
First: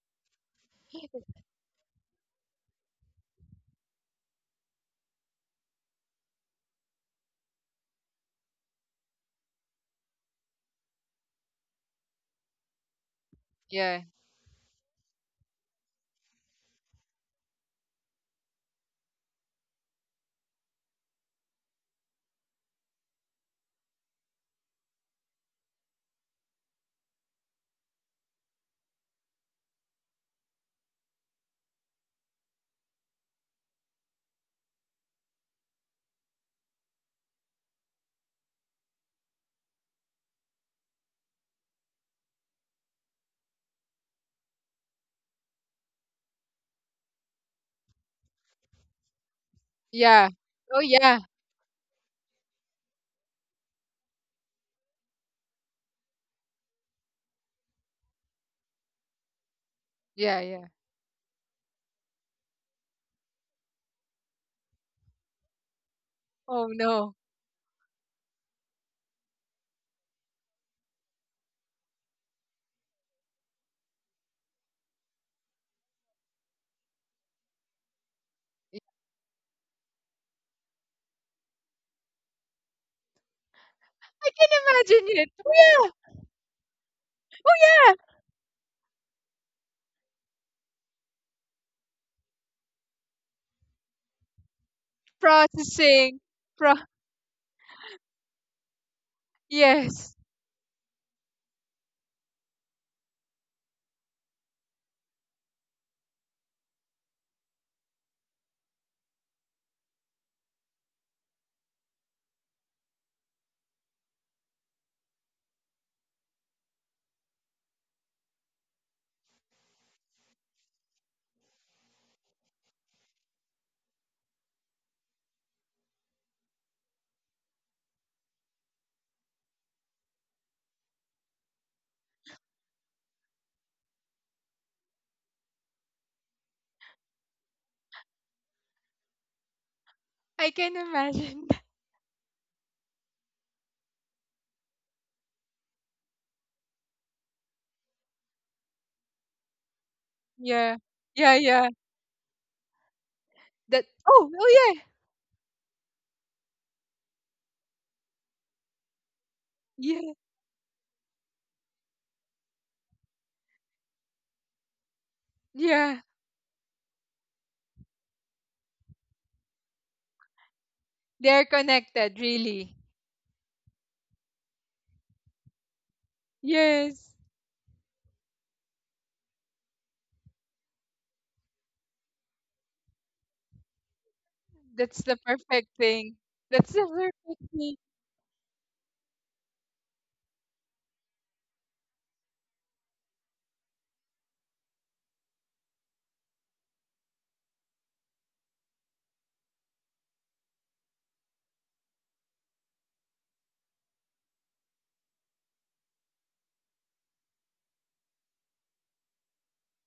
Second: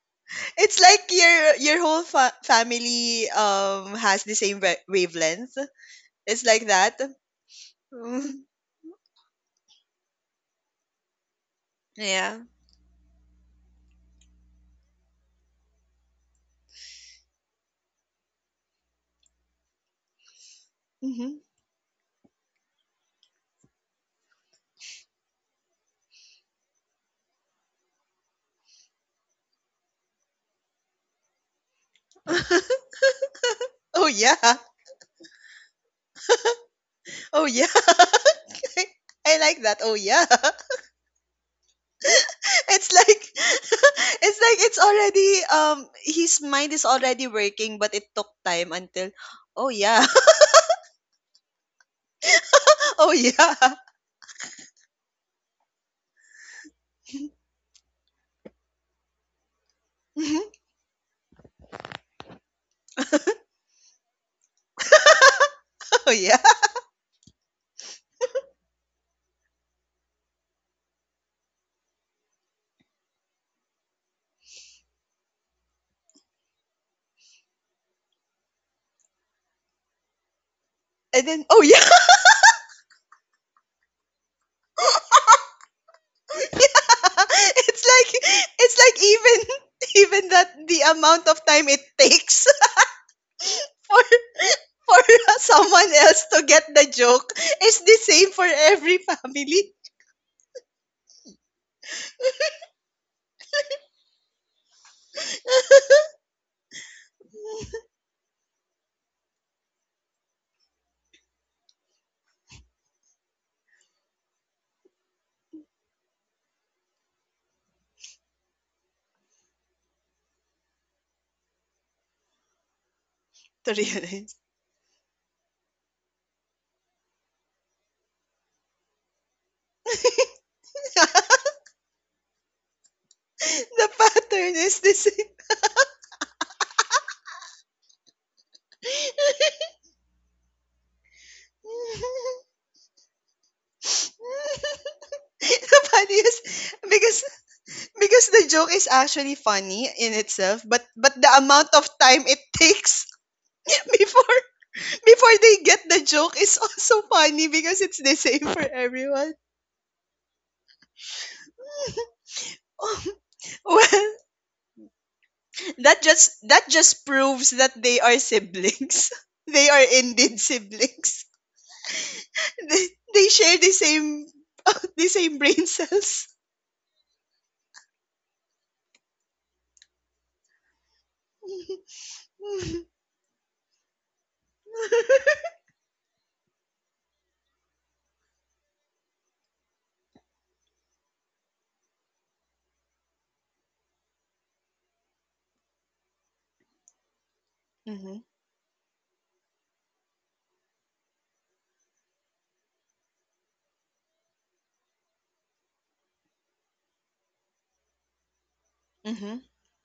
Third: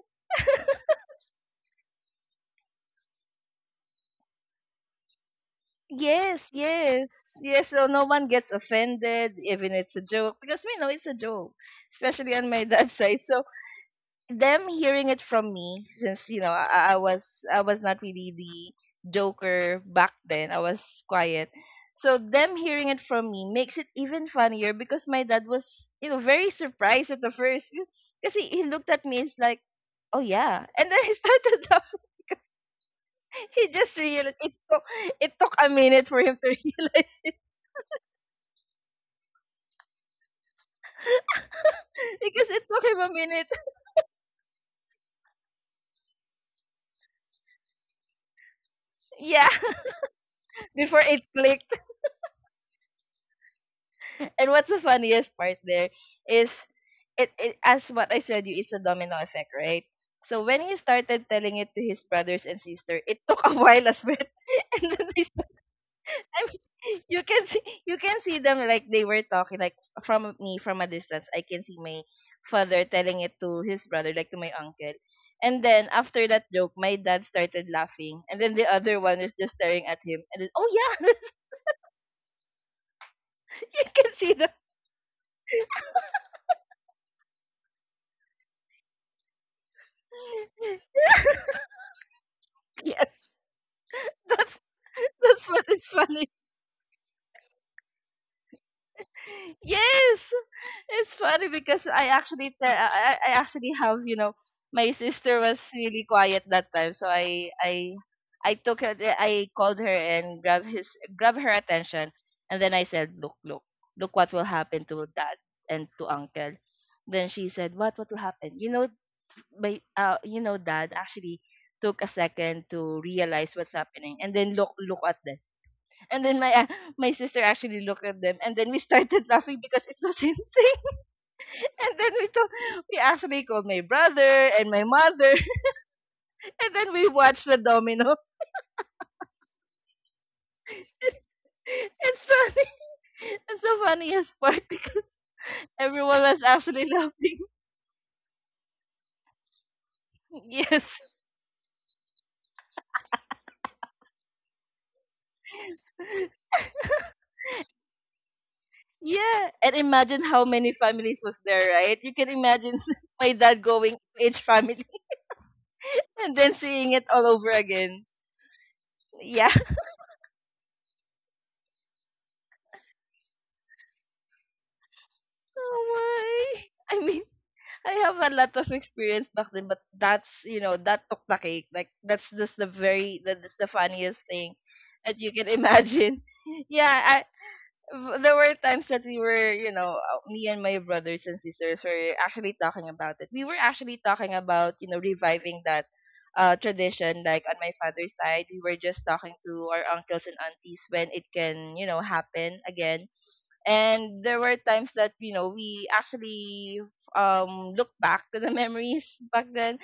B: it's like your whole family has the same wavelength. It's
A: Yes,
B: like that.
A: yes, yes. So no
B: Mm,
A: one gets offended, even it's a joke, because we know it's a joke, especially
B: yeah.
A: on my dad's side. So
C: Yeah,
A: them hearing it from me, since you know I was, I was not really the joker back then. I was
B: Hmm.
A: quiet. So them hearing it from me makes it even funnier because my dad was, you know, very surprised at the first, because he looked at me. It's like, oh yeah, and then he started laughing. He just
B: oh
A: realized. It
B: yeah.
A: took, it took a minute for him to realize
B: Oh yeah. I like that. Oh yeah.
A: because it took
B: It's
A: him a
B: like
A: minute.
B: it's like it's already his mind is already working but it took time until
A: Yeah,
B: oh yeah.
C: yeah. Oh
A: before
C: yeah,
A: it clicked.
B: Oh yeah.
A: And what's the funniest part there is, it, as what I said, you, it's a domino effect, right?
C: yeah,
A: So
B: Mhm.
A: when
C: yeah.
A: he started telling it to his brothers and sister, it took a while as well. And then this
B: Oh yeah.
A: time
C: Oh no,
A: you can see them, like they were talking, like from me from a distance. I can see my father telling it to his brother, like to my uncle. And then after that joke, my dad started laughing, and then the
C: yeah,
A: other one is just staring at him, and then oh yeah.
B: And then oh yeah.
A: You can
C: I
A: see
C: can
A: the
C: imagine it. Yeah,
B: it's
C: yeah.
B: like it's like even even that the amount of time it takes
A: yes,
B: for
A: that's
B: for
A: that's what is
B: someone
C: Processing.
B: else
A: funny.
B: to get
C: Pro.
B: the joke is the same for every family
C: Yes,
A: Yes, it's funny because I actually have. My sister was really quiet that time, so I took her, I called her and grab her attention. And then I said, "Look, look what will happen to dad and to uncle." Then she said, "What, will happen. My dad actually took a second to realize what's
B: to
A: happening, and
B: realize.
A: then look at them." And then my my sister actually looked at them, and then we started laughing because it's the same thing. And then we actually called my
B: The
A: brother
B: pattern
A: and
B: is
A: my
B: the same.
A: mother, and then we watched the domino.
C: I can imagine. That.
A: It's funny. It's the funniest part because
B: the
A: everyone was
B: funniest,
A: actually
B: because
A: laughing.
B: because the joke is actually funny in itself,
C: Yeah,
A: Yes.
B: but the
C: yeah, yeah.
B: amount of time it takes
C: That. Oh,
B: before
C: oh yeah,
B: before they get the joke is also funny because it's the same for everyone.
A: Yeah. And
C: yeah,
A: imagine how many families was there, right? You can imagine my dad going
B: well,
A: to each family
C: yeah.
A: and then
B: that
A: seeing
B: just
A: it all
B: proves
A: over
B: that they
A: again.
B: are siblings.
A: Yeah.
B: they are indeed siblings.
C: They're connected, really.
B: They, they share the same, the same brain
A: Oh
B: cells.
A: my. I
C: Yes,
A: mean, I have a lot of experience back then, but that's you know that took the cake. Like that's just the very that's the funniest thing
C: that's the
A: that you can
C: perfect thing.
A: imagine.
C: That's the
A: Yeah,
C: perfect thing.
A: there were times that we were me and my brothers and sisters were actually talking about it. We were actually talking about reviving that tradition. Like on my father's
B: Mhm.
A: side, we were just talking to our uncles and aunties when it can happen again. And there were times that we actually look back to the memories
B: Mhm.
A: back then.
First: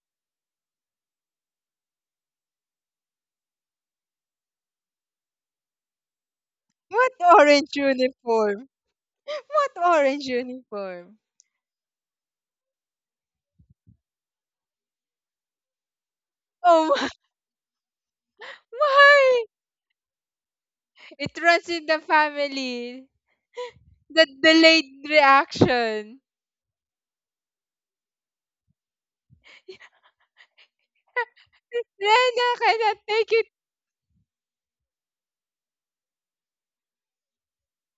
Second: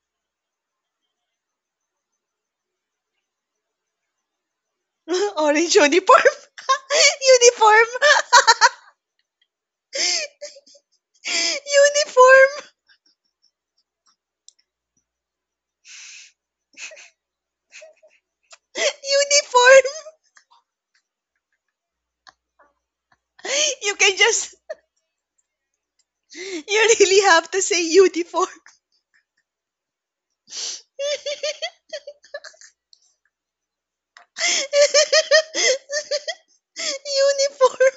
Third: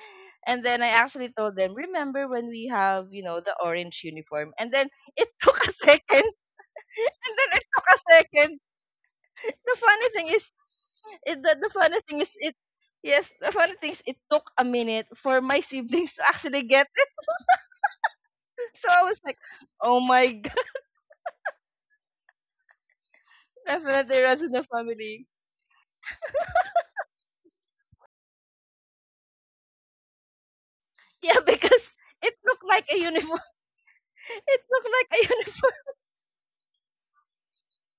A: And then I actually told them, "Remember when we have the orange uniform?" And then it took a
B: Orange
A: second.
B: uniform.
C: What
A: and then it
C: orange
A: took
B: uniform.
A: a second
C: uniform? What
A: the funny
C: orange
A: thing is
C: uniform?
A: the funny thing is it
B: uniform.
A: yes, the funny thing is it took a minute for my siblings to actually get
C: Oh,
A: it. So I was like,
C: why?
B: Uniform.
A: "Oh my god."
C: It runs in the family.
B: You can
A: Definitely
C: The
A: runs in
B: just,
A: the
C: delayed
A: family.
C: reaction.
B: you really have to say uniform.
A: Yeah, because it
C: Rena
A: looked like
C: cannot
A: a
C: take
A: uniform.
C: it.
A: It looked like a uniform.
B: uniform.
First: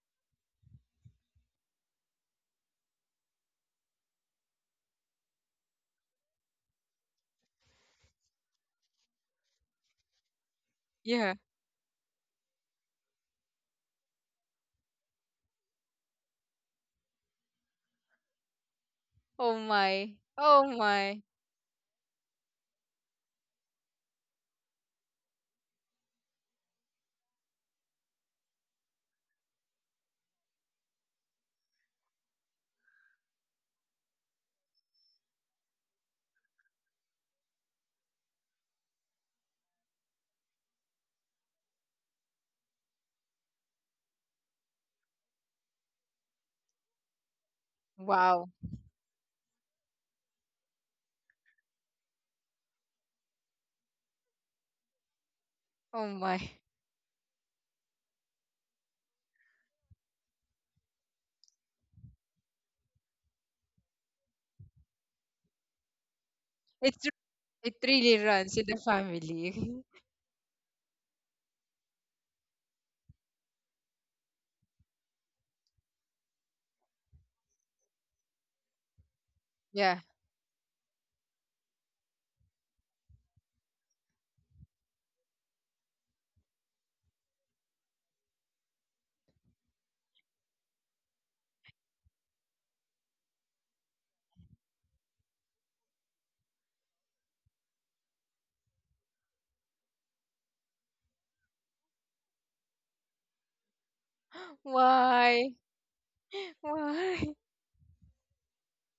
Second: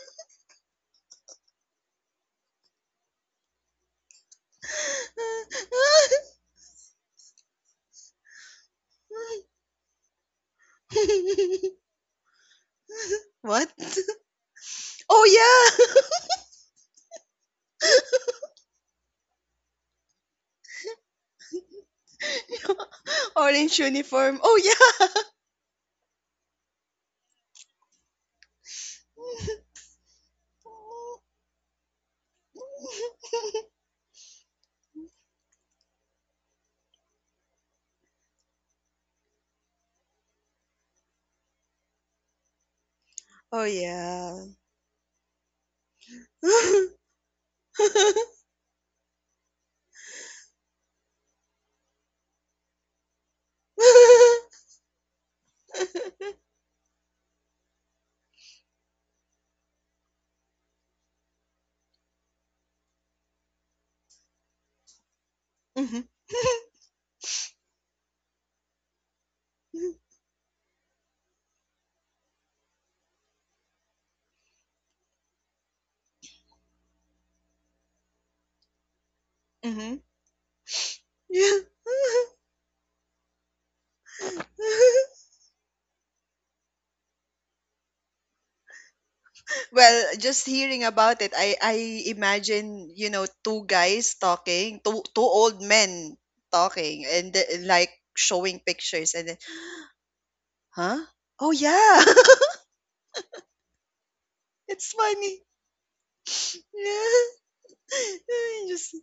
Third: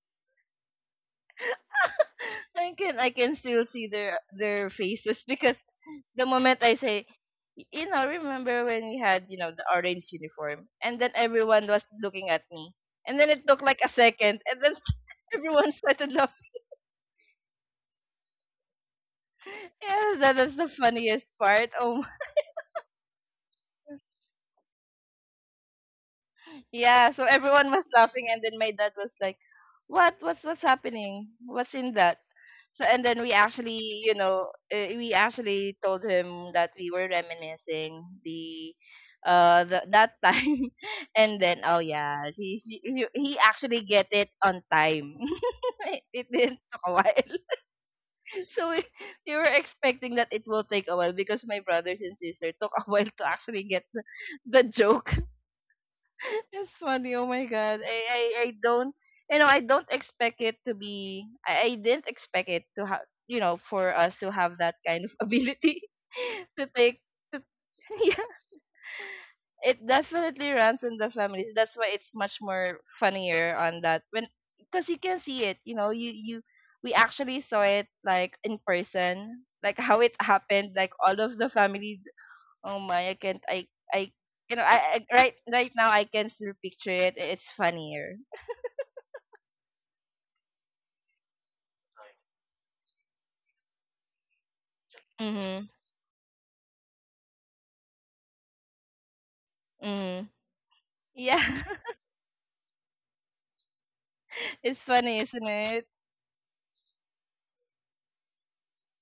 A: I can still see their faces because the moment I say, "Y- you know, remember when we had the orange uniform?" And then
C: Yeah.
A: everyone was looking at me, and then it took
B: what?
A: like a second, and then
B: Oh
A: everyone
B: yeah.
A: started laughing.
C: Oh
A: Yeah,
C: my.
A: that is
C: Oh
A: the
C: my.
A: funniest part. Oh.
B: Orange uniform. Oh yeah.
A: Yeah, so everyone was laughing, and then my dad was like, "What? What's happening? What's in that?" So and then we actually, we actually told him that we were reminiscing that time, and then oh yeah, he
B: Oh
A: actually get it
B: yeah.
A: on time. It didn't took a while.
C: Wow.
A: So we were expecting that it will take a while because my brothers and sister took a while to actually get the joke.
C: Oh my.
A: That's funny. Oh my god. I don't I don't expect it to be I didn't expect it to have, you know, for us to have that kind of ability
B: Mhm.
A: to take
C: It's
A: to,
C: it really
A: yeah.
C: runs in the
A: It
C: family.
A: definitely runs in the families. That's why it's much more funnier on that when because you can see it, you know, you we actually saw it like in person, like
B: Mhm.
A: how
C: yeah.
A: it happened, like all of the
B: Yeah.
A: family. Oh my, I can't. I You know, I right now I can still picture it. It's funnier.
B: Well, just hearing about it, I imagine, you know, two guys talking, two two old
A: Mhm.
B: men talking and like showing pictures and then,
A: Mhm.
B: huh? Oh
A: Yeah.
B: yeah.
A: It's
B: It's
A: funny,
B: funny.
A: isn't
C: Why?
A: it?
B: Yeah.
C: Why?
B: Just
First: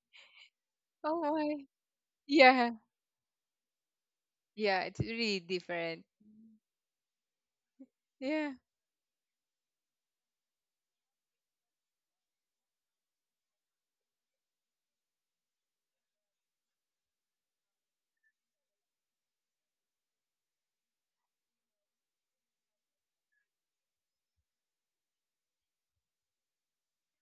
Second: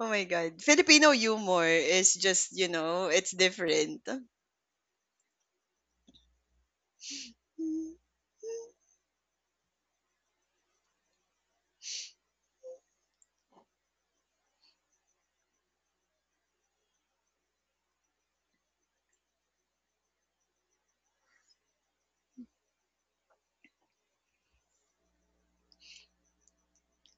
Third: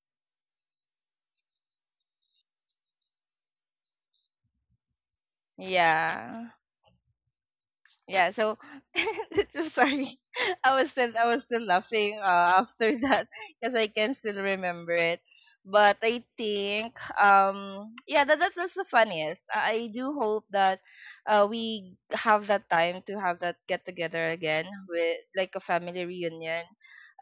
B: oh my God. Filipino
C: Oh my.
B: humor is just, you
C: Yeah.
B: know, it's different.
C: Yeah. It's really different.
A: Yeah. Yeah,
C: Yeah.
A: so so sorry, I was still laughing after that because I can still remember it. But I think yeah, that's the funniest. I do hope that we have that time to have that get together again, with like a family reunion,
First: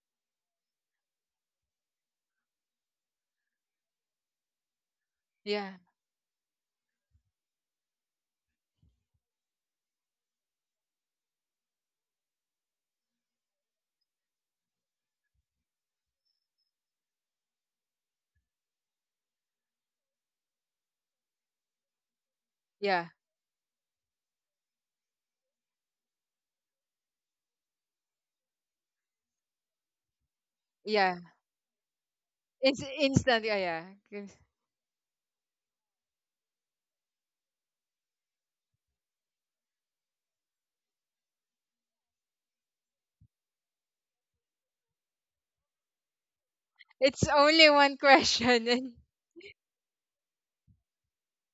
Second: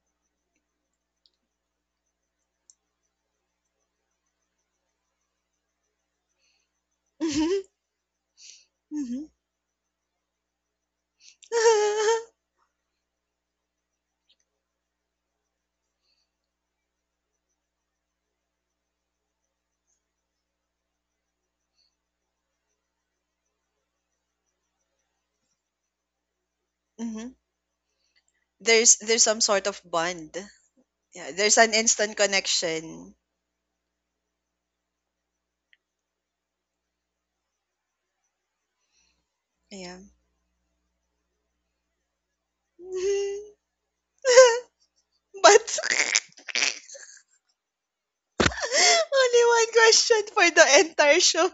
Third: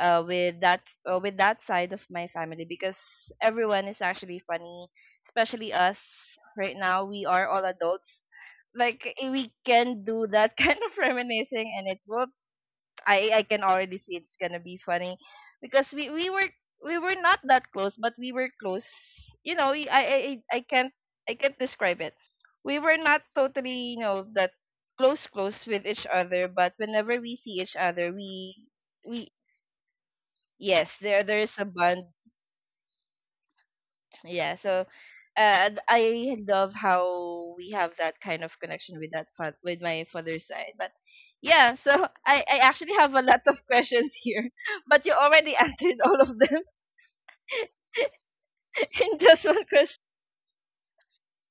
A: with that side of my family, because everyone is actually funny,
C: Yeah.
A: especially us. Right now we are
B: Mhm.
A: all adults, like eh, we can do that kind of reminiscing, and it will, I can already see it's gonna be funny, because we were not that close, but we were close. You know, I can't, I can't describe it. We were
C: Yeah.
A: not totally, you know, that close with each other, but whenever
B: Mhm.
A: we see each other, we
B: There's
A: we
B: some sort of bond.
A: yes,
C: Yeah.
A: there
B: Yeah,
A: there is
B: there's
A: a
B: an
A: bond.
B: instant
C: It's
B: connection.
C: instant. Yeah. Yeah.
A: Yeah, so I love how we have that kind of connection with that with
B: Yeah.
A: my father's side, but yeah, so I actually have a lot of questions here but you already
B: but
A: answered all of them
C: It's only one question and
A: in
B: only
A: just one
B: one
A: question.
B: question for the entire show.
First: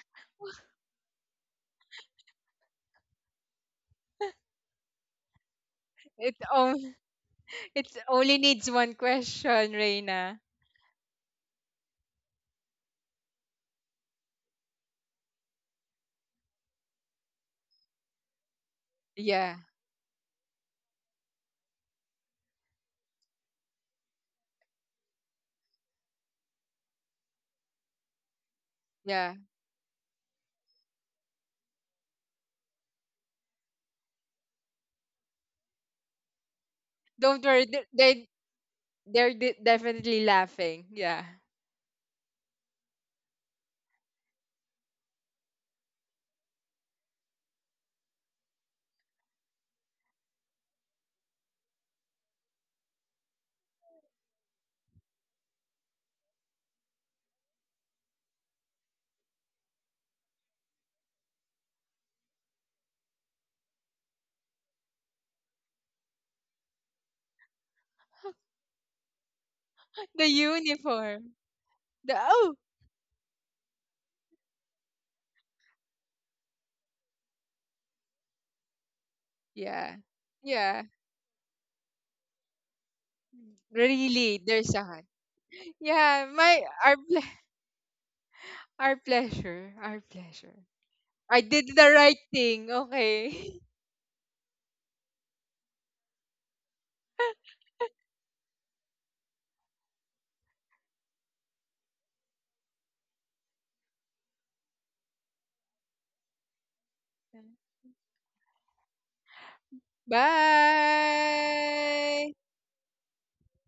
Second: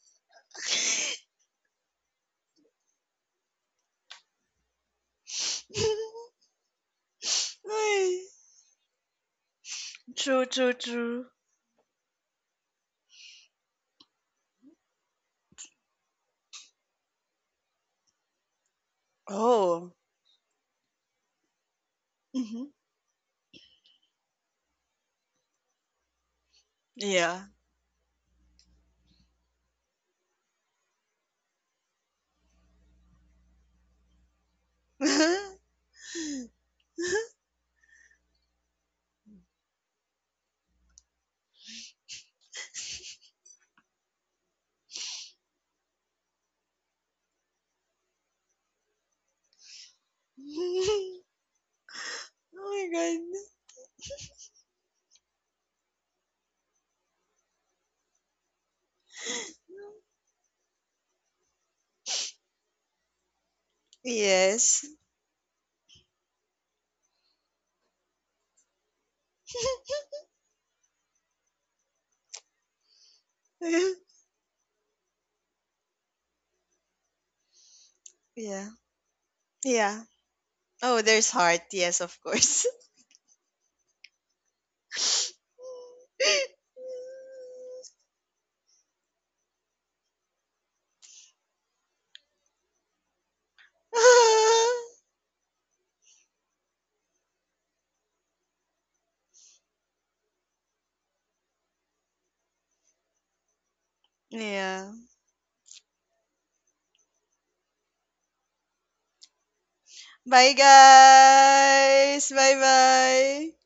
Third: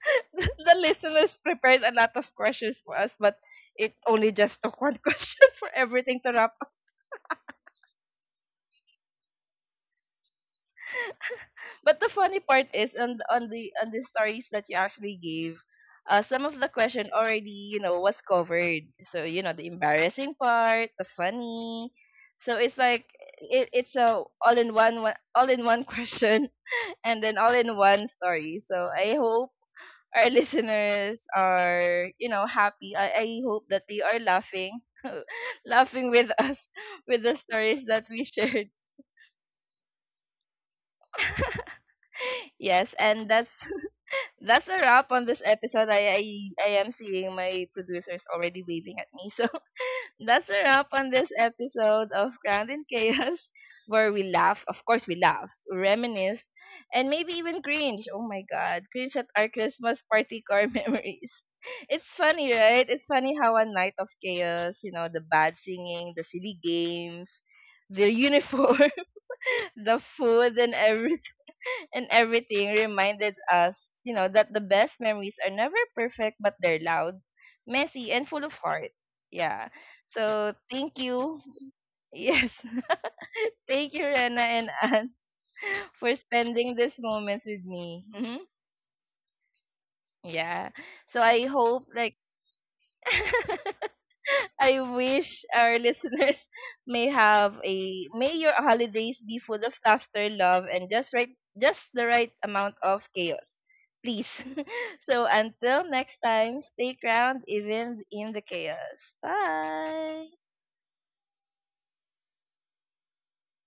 A: The listeners prepared a lot of questions for us, but it only just took one question for everything to
C: it
A: wrap.
C: only it
B: Ay.
C: only needs one question, Reina.
B: True, true, true.
A: But the funny part is on the stories that you actually gave, some of the question already, you know, was covered, so you know,
C: Yeah,
A: the
B: Oh.
A: embarrassing part, the funny, so
B: Hmm.
A: it's like it's a all in one, all in one question and then
B: Yeah.
A: all in one story. So I
C: yeah.
A: hope our listeners are, you know, happy. I hope that they are laughing,
B: oh
A: laughing with us with the
C: Don't worry,
A: stories that we
C: they
A: shared.
C: definitely laughing. Yeah.
A: Yes, and that's a wrap on this episode. I am seeing my producers already waving at me. So that's a wrap on this episode of Crowned in
B: my god.
A: Chaos, where we laugh. Of course, we laugh, reminisce, and maybe even cringe. Oh my God, cringe at our Christmas party car memories. It's funny, right? It's funny how a night of chaos,
B: Yes.
A: you know, the bad singing, the silly games, the uniform, the
C: The
A: food,
C: uniform.
A: and
C: The oh,
A: everything reminded us, you know, that the best memories are never perfect, but they're loud, messy, and full of
B: yeah.
A: heart. Yeah.
C: yeah.
B: Yeah.
A: So
C: Yeah.
A: thank
B: Oh, there's
A: you.
B: heart. Yes, of
A: Yes.
B: course.
A: Thank you, Rena
C: Really,
A: and
C: there's a hunt.
A: Anne, for
C: Yeah, my
A: spending
C: our
A: these moments with me. Hmm.
C: our pleasure, our pleasure.
A: Yeah. So
C: I
A: I
C: did
A: hope,
C: the
A: like,
C: right thing. Okay.
A: I wish our listeners, may have a may your holidays be full of laughter, love, and just the right amount of chaos. Please.
B: yeah.
A: So until next time, stay ground even in the chaos. Bye.
B: Bye, guys.
C: Bye.
B: Bye bye.